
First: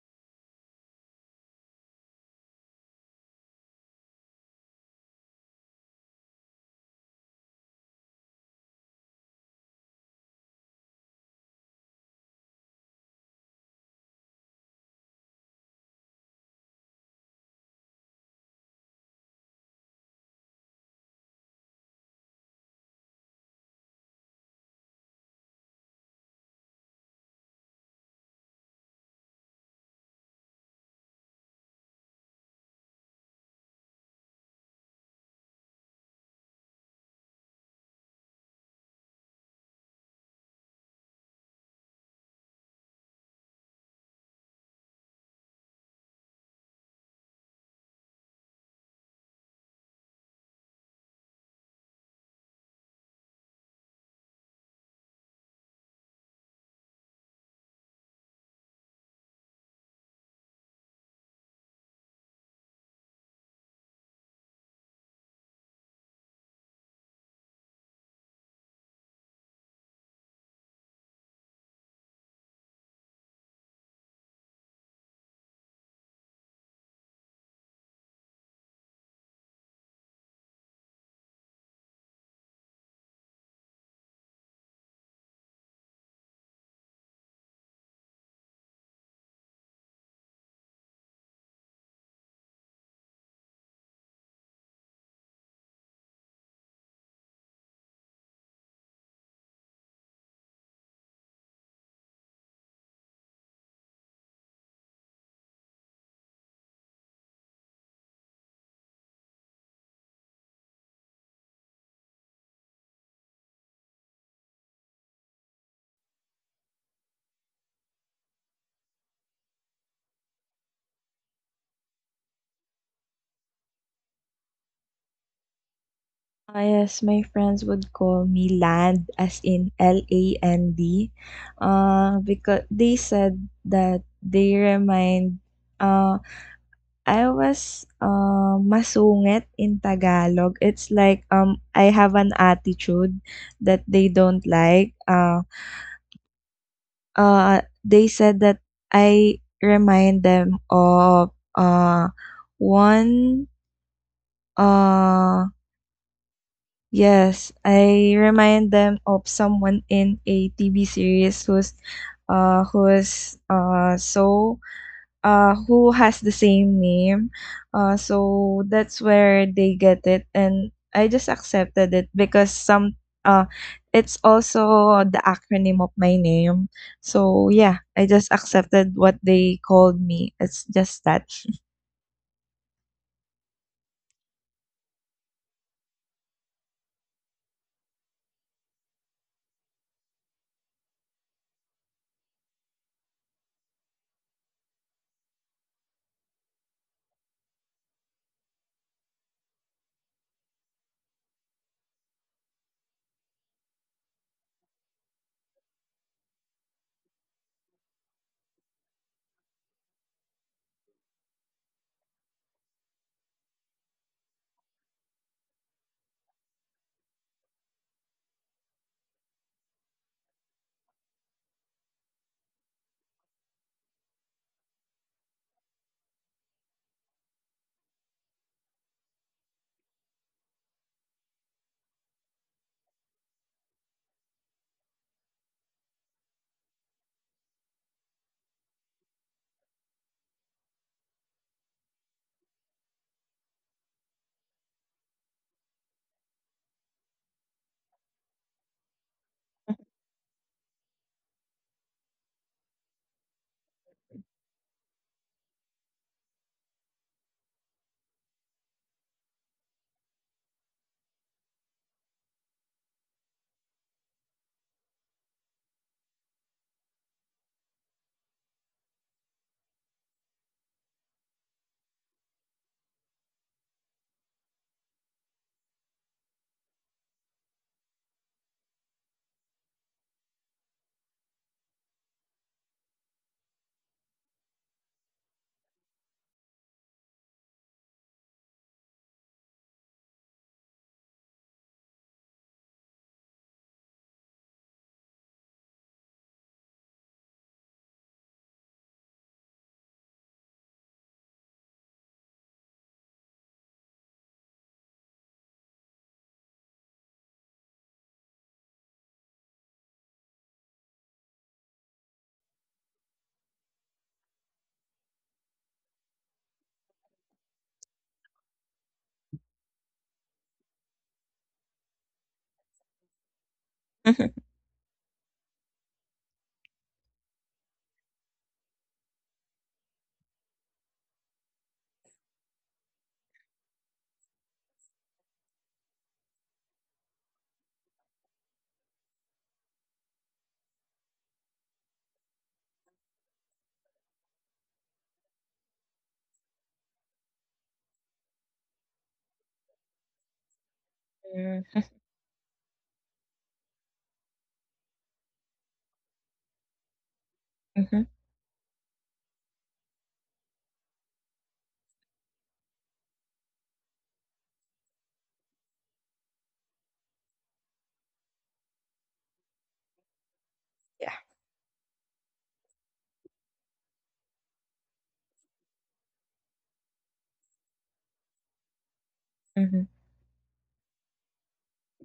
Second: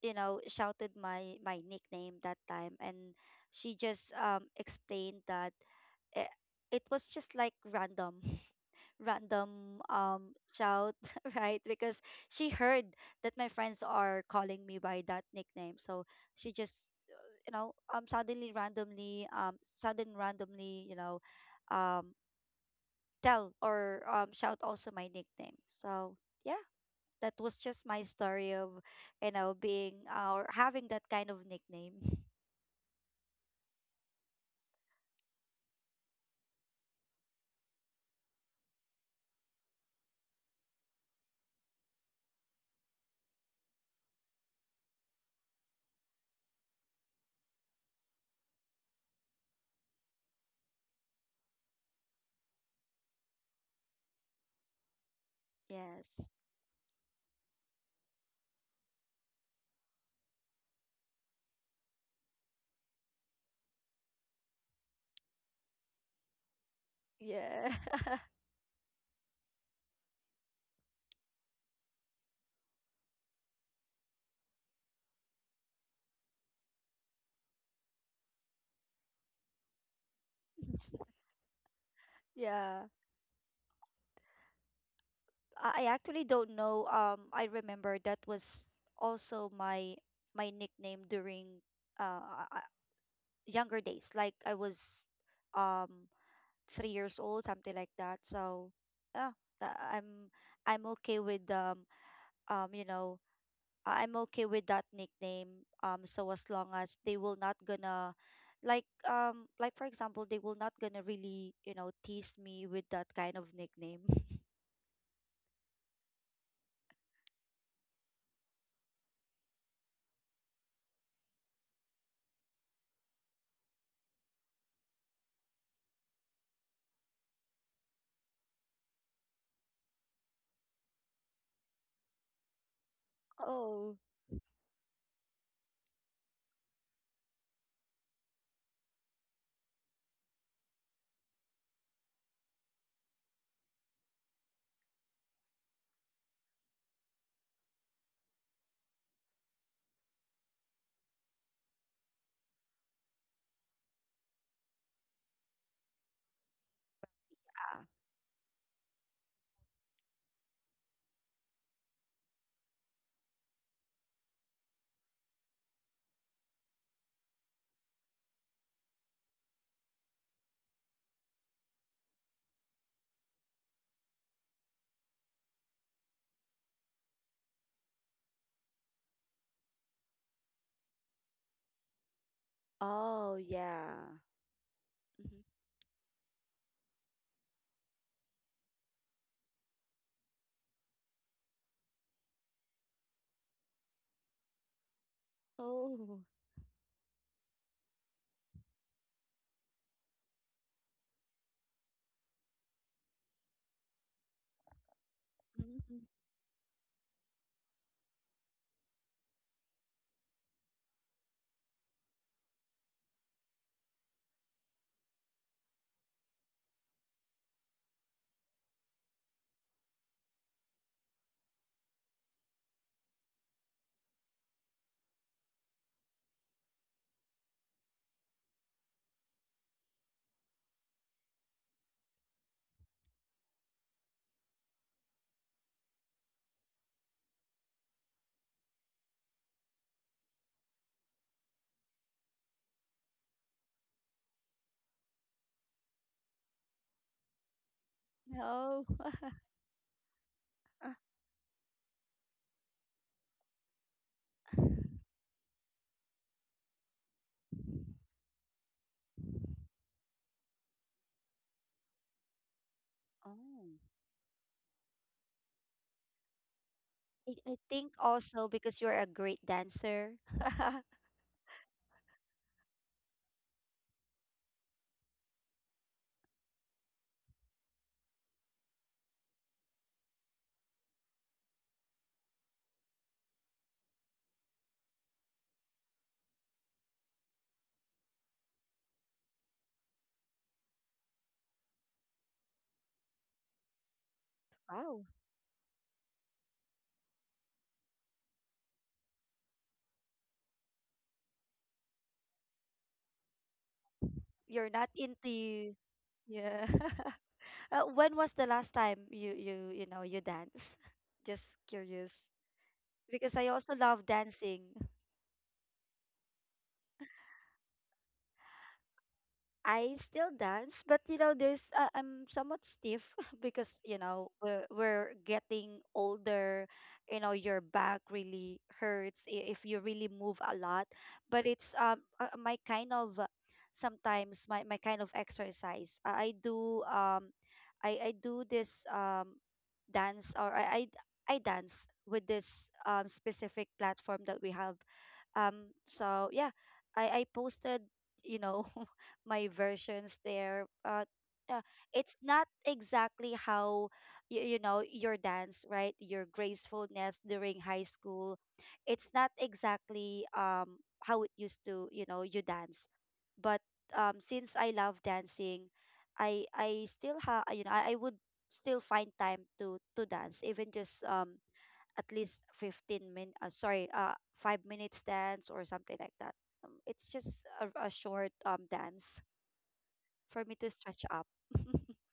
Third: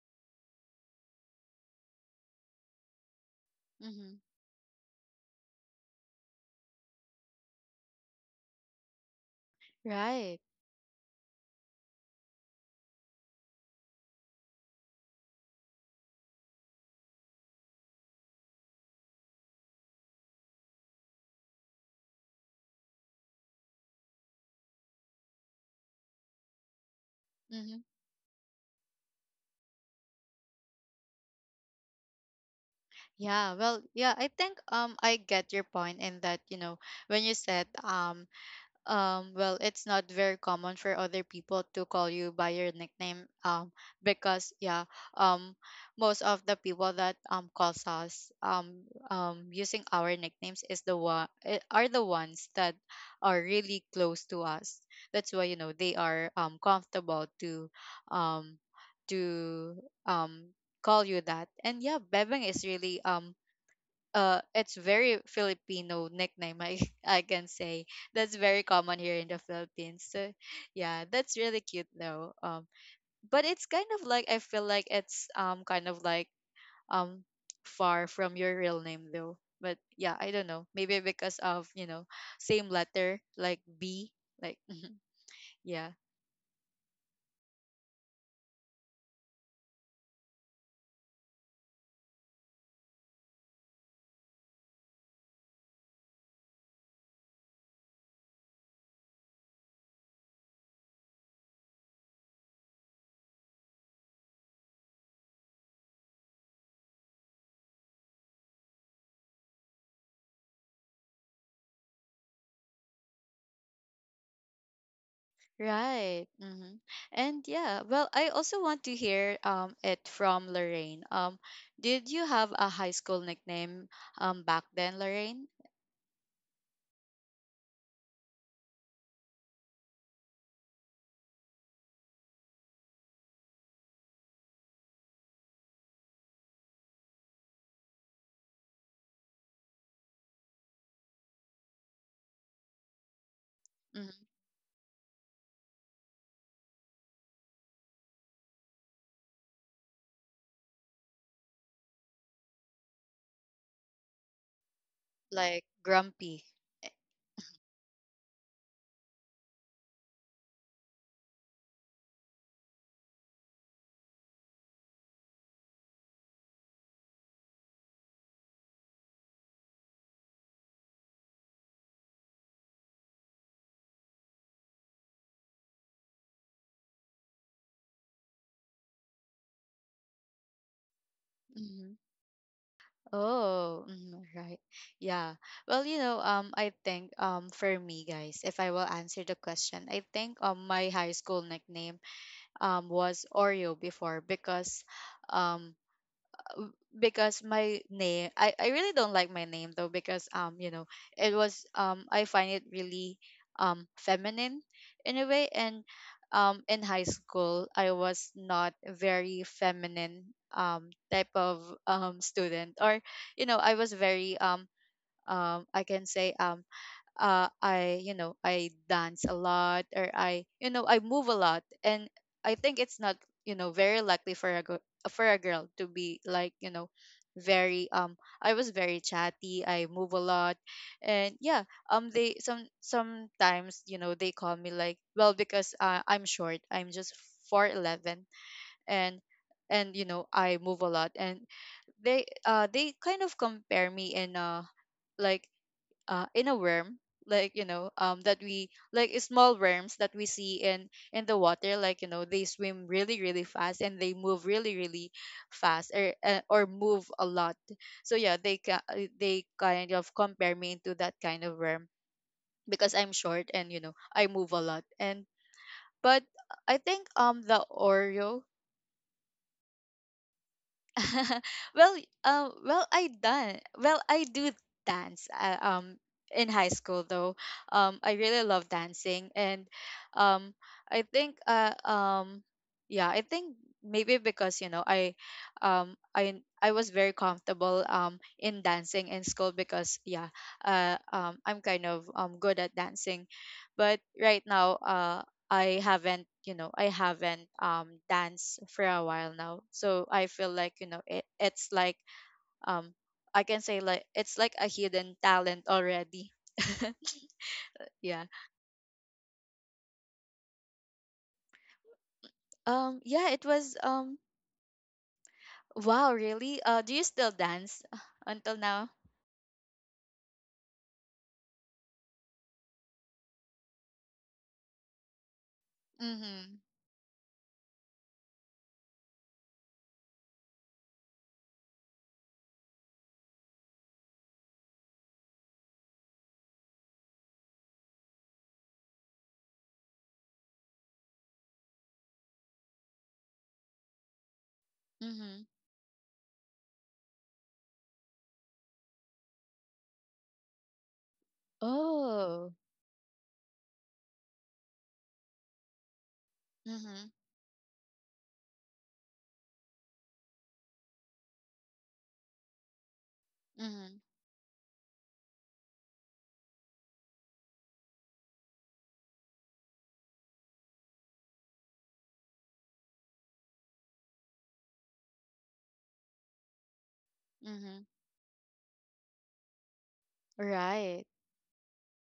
S2: you know shouted my my nickname that time. And she just
S1: Mhm.
S2: explained that it, it was just like random, <laughs> random
S1: Right.
S2: shout. <laughs> Right, because she heard that my friends are calling me by that nickname, so she just, suddenly randomly, sudden randomly, um tell or shout also my nickname. So yeah, that was
S1: Mhm.
S2: just my story of, you know, being or having that kind of nickname.
S1: Yeah. Well, yeah, I think I get your point in that, you know, when you said, it's not very common for other people to call you by your nickname. Because yeah, um, most of the people that calls us using our nicknames is the one are the ones that are really close to us. That's why you know they
S2: Yes.
S1: are comfortable to um to um call you that. And yeah, Bebeng is really it's very Filipino nickname I <laughs> I can
S2: Yeah.
S1: say
S2: <laughs>
S1: that's very common here in the Philippines. So yeah, that's really cute though. But it's kind of like I feel like it's kind of like um far from your real name though. But yeah, I don't know. Maybe because of, you know, same
S2: Yeah. i
S1: letter like B like <laughs>
S2: I
S1: yeah.
S2: actually don't know. I remember that was also my nickname during uh uh, younger days, like I was um 3 years old, something like that. So yeah, tha- I'm I'm okay with, um you know I'm okay with that nickname. So as long as they will not gonna, like, like for example, they will not gonna really, you know, tease me with that kind of nickname. <laughs>
S1: Right. And yeah, well, I also want to hear it from Lorraine. Did you have a high school nickname back then, Lorraine?
S3: Ah, yes, my friends would call me Land, as in Land, because they said
S2: Oh.
S3: that uh, I was masungit in Tagalog. It's like, I have an attitude that they
S1: Hmm
S3: don't like. They said that I remind them of one uh,
S1: Like Grumpy.
S3: Yes,
S2: Ah.
S3: I remind them of someone in a TV series uh who's uh so who has the same name. So that's where they get it, and I just accepted it because some uh it's also the acronym of my name. So yeah, I just accepted what they called me. It's just that. <laughs>
S1: Hmm
S2: Oh
S1: Oh,
S2: yeah.
S1: mhm, right.
S2: Mhm.
S1: Yeah. Well, you know, I think for me, guys, if I will answer the question, I think my high school nickname was Oreo before um
S2: Oh.
S1: because my name, I really don't like my name though because you know it was I find it really feminine in a way and
S2: Mhm.
S1: in high school I was not very feminine type of student or you know I was very I can say I you know I dance a lot or I you know I move a lot and I think it's not you know very likely for a for a girl to be like you know very I was very chatty I move a lot and yeah they sometimes you know they call me like well because I'm short I'm just 4'11 and and you know I move a lot and they kind of compare me in like in a worm like you know that we
S2: No. <laughs>
S1: like small worms that we see in the water like you know they swim really really fast and they move really really fast or move a lot so yeah they they kind of compare me to that kind of worm because I'm short and
S2: Oh.
S1: you know I move a lot and but I think
S2: I
S1: the
S2: think
S1: Oreo
S2: also because you're a great dancer. <laughs>
S1: <laughs> well, well, I done. Well, I do dance. In high school though, I really love dancing, and um, I think yeah, I think maybe because I was very comfortable in dancing in school because yeah, I'm kind of good at dancing, but right now
S2: Wow.
S1: I haven't, you know, I haven't danced for a while now. So I feel like, you know, it's like um I can say like it's like
S2: You're
S1: a
S2: not
S1: hidden talent
S2: into,
S1: already.
S2: yeah.
S1: <laughs>
S2: <laughs> Uh, when
S1: yeah.
S2: was the last time you know you dance, <laughs> just curious,
S1: Yeah,
S2: because I
S1: it
S2: also
S1: was
S2: love dancing.
S1: wow, really? Do you still dance until now?
S2: I still dance, but you know, there's I'm somewhat stiff <laughs> because you know we're getting
S1: Mhm.
S2: older. You know, your back really hurts if you really move a lot. But it's my kind of, sometimes my my kind of exercise. I do I do this dance. Or I dance with this specific platform that we have,
S1: Mhm.
S2: so yeah, I posted, you know, <laughs> my versions there. But uh, it's not
S1: Oh.
S2: exactly how you, you know your dance, right? Your
S1: Mhm.
S2: gracefulness during high school. It's not exactly how it used to, you know, you dance, but
S1: Mhm.
S2: since I love dancing, I still have, you know, I would still find time to dance even just, at least 15 min sorry 5 minutes dance or something like that. It's just
S1: Mhm.
S2: a short dance for me to stretch
S1: Right.
S2: up. <laughs>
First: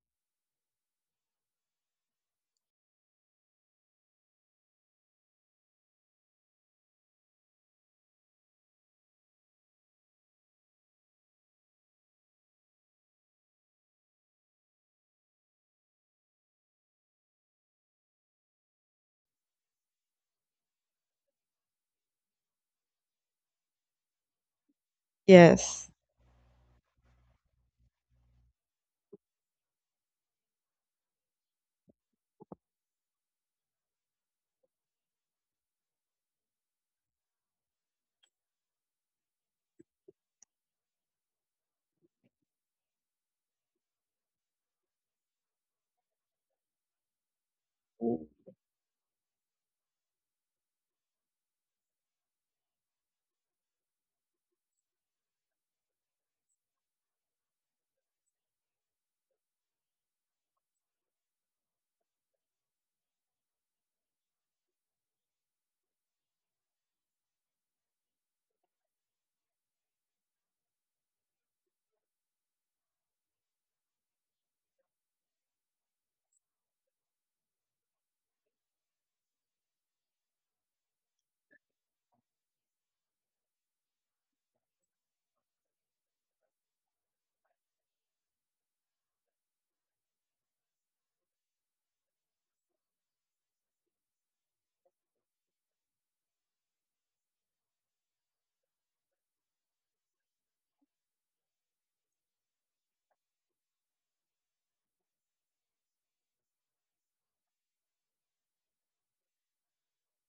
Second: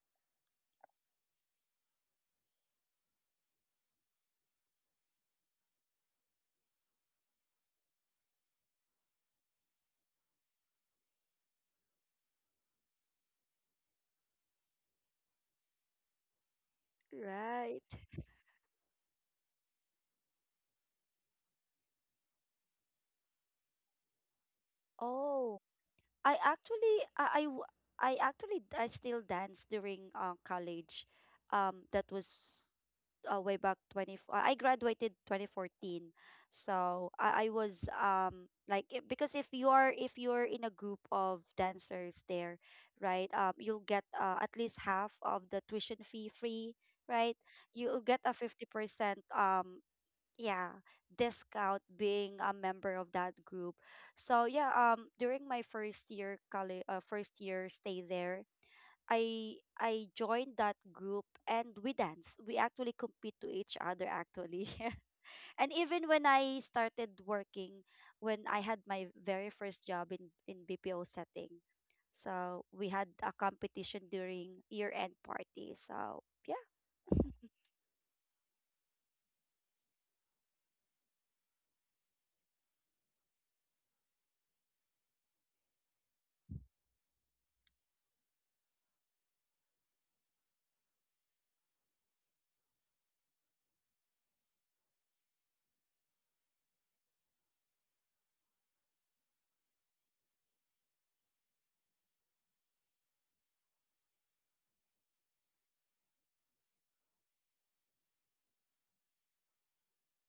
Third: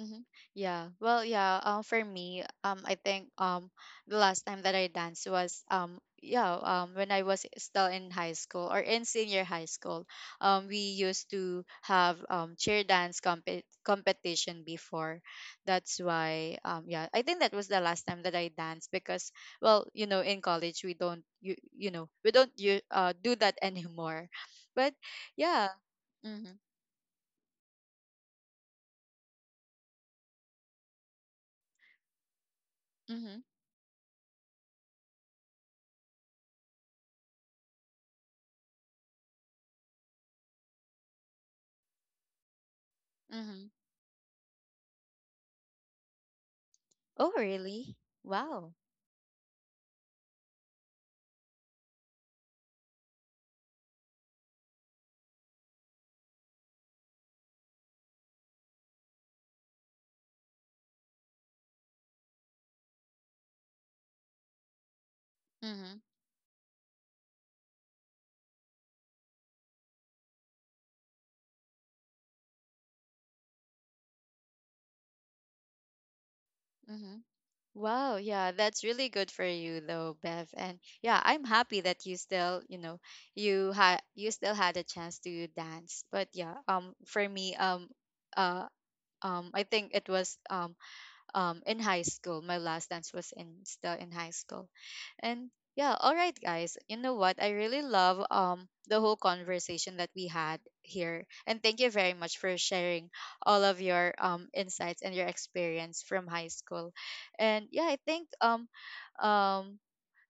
S1: Mm-hmm. Yeah. Well, yeah. For me, I think the last time that I danced was yeah, when I was still in high school or in senior high school. We used to have cheer dance competition before. That's why yeah, I think that was the
S2: Right.
S1: last time that I danced because well, you know, in college we don't you know we don't you do that <laughs> anymore. But
S2: Oh,
S1: yeah.
S2: I
S1: Mm-hmm.
S2: actually, I, I, w- I actually, I still dance during college. That was
S1: Mm-hmm.
S2: way back I graduated 2014. So I was because if you are, if you're in a group of dancers there, right?
S1: Mm-hmm.
S2: You'll get, at least half of the tuition fee free,
S1: Oh,
S2: right?
S1: really?
S2: You'll get a
S1: Wow.
S2: 50%, um yeah, discount being a member of that group. So yeah, during my first year college, first year stay there, I joined that group and we dance. We actually compete to each other actually. <laughs> And
S1: Mm-hmm.
S2: even when I started working, when I had my very first job in BPO setting, so we had a competition during year end party. So yeah, <laughs>
S1: Mm-hmm. Wow, yeah, that's really good for you though, Bev. And yeah, I'm happy that you still, you know, you still had a chance to dance. But yeah, for me, uh I think it was in high school. My last dance was in still in high school. And yeah, all right guys. You know what? I really love the whole conversation that we had here. And thank you very much for sharing all of your insights and your experience from high school. And yeah, I think um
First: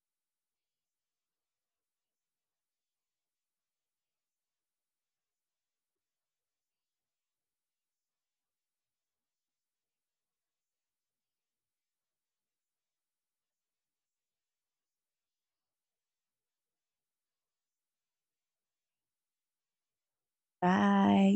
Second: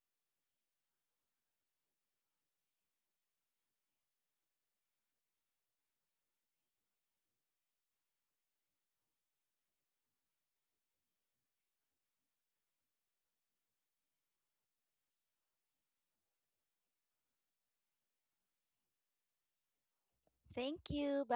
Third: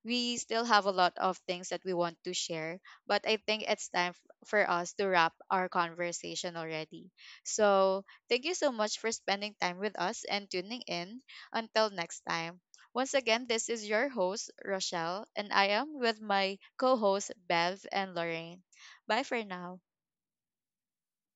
S1: we still have a lot of things that we want to share, but I think it's time for us to wrap our conversation already. So, thank you so much for spending time with us and tuning in. Until next time. Once again, this is your host, Rochelle, and I am with my co hosts, Bev and Lorraine. Bye for now.
S2: thank you. Bye.
S3: Bye.